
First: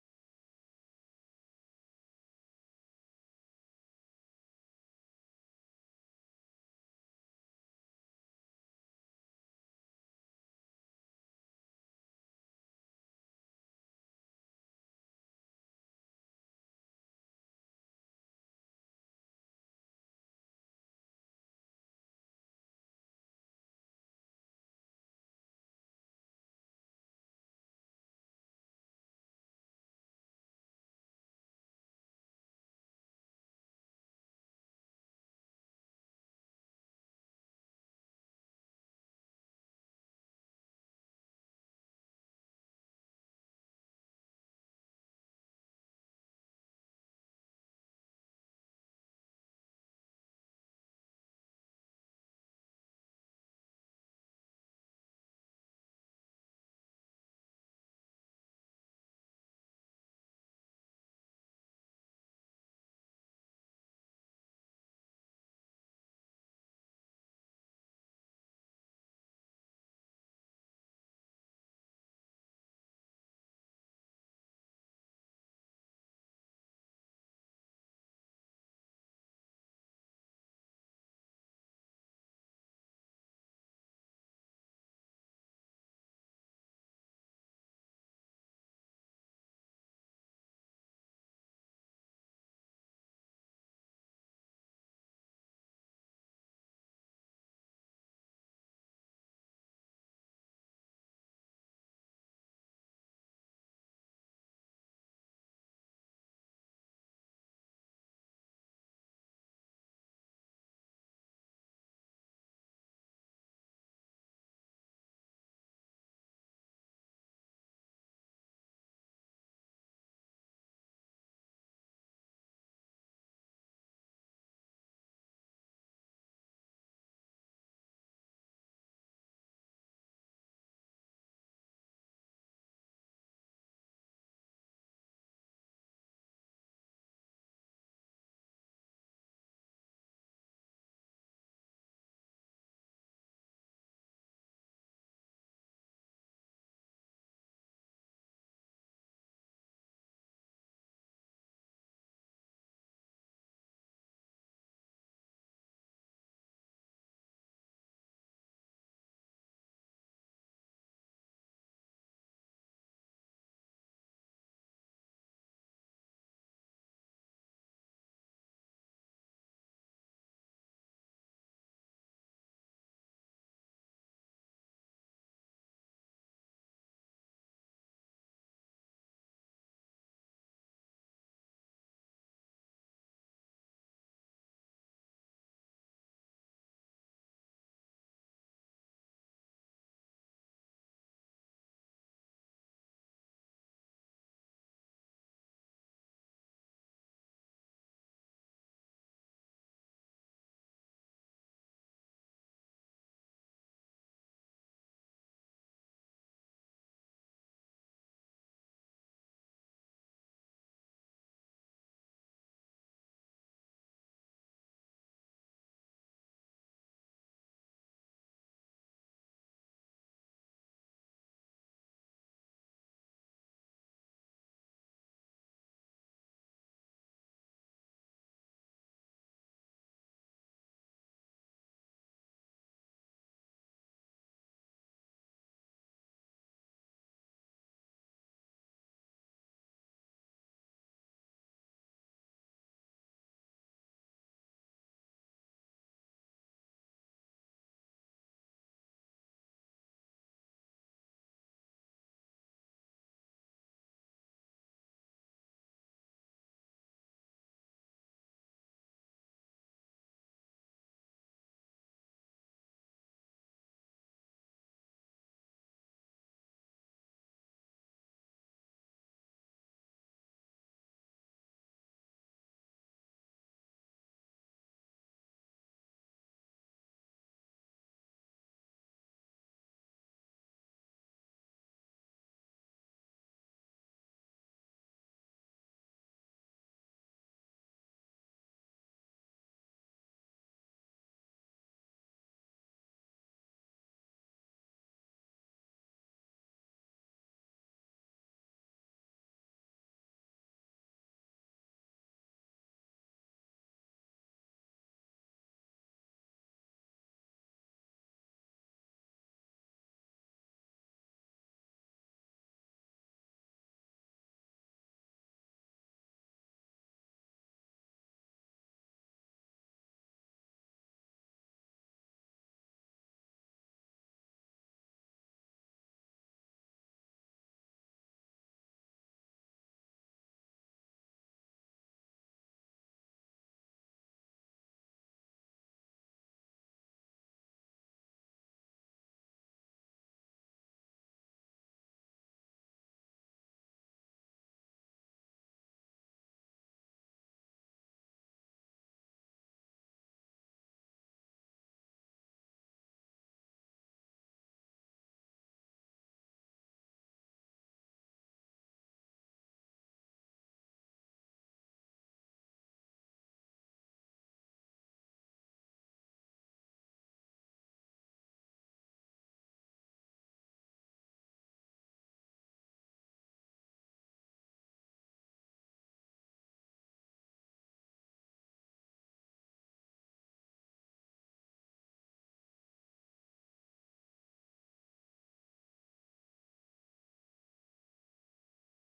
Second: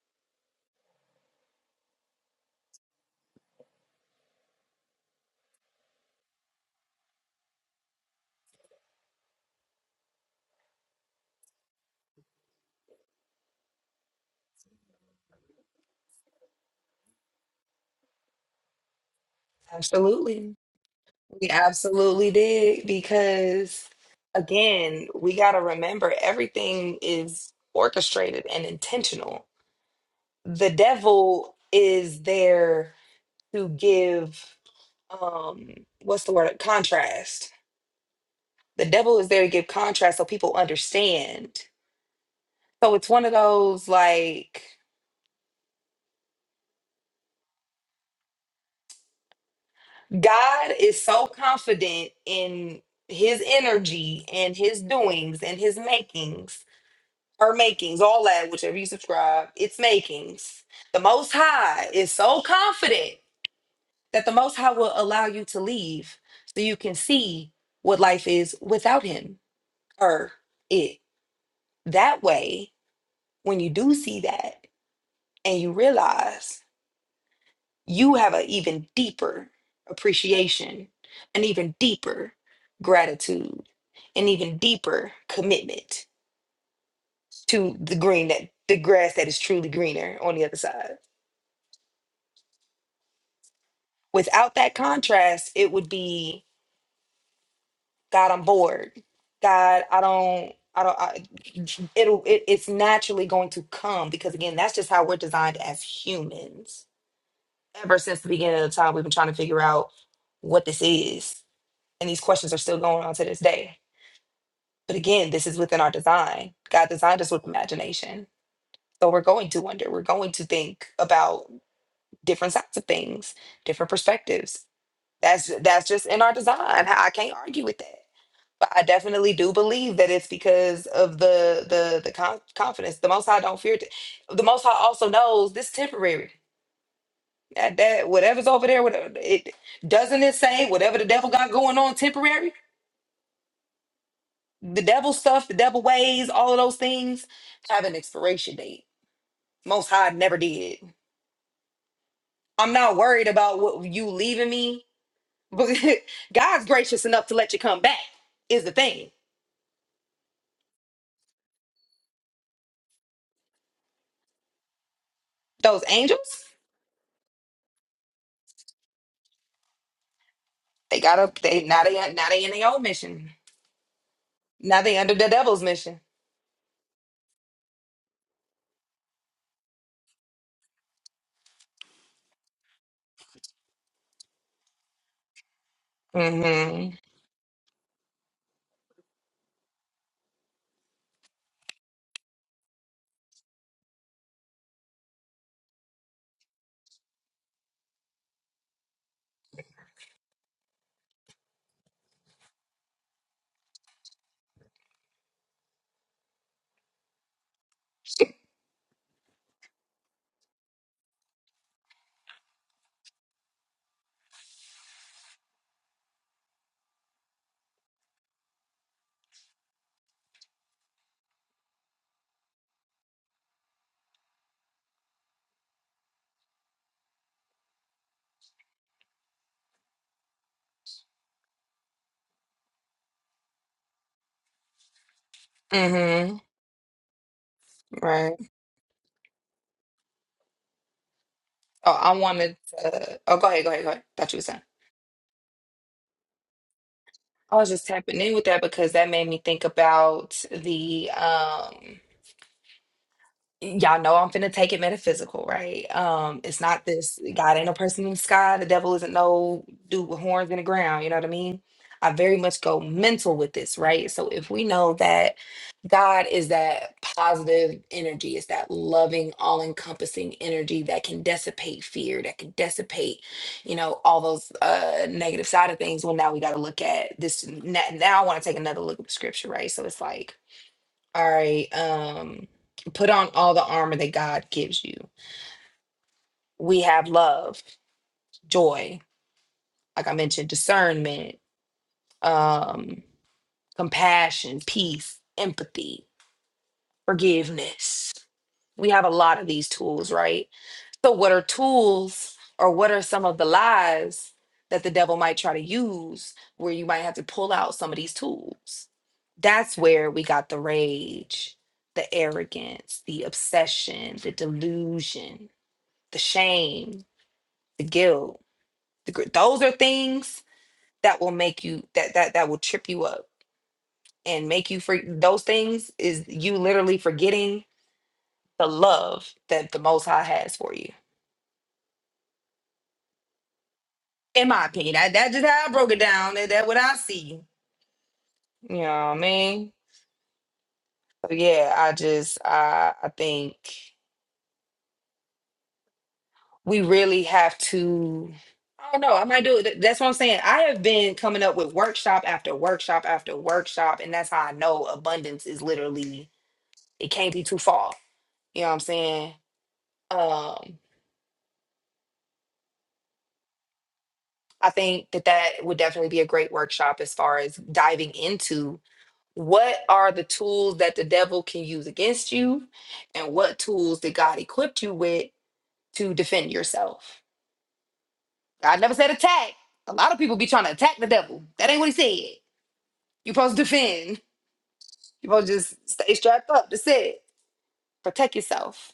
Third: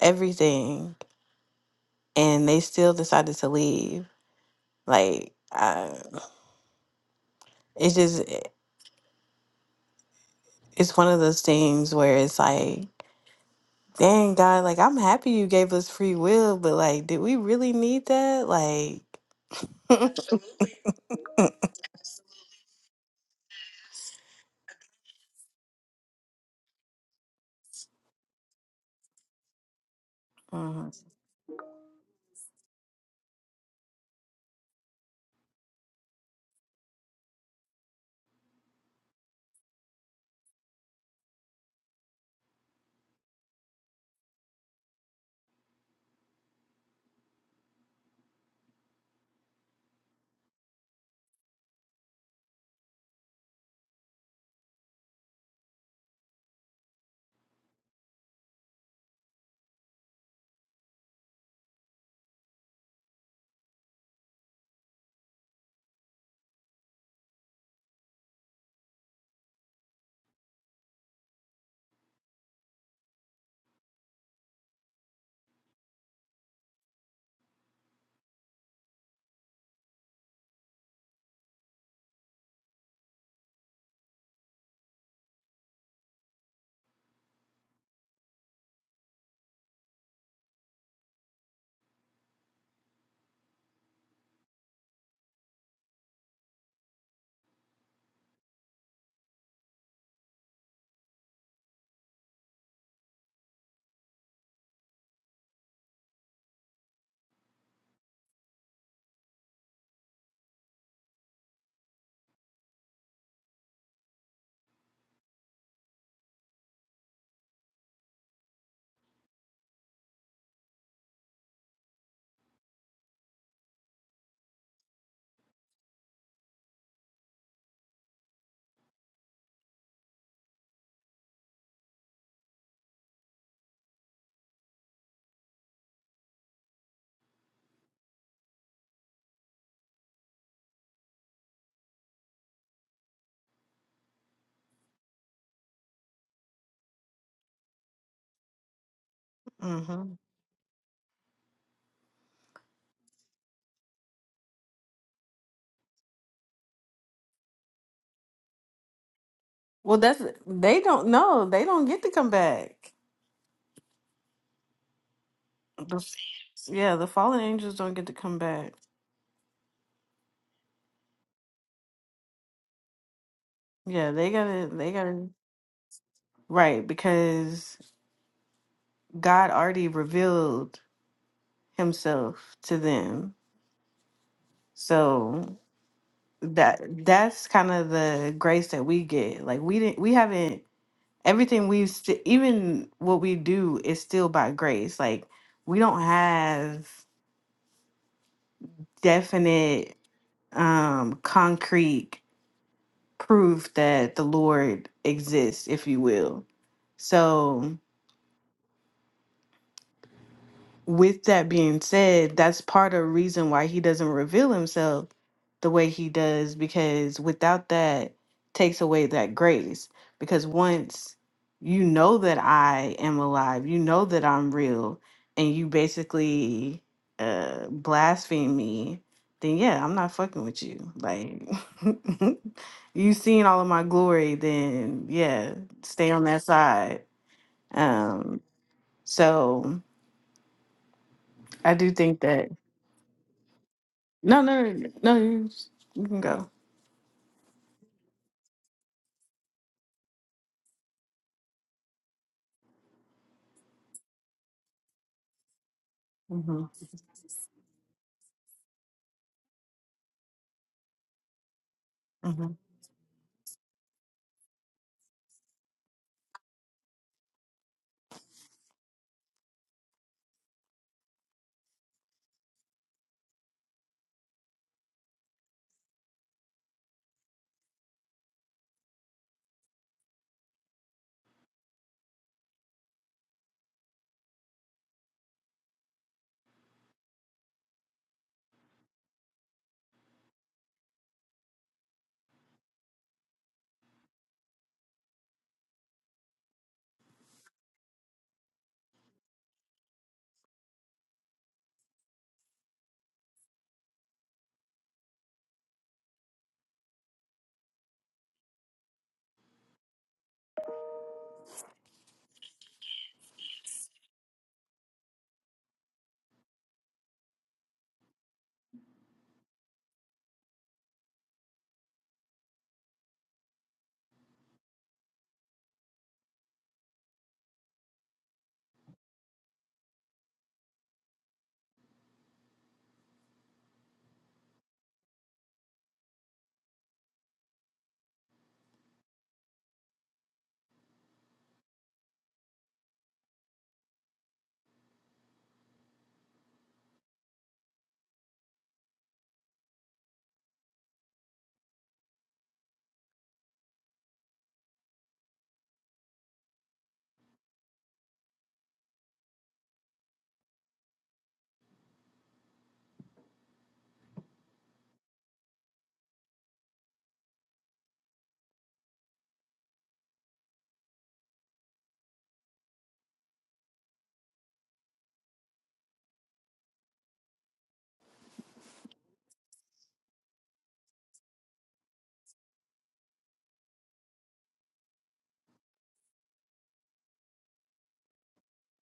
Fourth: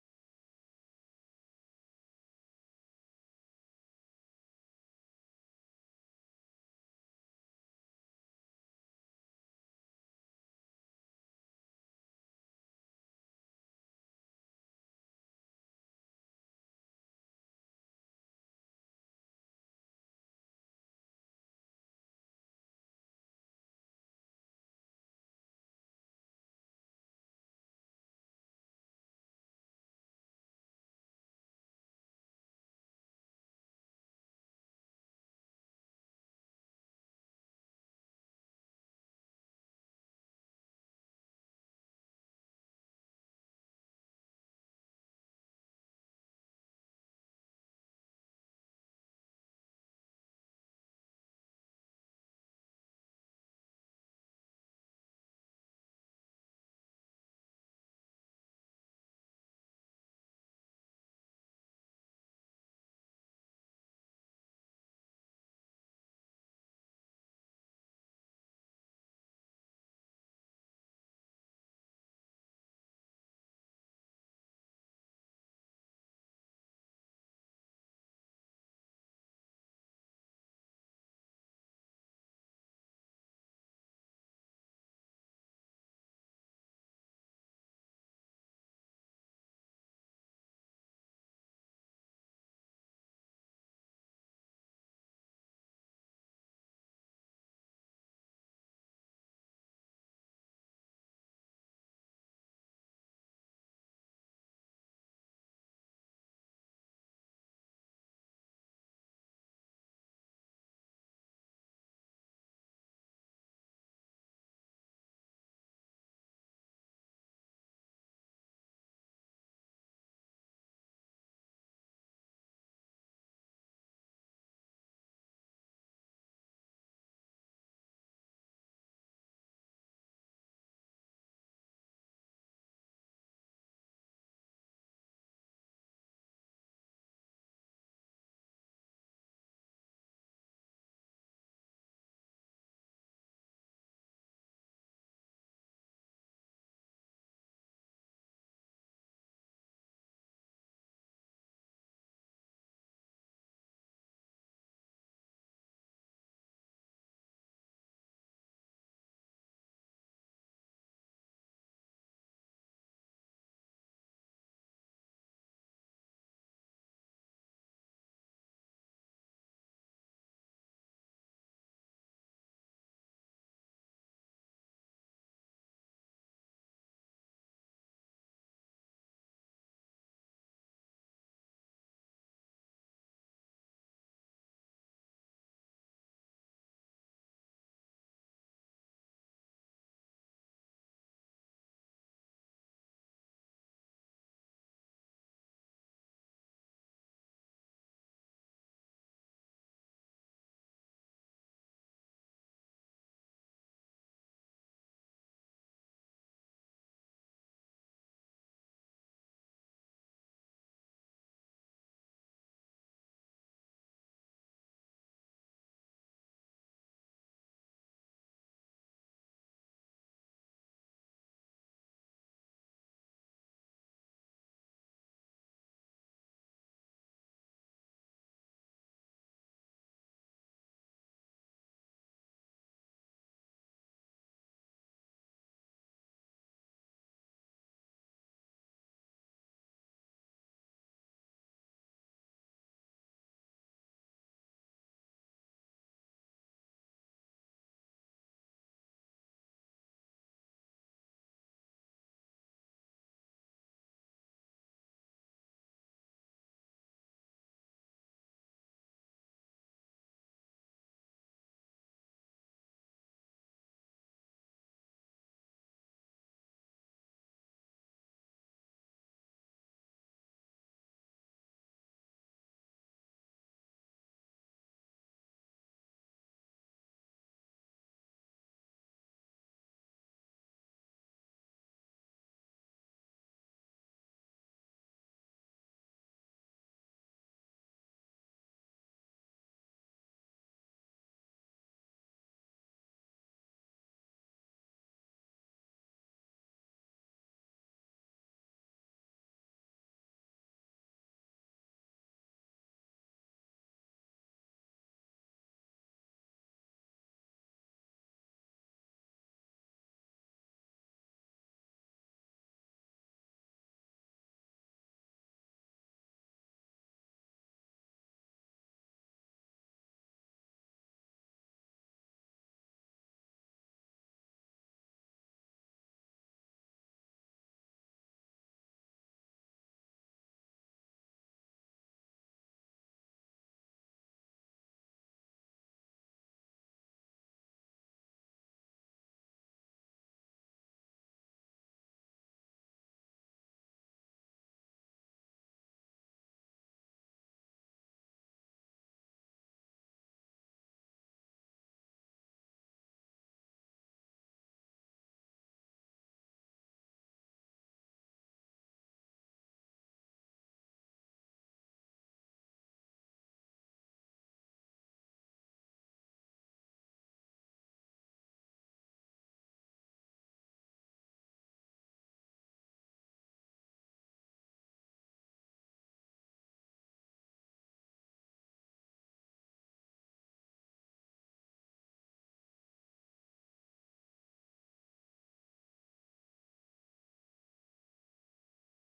S1: everything, and they still decided to leave. Like, I, it's just it's one of those things where it's like Dang, God, like I'm happy you gave us free will, but like, did we really need that? Like,
S2: Absolutely, we absolutely did because again, we got to remember everything is orchestrated and intentional. the
S1: hmm
S2: devil is there to give um what's the word contrast the devil is there to give contrast so people understand so it's one of those like god is so confident in his energy and his doings and his makings or makings all that whichever you subscribe it's makings the most high is so confident that the Most High will allow you to leave so you can see what life is without Him or it. That way, when you do see that and you realize you have an even deeper appreciation, an even deeper gratitude, an even deeper commitment to the green that the grass that is truly greener on the other side. Without that contrast, it would be God, I'm bored. God, I don't, I don't, I, it'll, it, it's naturally going to come because again, that's just how we're designed as humans. Ever since the beginning of the time, we've been trying to figure out what this is. And these questions are still going on to this day. But again, this is within our design. God designed us with imagination. So we're going to wonder, we're going to think about different sides of things, different perspectives. That's that's just in our design. I I can't argue with that. But I definitely do believe that it's because of the the the con- confidence. The Most High don't fear. T- the Most High also knows this temporary. That, that whatever's over there, whatever it doesn't it say whatever the devil got going on temporary. The devil stuff, the devil ways, all of those things have an expiration date. Most
S1: hmm
S2: High never did. I'm not worried about what you leaving me, but God's gracious enough to let you come back. Is the thing.
S1: well, that's they don't know. They don't get to come back.
S2: Those
S1: The-
S2: angels,
S1: yeah, the fallen angels don't get to come back.
S2: they got up. They now they now they in their own mission
S1: Yeah, they gotta,
S2: Now
S1: they
S2: they under
S1: gotta,
S2: the devil's mission.
S1: right? Because God already revealed Himself to them, so that
S2: Mm-hmm.
S1: that's kind of the grace that we get. Like we didn't, we haven't everything we've st- even what we do is still by grace like we don't have definite um concrete proof that the lord exists if you will so with that being said, that's part of the reason why he doesn't reveal himself the way he does, because without that takes away that grace. Because once you know that I am alive, you know that I'm real, and you basically uh blaspheme me, then yeah, I'm not fucking with you. Like you seen all of my glory, then yeah, stay on
S2: Mm-hmm.
S1: that side.
S2: Right.
S1: Um so I do
S2: Oh, I
S1: think that
S2: wanted to. Oh, go ahead. Go ahead. Go ahead. Thought you
S1: No,
S2: were
S1: no,
S2: saying.
S1: no, no, you you can go.
S2: I was just tapping in with that because that made me think about the um. y'all know I'm finna take it metaphysical, right? Um, it's
S1: hmm
S2: not this God ain't no person in the sky, the devil isn't no dude with horns in the ground, you know what I mean? I very
S1: hmm
S2: much go mental with this, right? So if we know that God is that positive energy, it's that loving, all encompassing energy that can dissipate fear, that can dissipate, you know, all those uh, negative side of things. Well, now we got to look at this. n- Now I want to take another look at the scripture, right? So it's like, all right. Um, put on all the armor that God gives you. We have love, joy, like I mentioned, discernment, um, compassion, peace, empathy, forgiveness. We have a lot of these tools, right? So, what are tools or what are some of the lies that the devil might try to use where you might have to pull out some of these tools? That's where we got the rage, the arrogance, the obsession, the delusion, the shame, the guilt. The, gr- those are things that will make you that that that will trip you up and make you freak. Those things is you literally forgetting the love that the Most High has for you in my opinion. That that's just how I broke it down. That, that what I see. You know what I mean? So yeah, I just I I think we really have to I don't know. I might do it. That's what I'm saying. I have been coming up with workshop after workshop after workshop, and that's how I know abundance is literally it can't be too far. You know what I'm saying? Um, I think that that would definitely be a great workshop as far as diving into what are the tools that the devil can use against you and what tools did god equip you with to defend yourself god never said attack a lot of people be trying to attack the devil that ain't what he said you're supposed to defend you're supposed to just stay strapped up that's it protect yourself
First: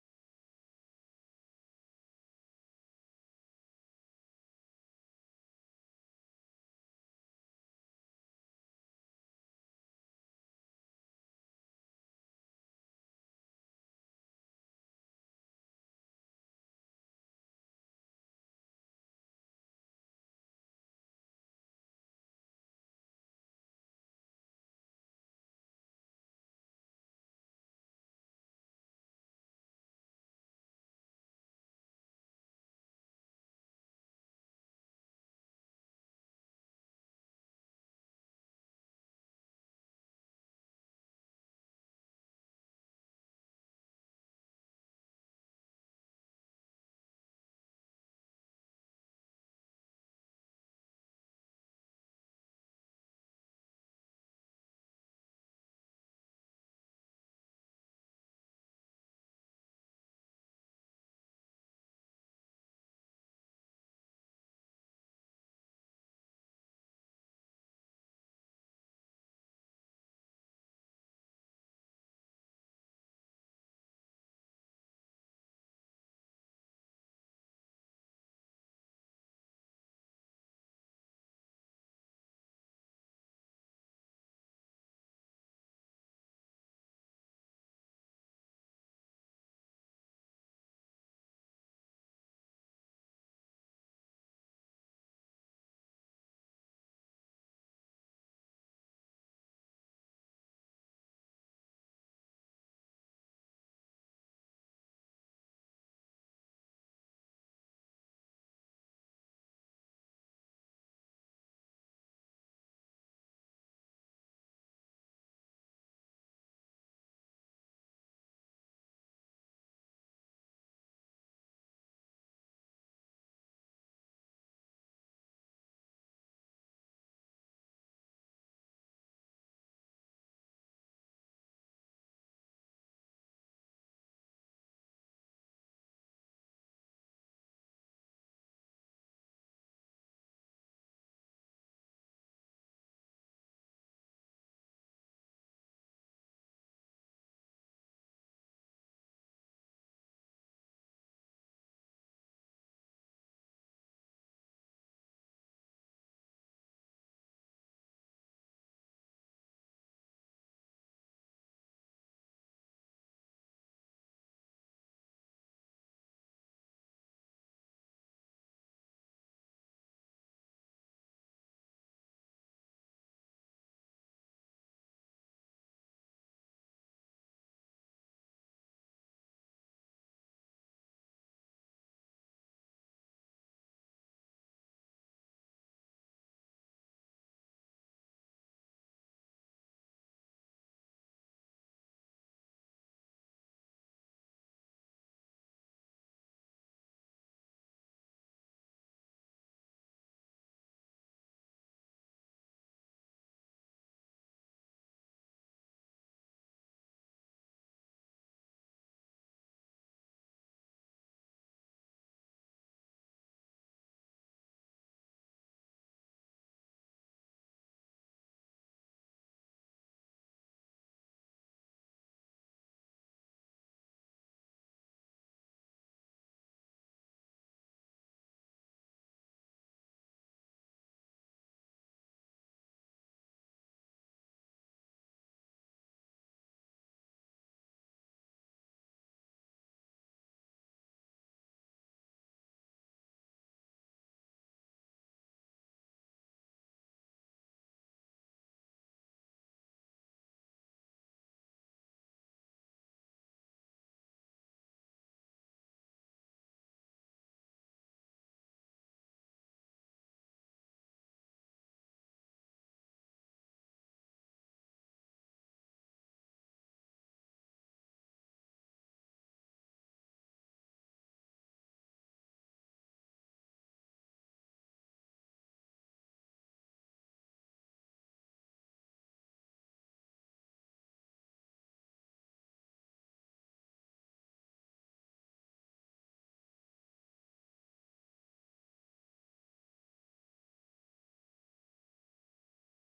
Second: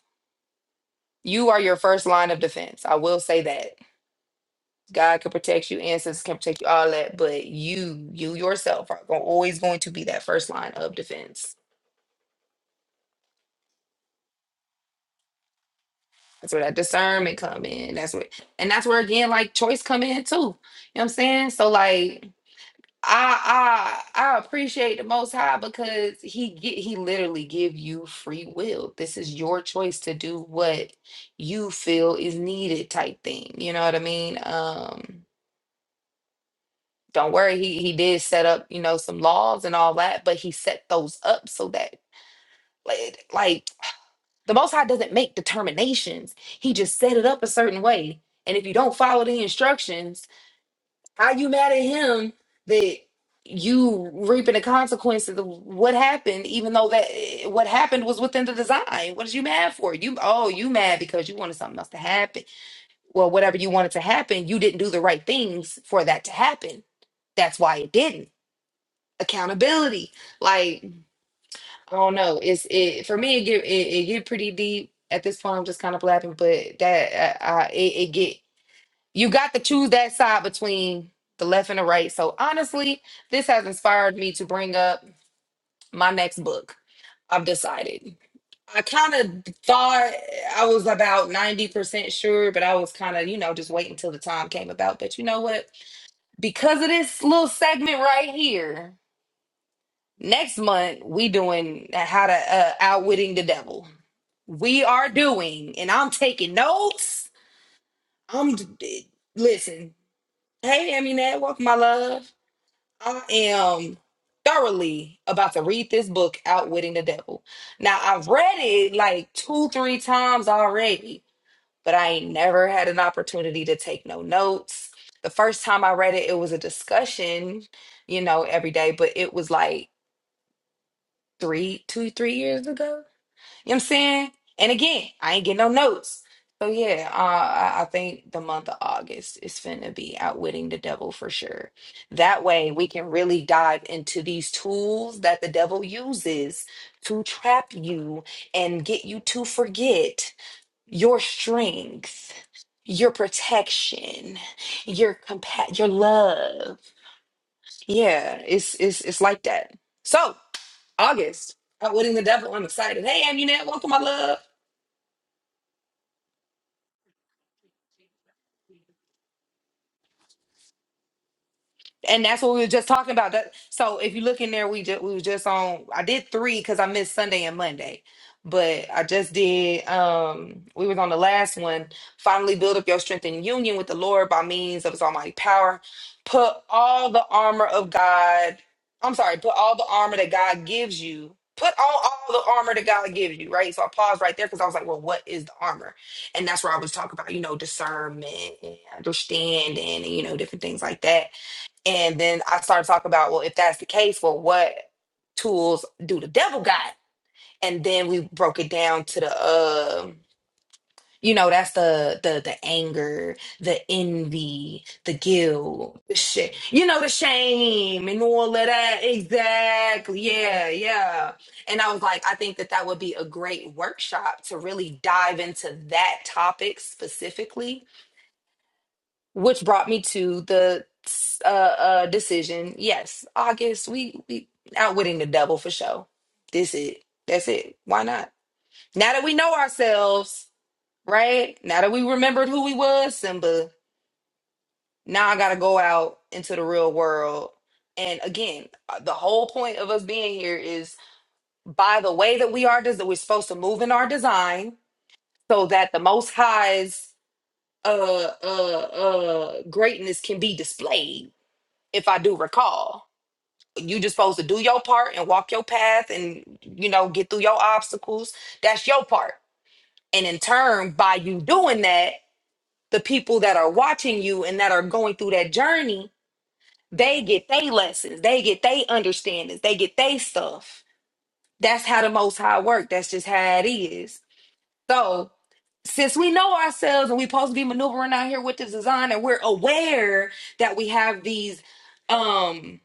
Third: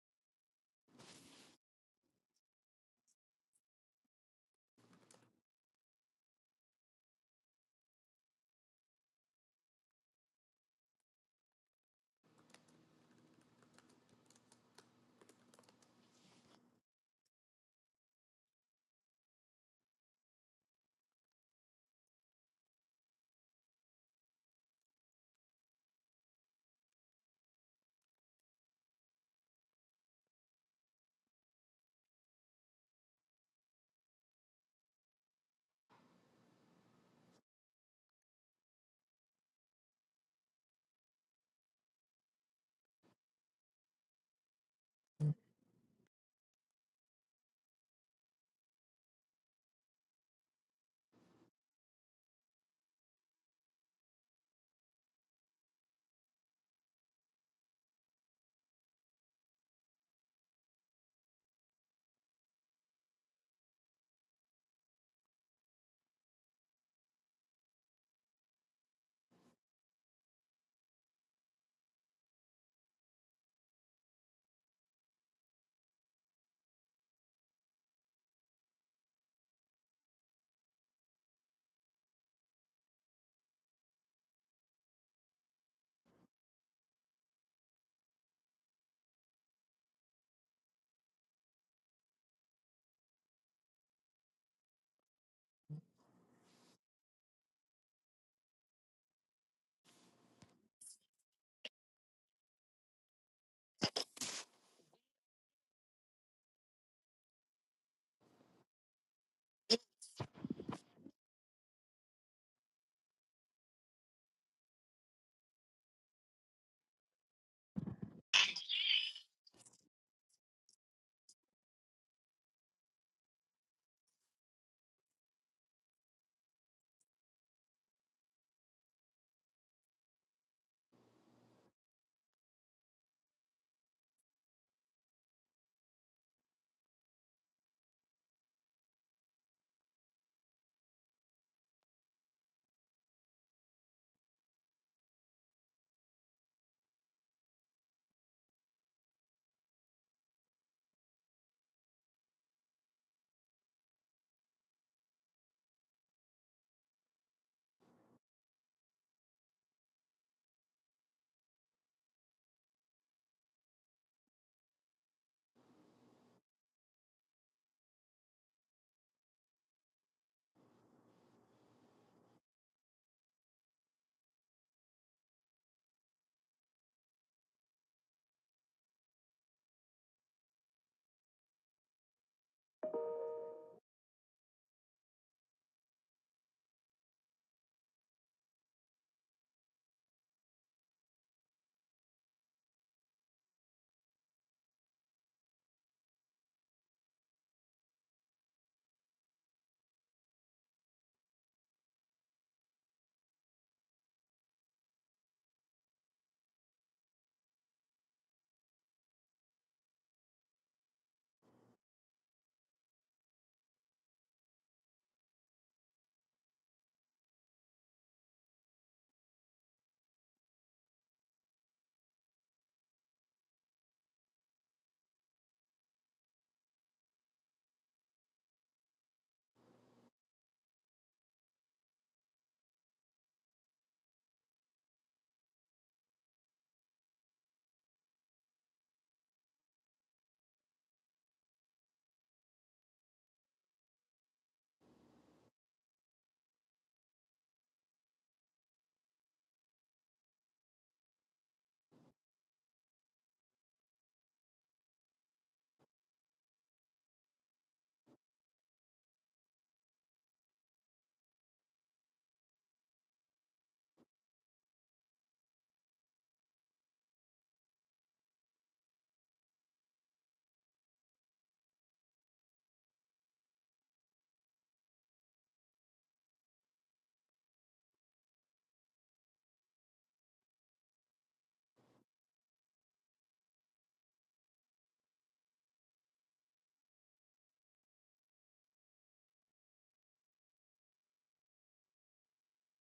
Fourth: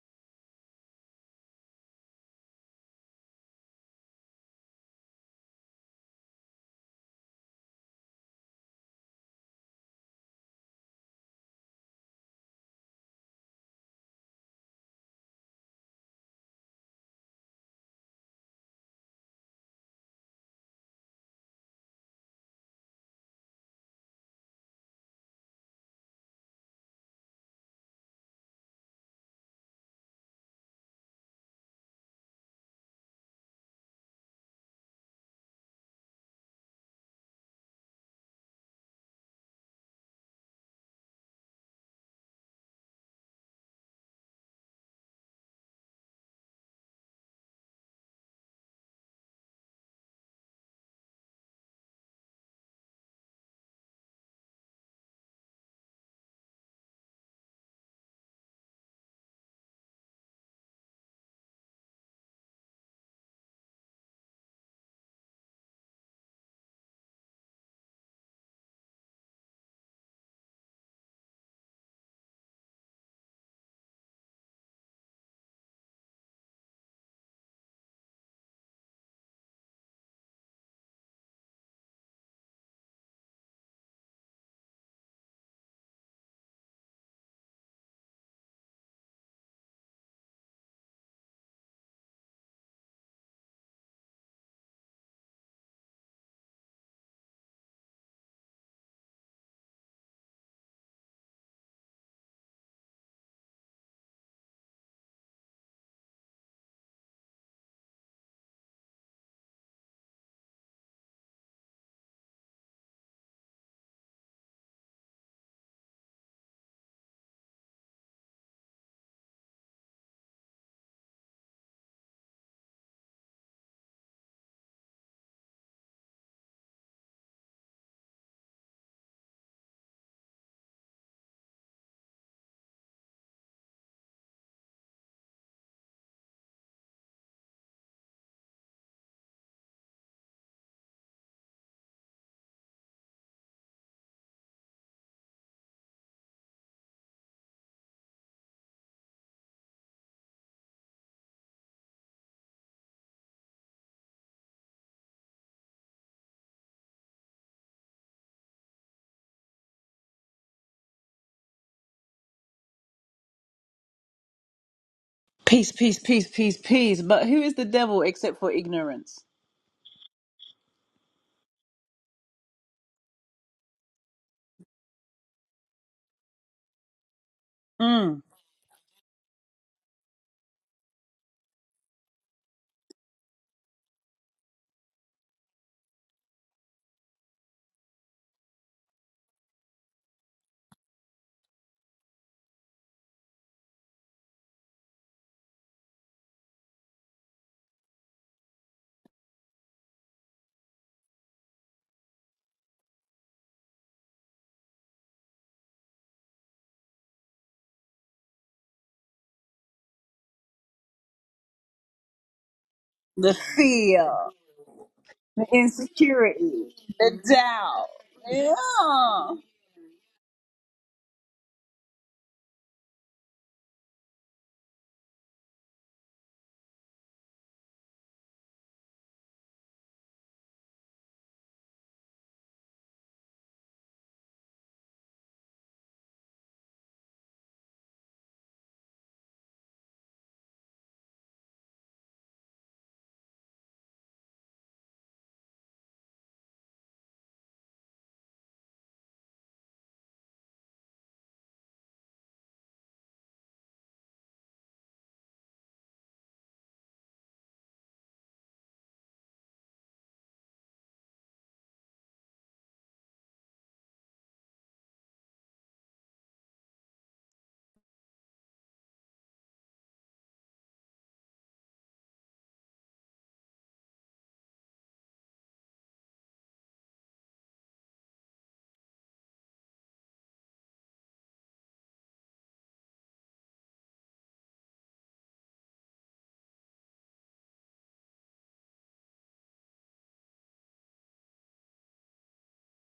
S2: you are your first line of defense i will say that god can protect you ancestors can protect you all that but you you yourself are gon- always going to be that first line of defense That's where that discernment come in. That's what, and that's where again, like choice come in too. You know what I'm saying? So like, I I I appreciate the Most High because he get he literally give you free will. This is your choice to do what you feel is needed, type thing. You know what I mean? Um, don't worry, he he did set up you know some laws and all that, but he set those up so that like. like The Most High doesn't make determinations. He just set it up a certain way. And if you don't follow the instructions, are you mad at him that you reaping the consequences of what happened, even though that eh, what happened was within the design? What is you mad for? You oh, you mad because you wanted something else to happen. Well, whatever you wanted to happen, you didn't do the right things for that to happen. That's why it didn't. Accountability. like. I don't know. It's it for me. It get it, it get pretty deep at this point. I'm just kind of blabbing, but that uh, uh, it, it get you got to choose that side between the left and the right. So honestly, this has inspired me to bring up my next book. I've decided. I kind of thought I was about 90% sure, but I was kind of, you know, just waiting till the time came about. But you know what? Because of this little segment right here, next month we doing uh, how to uh, outwitting the devil we are doing, and I'm taking notes. I'm d- listen. Hey, Aminette, welcome, my love. I am thoroughly about to read this book, Outwitting the Devil. Now, I've read it like two, three times already, but I ain't never had an opportunity to take no notes. The first time I read it, it was a discussion, you know, every day, but it was like three, two, three years ago You know what I'm saying? And again, I ain't getting no notes. So yeah, uh, I I think the month of August is finna be outwitting the devil for sure. That way we can really dive into these tools that the devil uses to trap you and get you to forget your strength, your protection, your compa- your love. Yeah, it's it's it's like that. So August, outwitting the devil. I'm excited. Hey, Amunet, welcome, my love.
S4: Peace, peace, peace, peace, peace. But who is the devil except for ignorance?
S2: and that's what we were just talking about. That so if you look in there, we just we were just on. I did three because I missed Sunday and Monday,
S4: Mm.
S2: but I just did. Um, we was on the last one. Finally, build up your strength in union with the Lord by means of His Almighty power. Put all the armor of God. I'm sorry. Put all the armor that God gives you. Put on all the armor that God gives you, right? So I paused right there because I was like, well, what is the armor? And that's where I was talking about, you know, discernment and understanding and, you know, different things like that and then I started talking about, well, if that's the case, well, what tools do the devil got? And then we broke it down to the um, you know, that's the the the
S4: The
S2: anger, the
S4: fear,
S2: envy, the
S4: the
S2: guilt, the shit,
S4: insecurity,
S2: you know, the
S4: the doubt.
S2: shame and all of that.
S4: Yeah.
S2: Exactly. Yeah, yeah. And I was like, I think that that would be a great workshop to really dive into that topic specifically which brought me to the uh, uh decision. Yes, August. We we outwitting the devil for sure. This it. That's it. Why not? Now that we know ourselves, right? Now that we remembered who we was, Simba. Now I gotta go out into the real world. And again, uh, the whole point of us being here is by the way that we are, des- that we're supposed to move in our design, so that the Most High's uh uh uh greatness can be displayed if I do recall. You just supposed to do your part and walk your path and you know get through your obstacles. That's your part. And in turn, by you doing that, the people that are watching you and that are going through that journey, they get they lessons, they get they understandings, they get they stuff. That's how the most high work. That's just how it is. So since we know ourselves and we supposed to be maneuvering out here with this design and we're aware that we have these um.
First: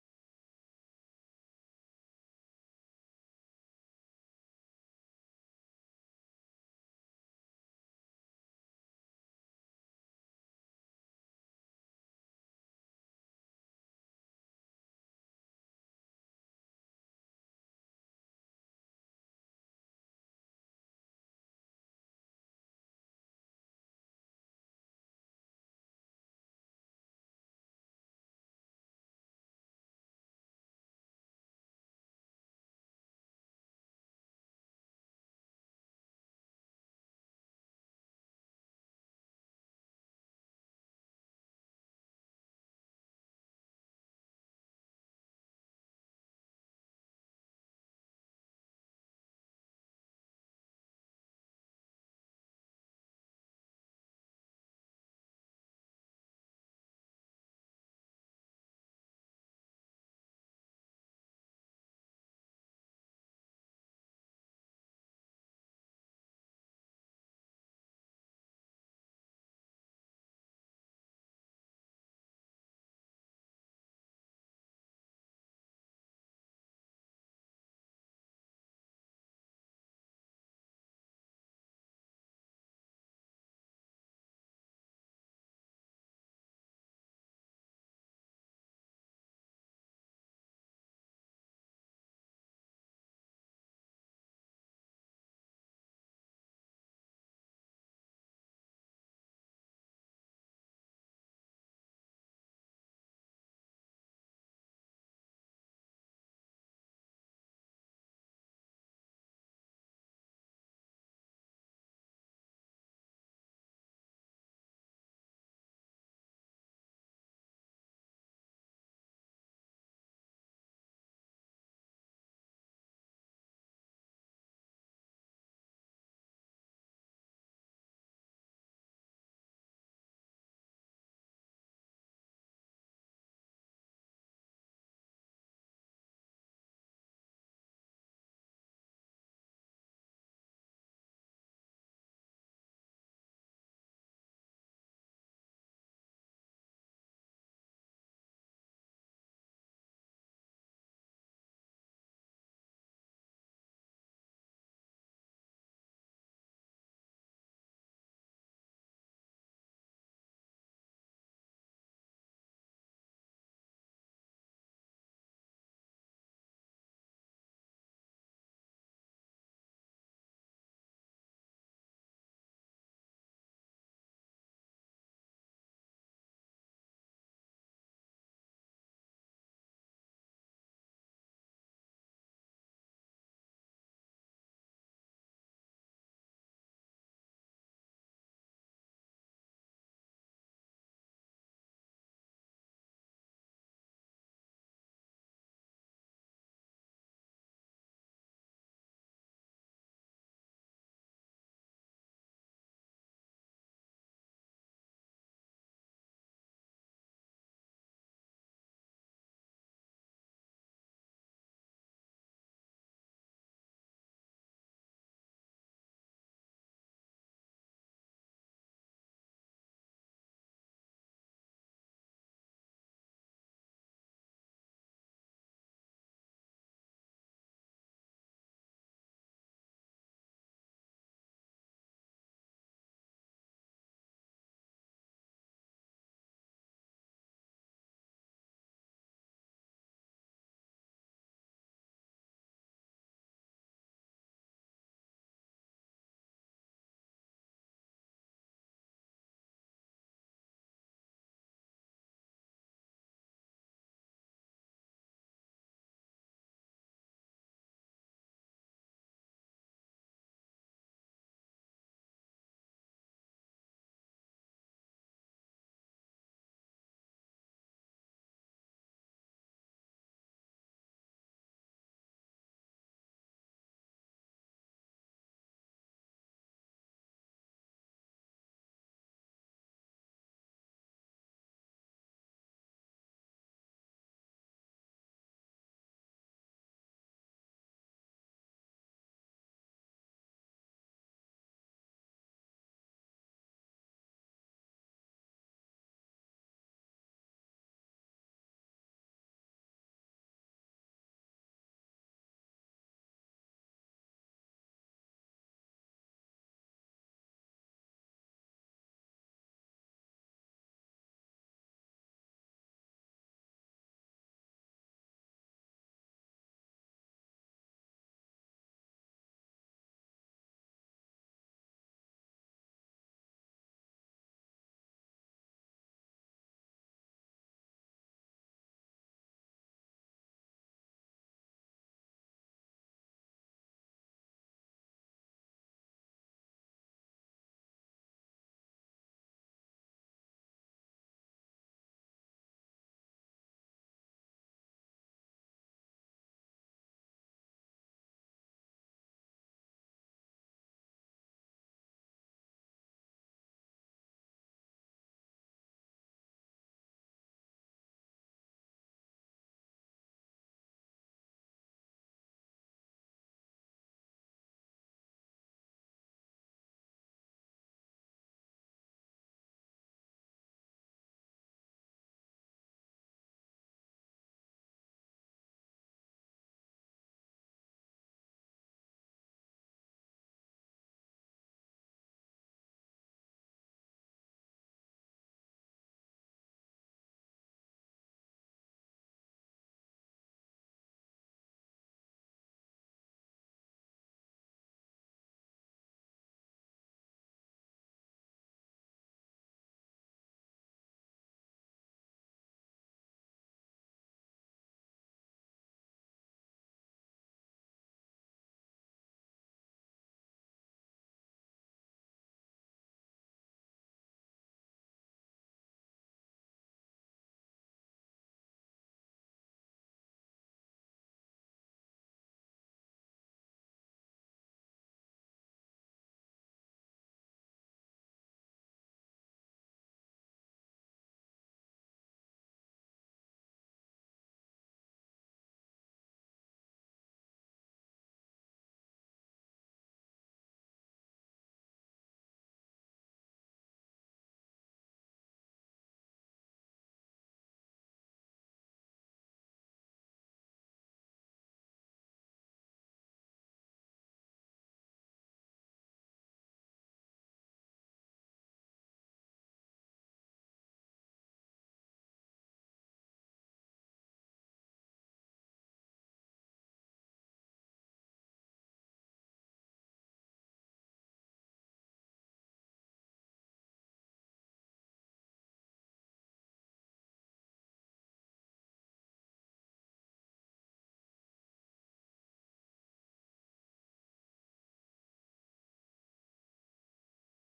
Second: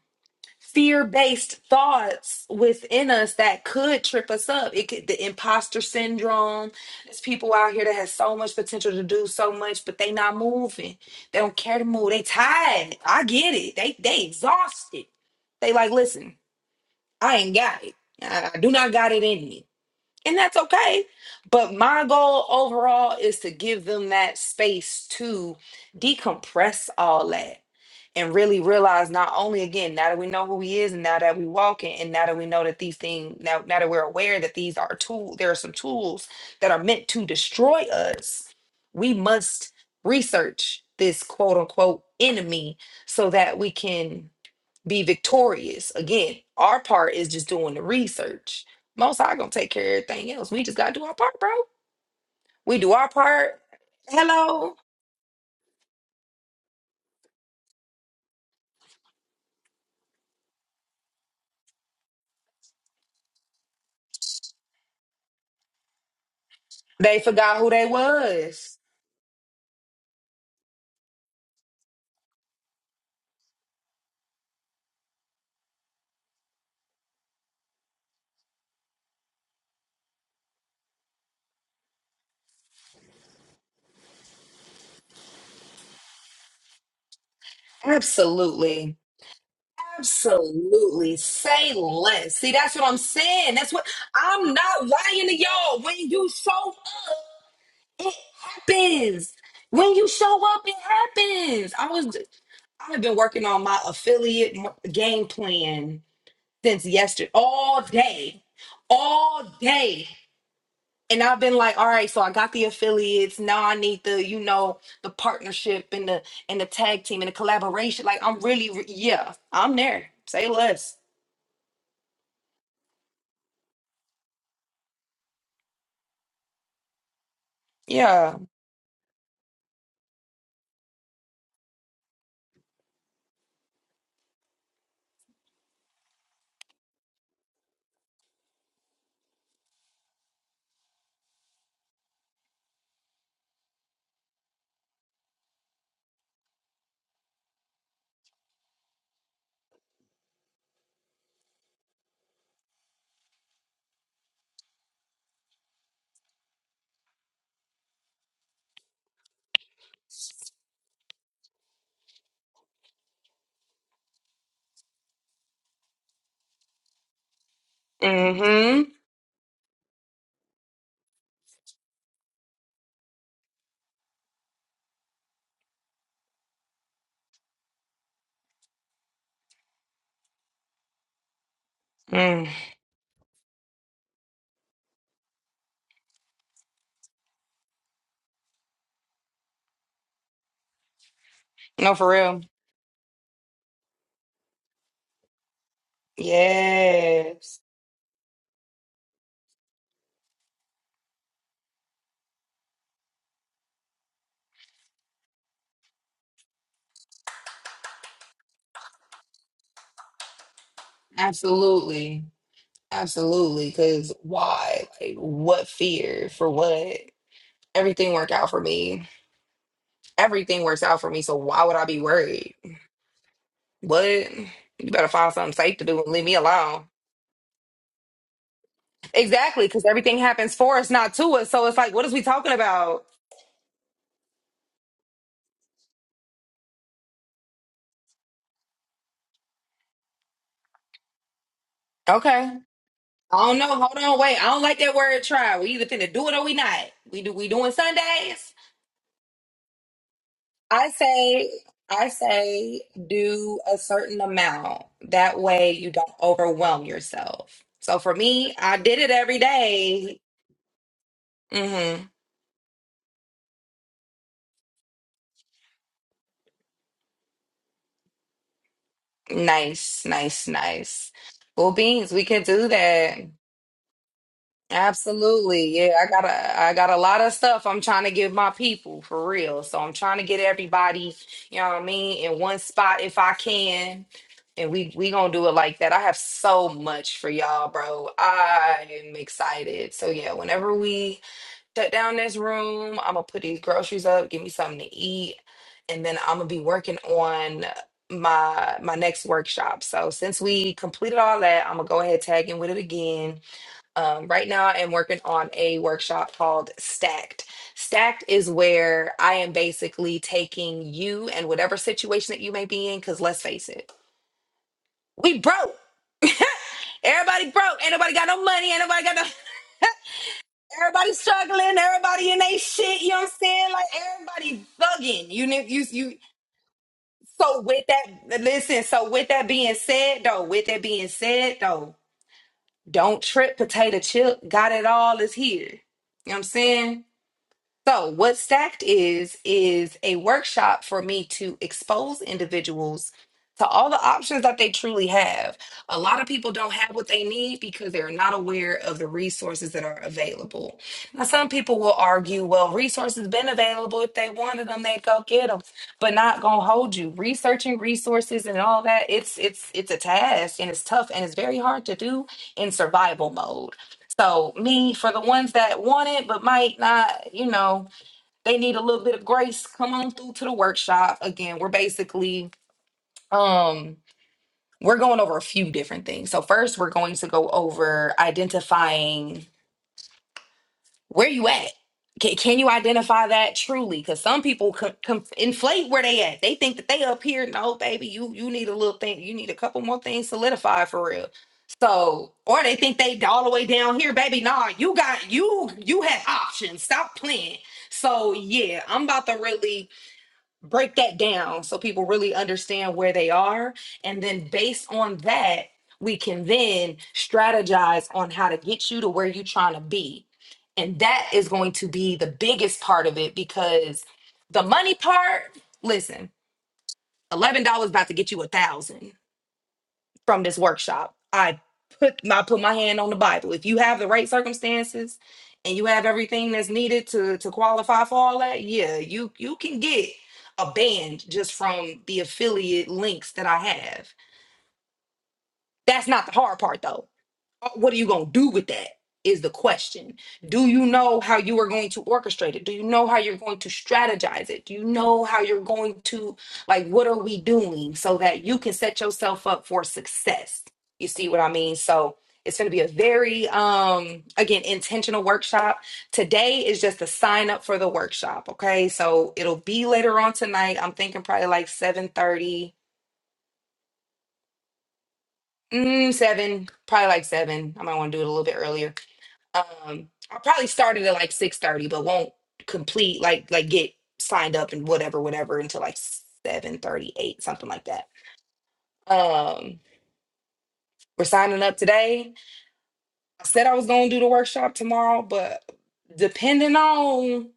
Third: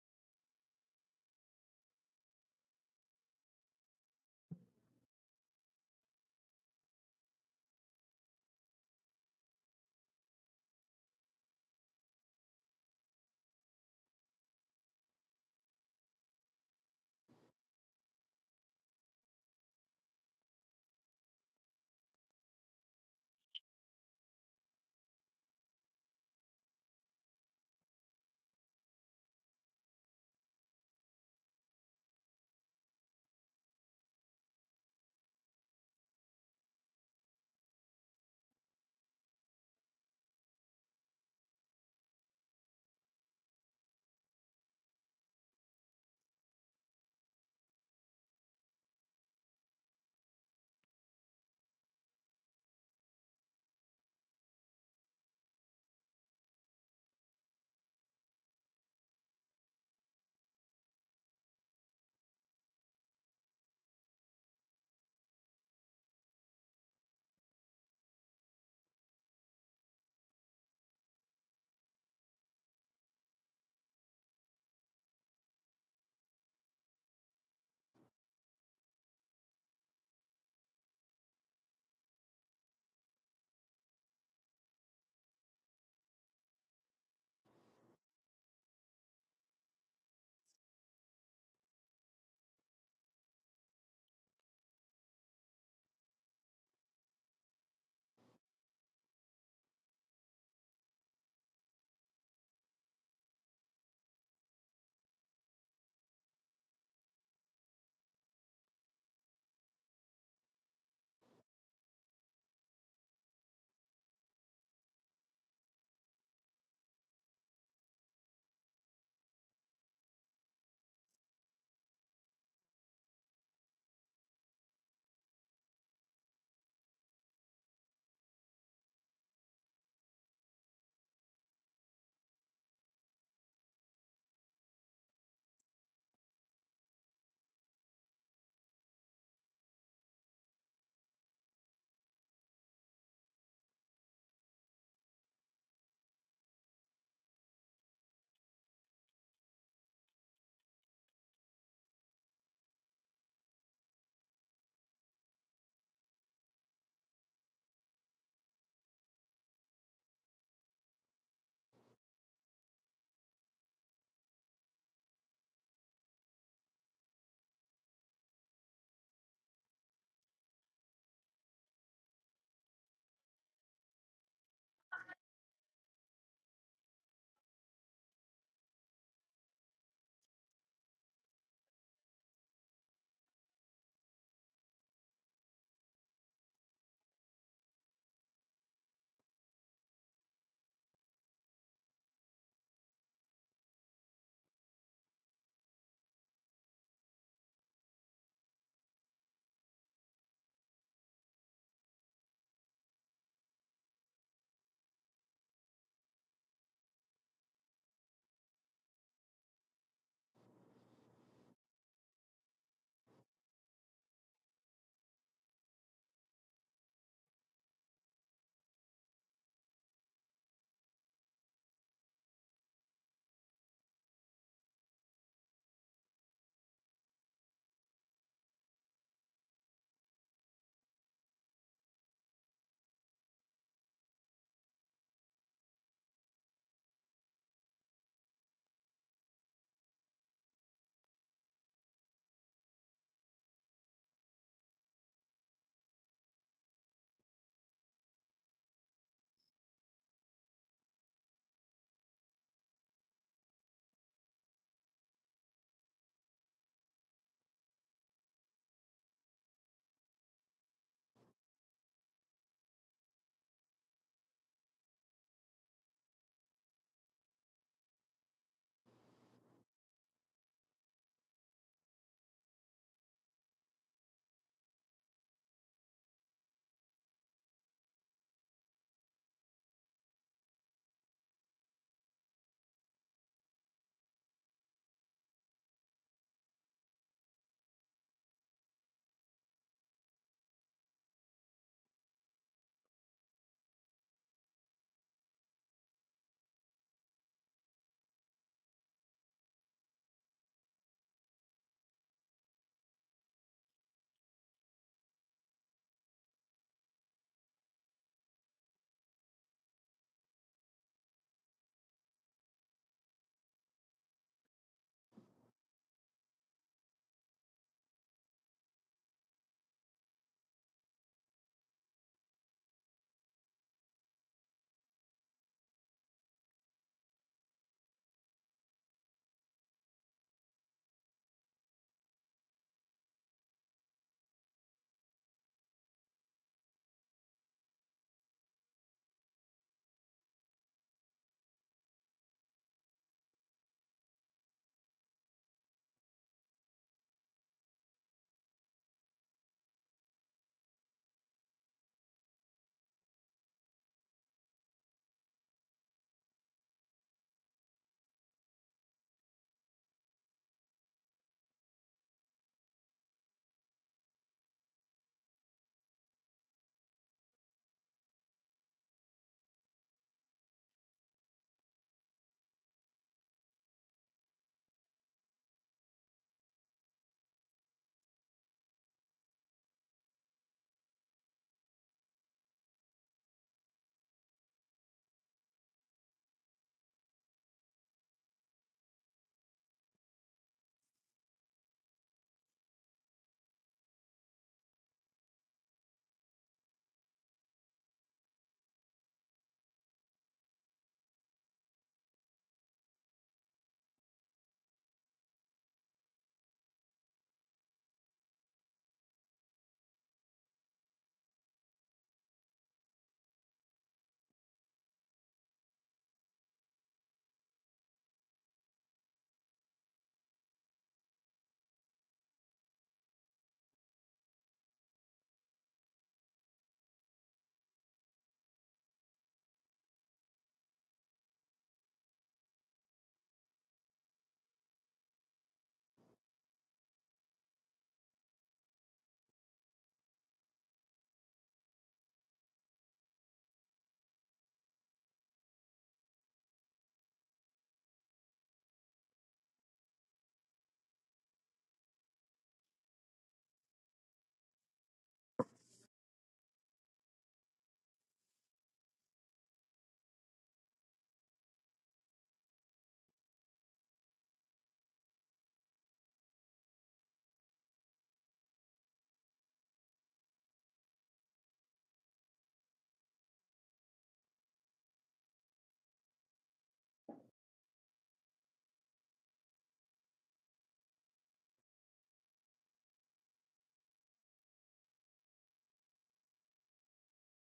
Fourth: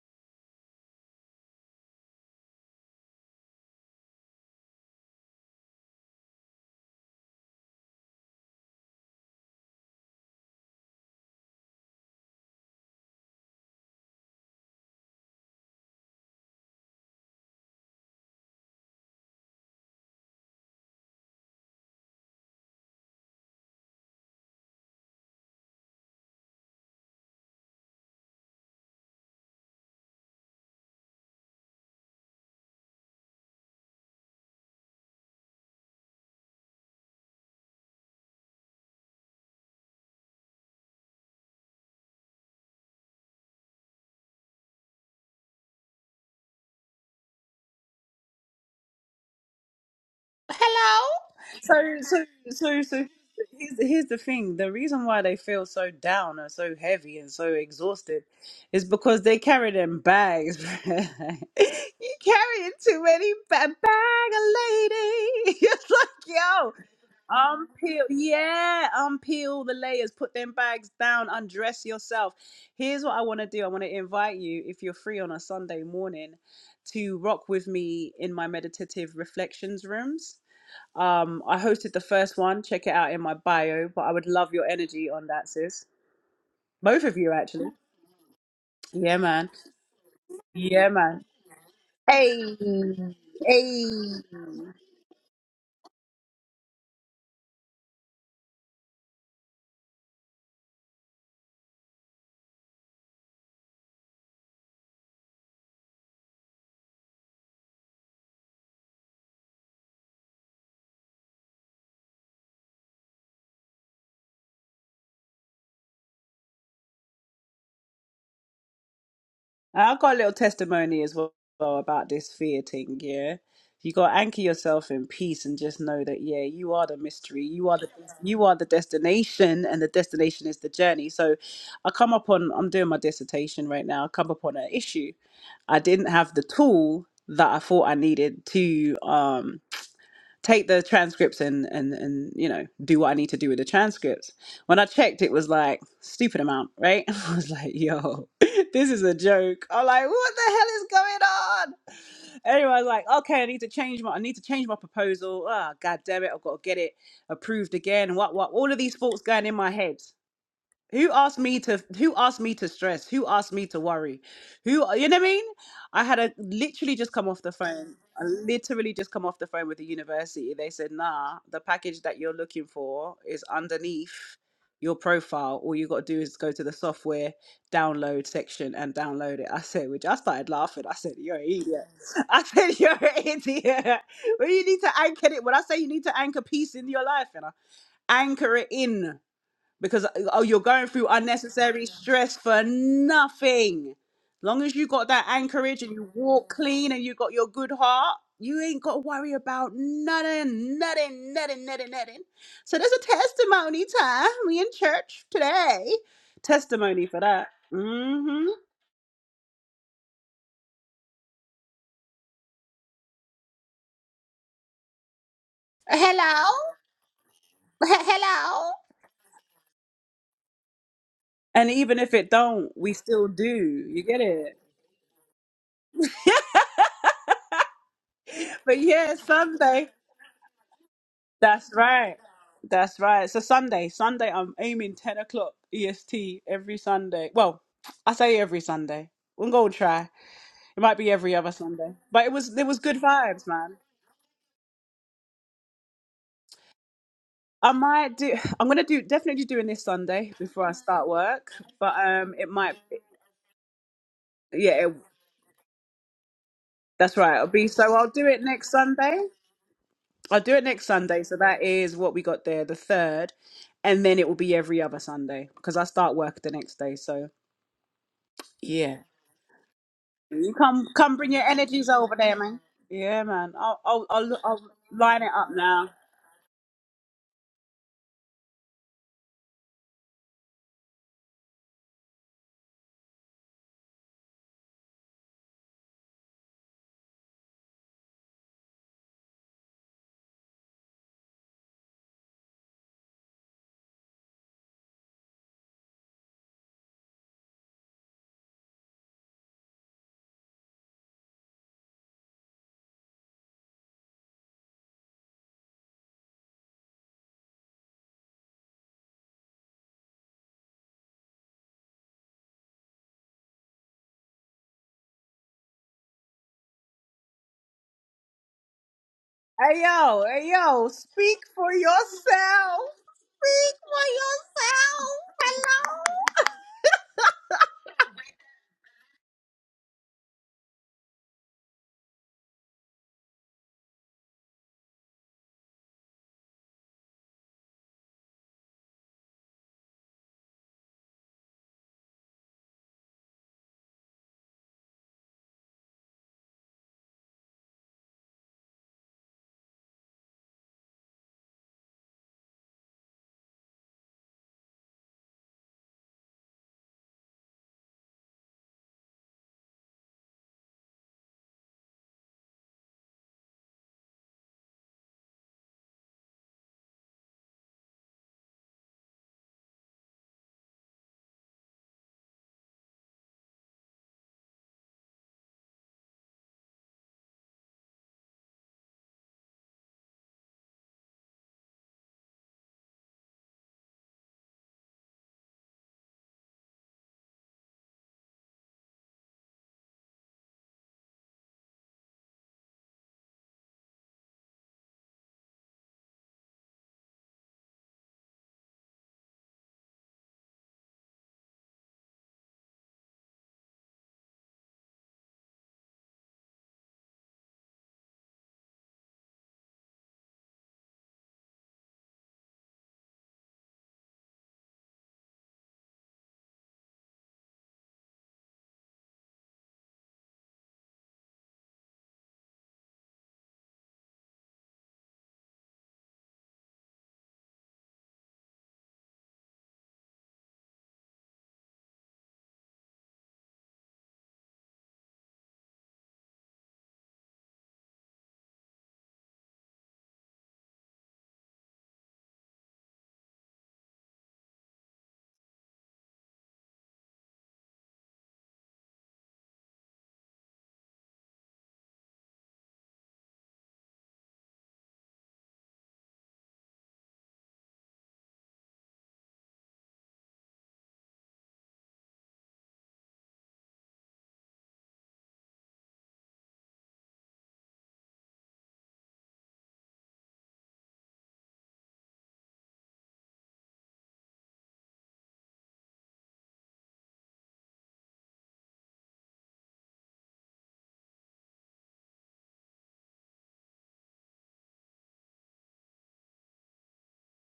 S2: fear-based thoughts within us that could trip us up. It could the imposter syndrome. There's people out here that has so much potential to do so much, but they not moving. They don't care to move. They tired. I get it. They they exhausted. They like, listen, I ain't got it. I, I do not got it in me. And that's okay. But my goal overall is to give them that space to decompress all that and really realize not only again now that we know who he is and now that we walk in and now that we know that these things now now that we're aware that these are tools there are some tools that are meant to destroy us we must research this quote unquote enemy so that we can be victorious again our part is just doing the research most high gonna take care of everything else we just gotta do
S4: Hello.
S2: our part bro
S4: So, so,
S2: we
S4: so,
S2: do
S4: so.
S2: our part
S4: Here's the, here's the thing. The
S2: hello
S4: reason why they feel so down and so heavy and so exhausted is because they carry them bags. you carrying too many ba- bag, a lady. It's like, yo.
S2: they forgot who they
S4: Unpeel,
S2: was
S4: yeah, unpeel the layers, put them bags down, undress yourself. Here's what I want to do I want to invite you, if you're free on a Sunday morning, to rock with me in my meditative reflections rooms. Um, I hosted the first one, check it out in my bio, but I would love your energy on that, sis. Both of you, actually.
S2: absolutely
S4: Yeah, man. Yeah,
S2: Absolutely.
S4: man.
S2: Say less. See,
S4: Hey,
S2: that's what I'm saying. That's what
S4: hey.
S2: I'm not lying to y'all. When you show up, it happens. When you show up, it happens. I was I have been working on my affiliate m- game plan since yesterday, all day, all day. And I've been like, all right, so I got the affiliates. Now I need the, you know, the partnership and the and the tag team and the collaboration. Like I'm really, re- yeah, I'm
S4: I've
S2: there.
S4: got a little
S2: Say less.
S4: testimony as well about this fear thing, yeah. You gotta anchor yourself in peace and just know that yeah, you are the mystery, you are the
S2: Yeah.
S4: you are the destination, and the destination is the journey. So, I come up on I'm doing my dissertation right now. I come up on an issue. I didn't have the tool that I thought I needed to. Um, take the transcripts and and and you know do what I need to do with the transcripts. When I checked, it was like stupid amount, right? I was like, yo, this is a joke. I'm like, what the hell is going on? Anyway, I was like, okay, I need to change my I need to change my proposal. Ah, god damn it, I've got to get it approved again. What what all of these thoughts going in my head. Who asked me to who asked me to stress? Who asked me to worry? Who you know what I mean? I had a literally just come off the phone. I literally
S2: Mm-hmm.
S4: just come off the phone with the university. They said, nah, the package that you're looking for is underneath your profile. All you gotta do is go to the software download section and download it. I said, which I started laughing. I said, You're an idiot. I
S2: Mm.
S4: said, You're an idiot. Well, you need to anchor it. When I say you need to anchor peace in your life, you know, anchor it in because uh, oh you're going through unnecessary
S2: No, for
S4: stress
S2: real.
S4: for nothing long as you got that anchorage and you walk clean and you got your
S2: Yes.
S4: good heart you ain't got to worry about nothing nothing nothing nothing nothing so there's a testimony time we in church today testimony for that mm-hmm.
S2: Absolutely. Absolutely. Because why? Like, what fear for
S4: hello
S2: what? Everything worked out for
S4: hello
S2: me. Everything works out for me. So why
S4: and
S2: would I
S4: even
S2: be
S4: if it
S2: worried?
S4: don't we still do you get
S2: What?
S4: it
S2: You better find something safe to do and leave me alone.
S4: but yeah
S2: Exactly, because
S4: sunday
S2: everything happens for us, not to us. So
S4: That's
S2: it's like, what is
S4: right.
S2: we talking
S4: That's
S2: about?
S4: right. So Sunday, Sunday, I'm aiming ten o'clock EST every Sunday. Well, I say every Sunday. We'll go try. It might be every other Sunday, but it
S2: Okay.
S4: was
S2: I
S4: it was good vibes,
S2: don't know.
S4: man.
S2: Hold on. Wait. I don't like that word try. We either finna do it or we not. We do we
S4: I
S2: doing
S4: might do.
S2: Sundays?
S4: I'm gonna do definitely doing this Sunday before I
S2: I
S4: start work,
S2: say,
S4: but
S2: I
S4: um, it might.
S2: say, do a certain amount.
S4: Yeah, it,
S2: That way, you don't overwhelm
S4: that's right. It'll
S2: yourself.
S4: be so.
S2: So
S4: I'll
S2: for
S4: do it
S2: me,
S4: next
S2: I did it
S4: Sunday.
S2: every day.
S4: I'll do it next Sunday. So that is what
S2: Mm-hmm.
S4: we got there, the third, and then it will be every other Sunday because I start work the next day. So. Yeah.
S2: Nice, nice,
S4: You come,
S2: nice.
S4: come, bring your
S2: Well,
S4: energies
S2: beans,
S4: over
S2: we
S4: there,
S2: can
S4: man.
S2: do
S4: Yeah,
S2: that.
S4: man. I'll, I'll, I'll, I'll line it up
S2: Absolutely.
S4: now.
S2: Yeah, I got a I got a lot of stuff I'm trying to give my people for real. So I'm trying to get everybody, you know what I mean, in one spot if I can. And we we going to do it like that. I have so much for y'all, bro. I am excited. So yeah, whenever we shut down this room, I'm going to put these groceries up, give me something to eat, and then I'm going to be working on my my next workshop. So since we completed all that, I'm going to go ahead tag in with it again um, right now, I am working on a workshop called Stacked. Stacked is where I am basically taking you and whatever situation that you may be in, because let's face it, we broke. Everybody broke. Ain't nobody got no money. Ain't nobody got no.
S4: Hey yo, hey yo,
S2: Everybody
S4: speak for
S2: struggling. Everybody in they
S4: yourself.
S2: shit. You know what I'm saying?
S4: Speak
S2: Like
S4: for
S2: everybody
S4: yourself.
S2: bugging. You know, you
S4: Hello.
S2: you. So with that, listen. So with that being said, though, with that being said, though, don't trip. Potato chip. Got it all is here. You know what I'm saying? So, what Stacked is, is a workshop for me to expose individuals to all the options that they truly have. A lot of people don't have what they need because they're not aware of the resources that are available. Now, some people will argue, well, resources been available. If they wanted them, they'd go get them, but not gonna hold you. Researching resources and all that, it's it's it's a task and it's tough and it's very hard to do in survival mode. So me, for the ones that want it but might not, you know, they need a little bit of grace come on through to the workshop again we're basically um we're going over a few different things so first we're going to go over identifying where you at can, can you identify that truly because some people com- com- inflate where they at they think that they up here no baby you you need a little thing you need a couple more things solidified for real so or they think they all the way down here baby nah you got you you have options stop playing so yeah, I'm about to really break that down so people really understand where they are. And then based on that, we can then strategize on how to get you to where you're trying to be. And that is going to be the biggest part of it because the money part, listen, $11 about to get you a thousand from this workshop. I put my put my hand on the Bible. If you have the right circumstances and you have everything that's needed to to qualify for all that, yeah, you you can get a band just from the affiliate links that I have. That's not the hard part though what are you going to do with that is the question do you know how you are going to orchestrate it do you know how you're going to strategize it do you know how you're going to like what are we doing so that you can set yourself up for success you see what i mean so it's going to be a very um again intentional workshop today is just a sign up for the workshop okay so it'll be later on tonight i'm thinking probably like 7 thirty, mm, 7 probably like 7 i might want to do it a little bit earlier um i'll probably start it at like six thirty, but won't complete like like get signed up and whatever whatever until like seven thirty eight something like that um we're signing up today i said i was gonna do the workshop tomorrow but depending on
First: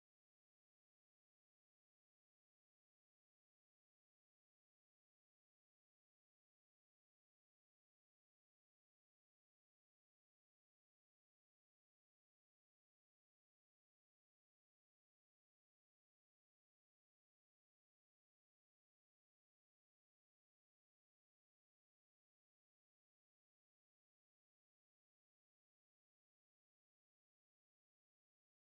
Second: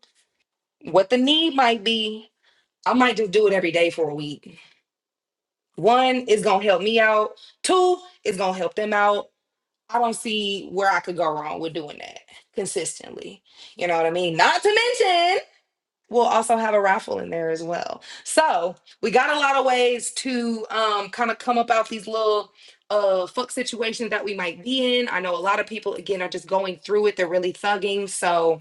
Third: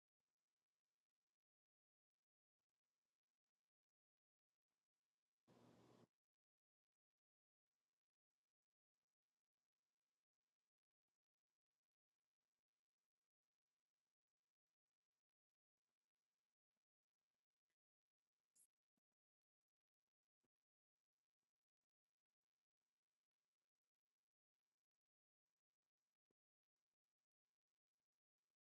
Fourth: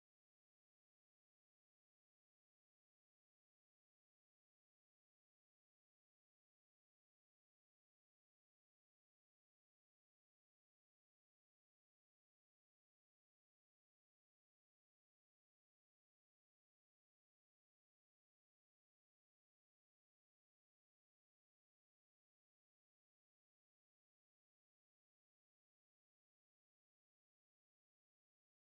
S2: what the need might be i might just do it every day for a week one is gonna help me out two is gonna help them out i don't see where i could go wrong with doing that consistently you know what i mean not to mention we'll also have a raffle in there as well. So we got a lot of ways to um, kind of come up out these little uh fuck situations that we might be in. I know a lot of people again are just going through it. They're really thugging. So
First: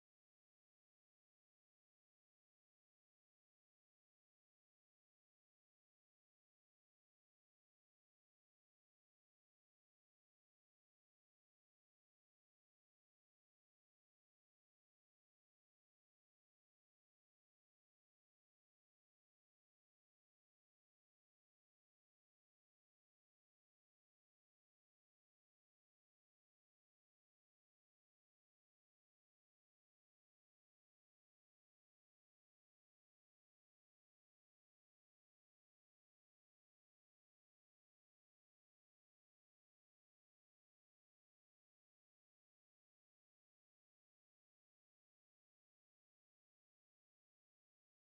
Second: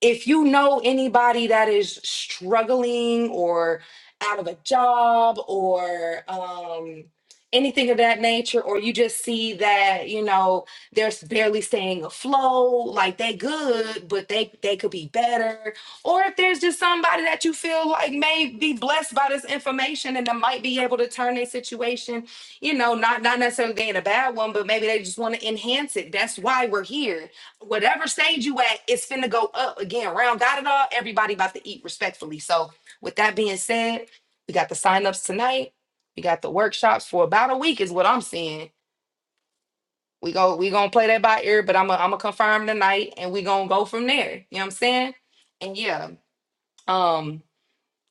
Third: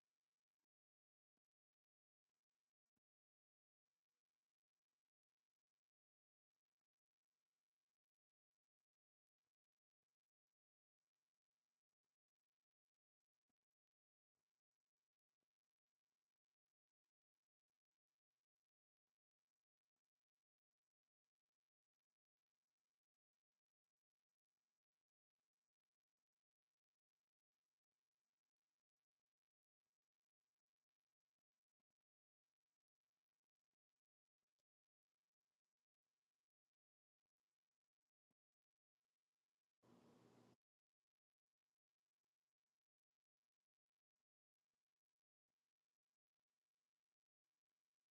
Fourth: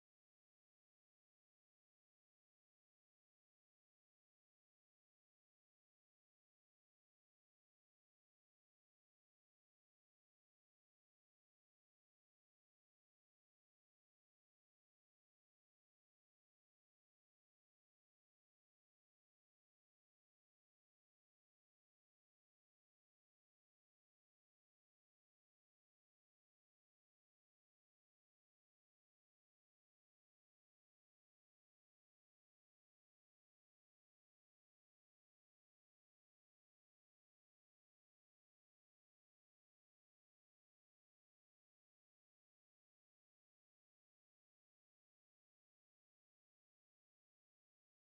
S2: if you know anybody that is struggling or out of a job or um, anything of that nature, or you just see that you know they're barely staying afloat, like they good, but they they could be better, or if there's just somebody that you feel like may be blessed by this information and that might be able to turn their situation, you know, not not necessarily being a bad one, but maybe they just want to enhance it. That's why we're here whatever stage you at, it's finna go up again. Round got it all. Everybody about to eat respectfully. So with that being said, we got the signups tonight. We got the workshops for about a week, is what I'm seeing. We go, we gonna play that by ear, but I'm gonna I'm gonna confirm tonight and we gonna go from there. You know what I'm saying? And yeah. Um,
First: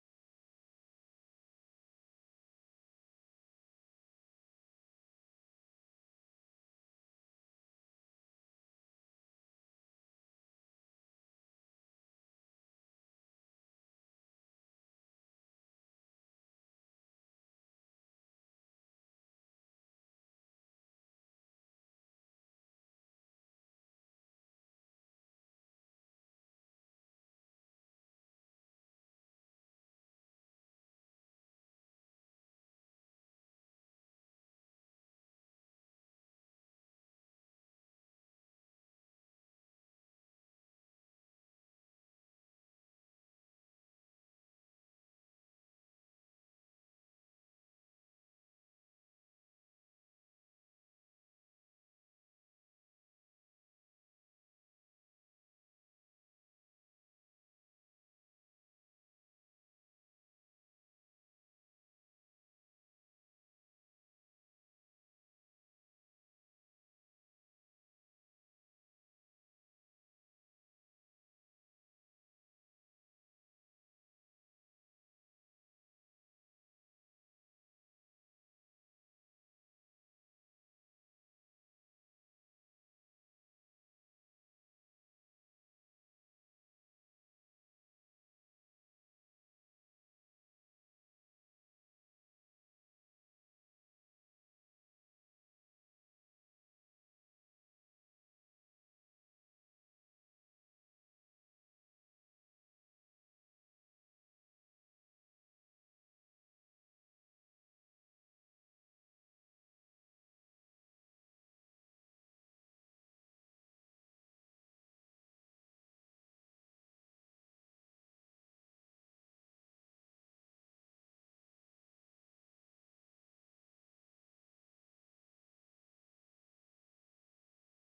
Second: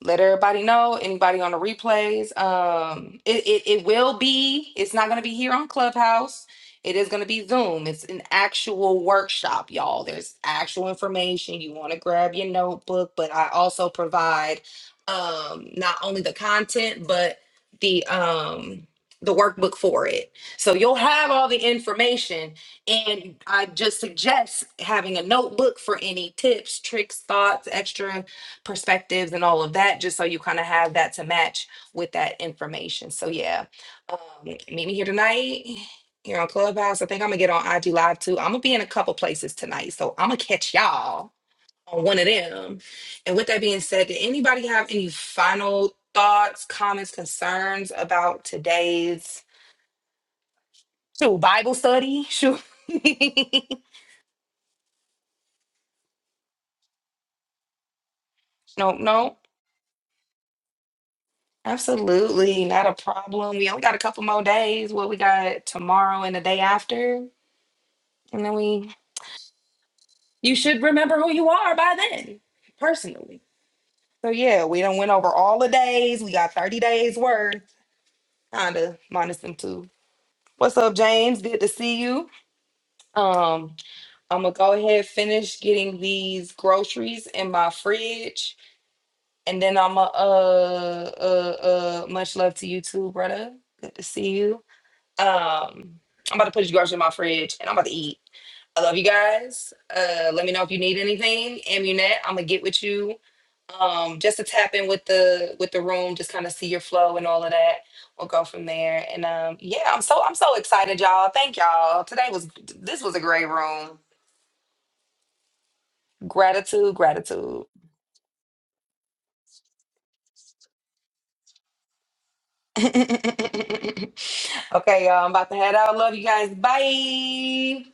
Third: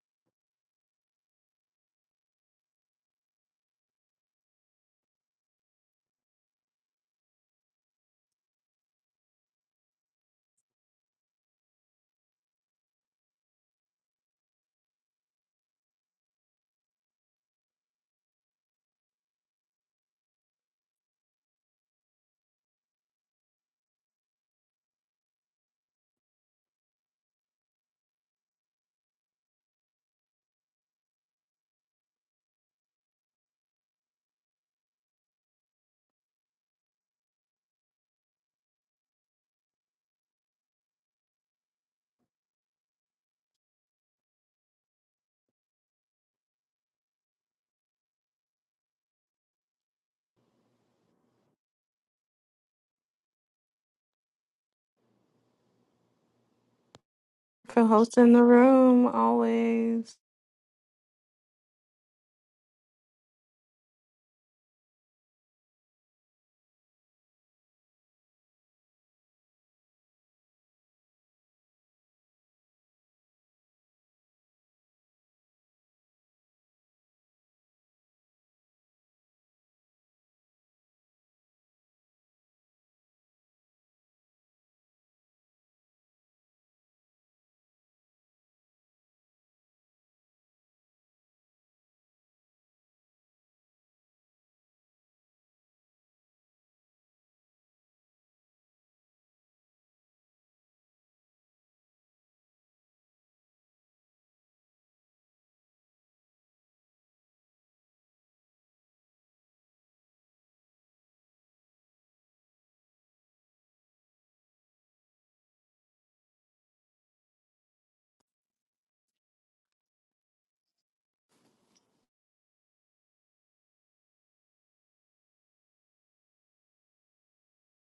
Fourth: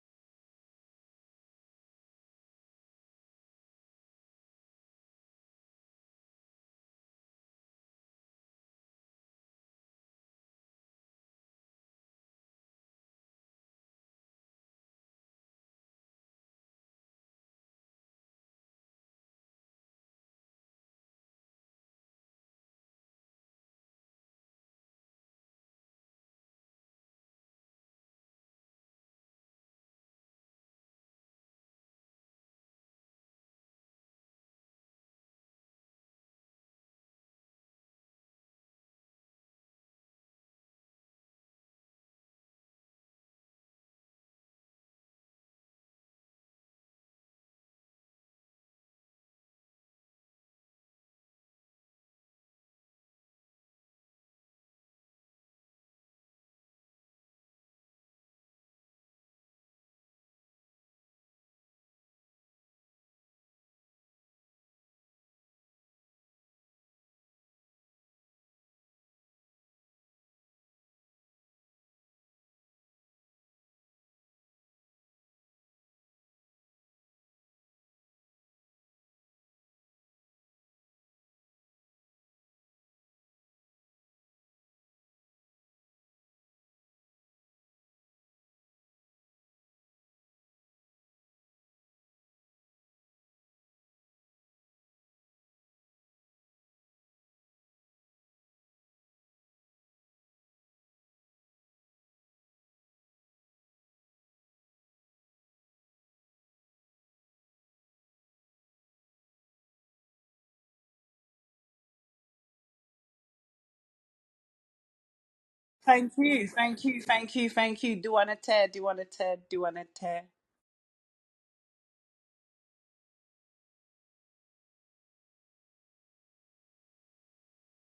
S2: let everybody know anybody on the replays um it, it it will be it's not going to be here on clubhouse it is going to be zoom it's an actual workshop y'all there's actual information you want to grab your notebook but i also provide um not only the content but the um the workbook for it so you'll have all the information and i just suggest having a notebook for any tips tricks thoughts extra perspectives and all of that, just so you kind of have that to match with that information. So yeah, um, meet me here tonight here on Clubhouse. I think I'm gonna get on IG Live too. I'm gonna be in a couple places tonight, so I'm gonna catch y'all on one of them. And with that being said, did anybody have any final thoughts, comments, concerns about today's shoot Bible study? Shoot.
S1: For hosting the
S2: no,
S1: room
S2: no.
S1: always.
S2: Absolutely, not a problem. We only got a couple more days. What we got tomorrow and the day after, and then we. You should remember who you are by then, personally. So yeah, we done went over all the days. We got thirty days worth, kinda minus them two. What's up, James? Good to see you. Um, I'm gonna go ahead finish getting these groceries in my fridge, and then I'm going to uh uh uh. Much love to you too, brother. Good to see you. Um, I'm about to put your garbage in my fridge and I'm about to eat. I love you guys. Uh, let me know if you need anything. Amunet, I'm gonna get with you. Um, just to tap in with the with the room, just kind of see your flow and all of that. We'll go from there. And um, yeah, I'm so I'm so excited, y'all. Thank y'all. Today was this was a great room.
S4: Thank you, thank
S2: Gratitude,
S4: you, thank you,
S2: gratitude.
S4: thank you. Do wanna tear? Do wanna tear? Do wanna tear?
S2: okay, y'all. I'm about to head out. Love you guys. Bye.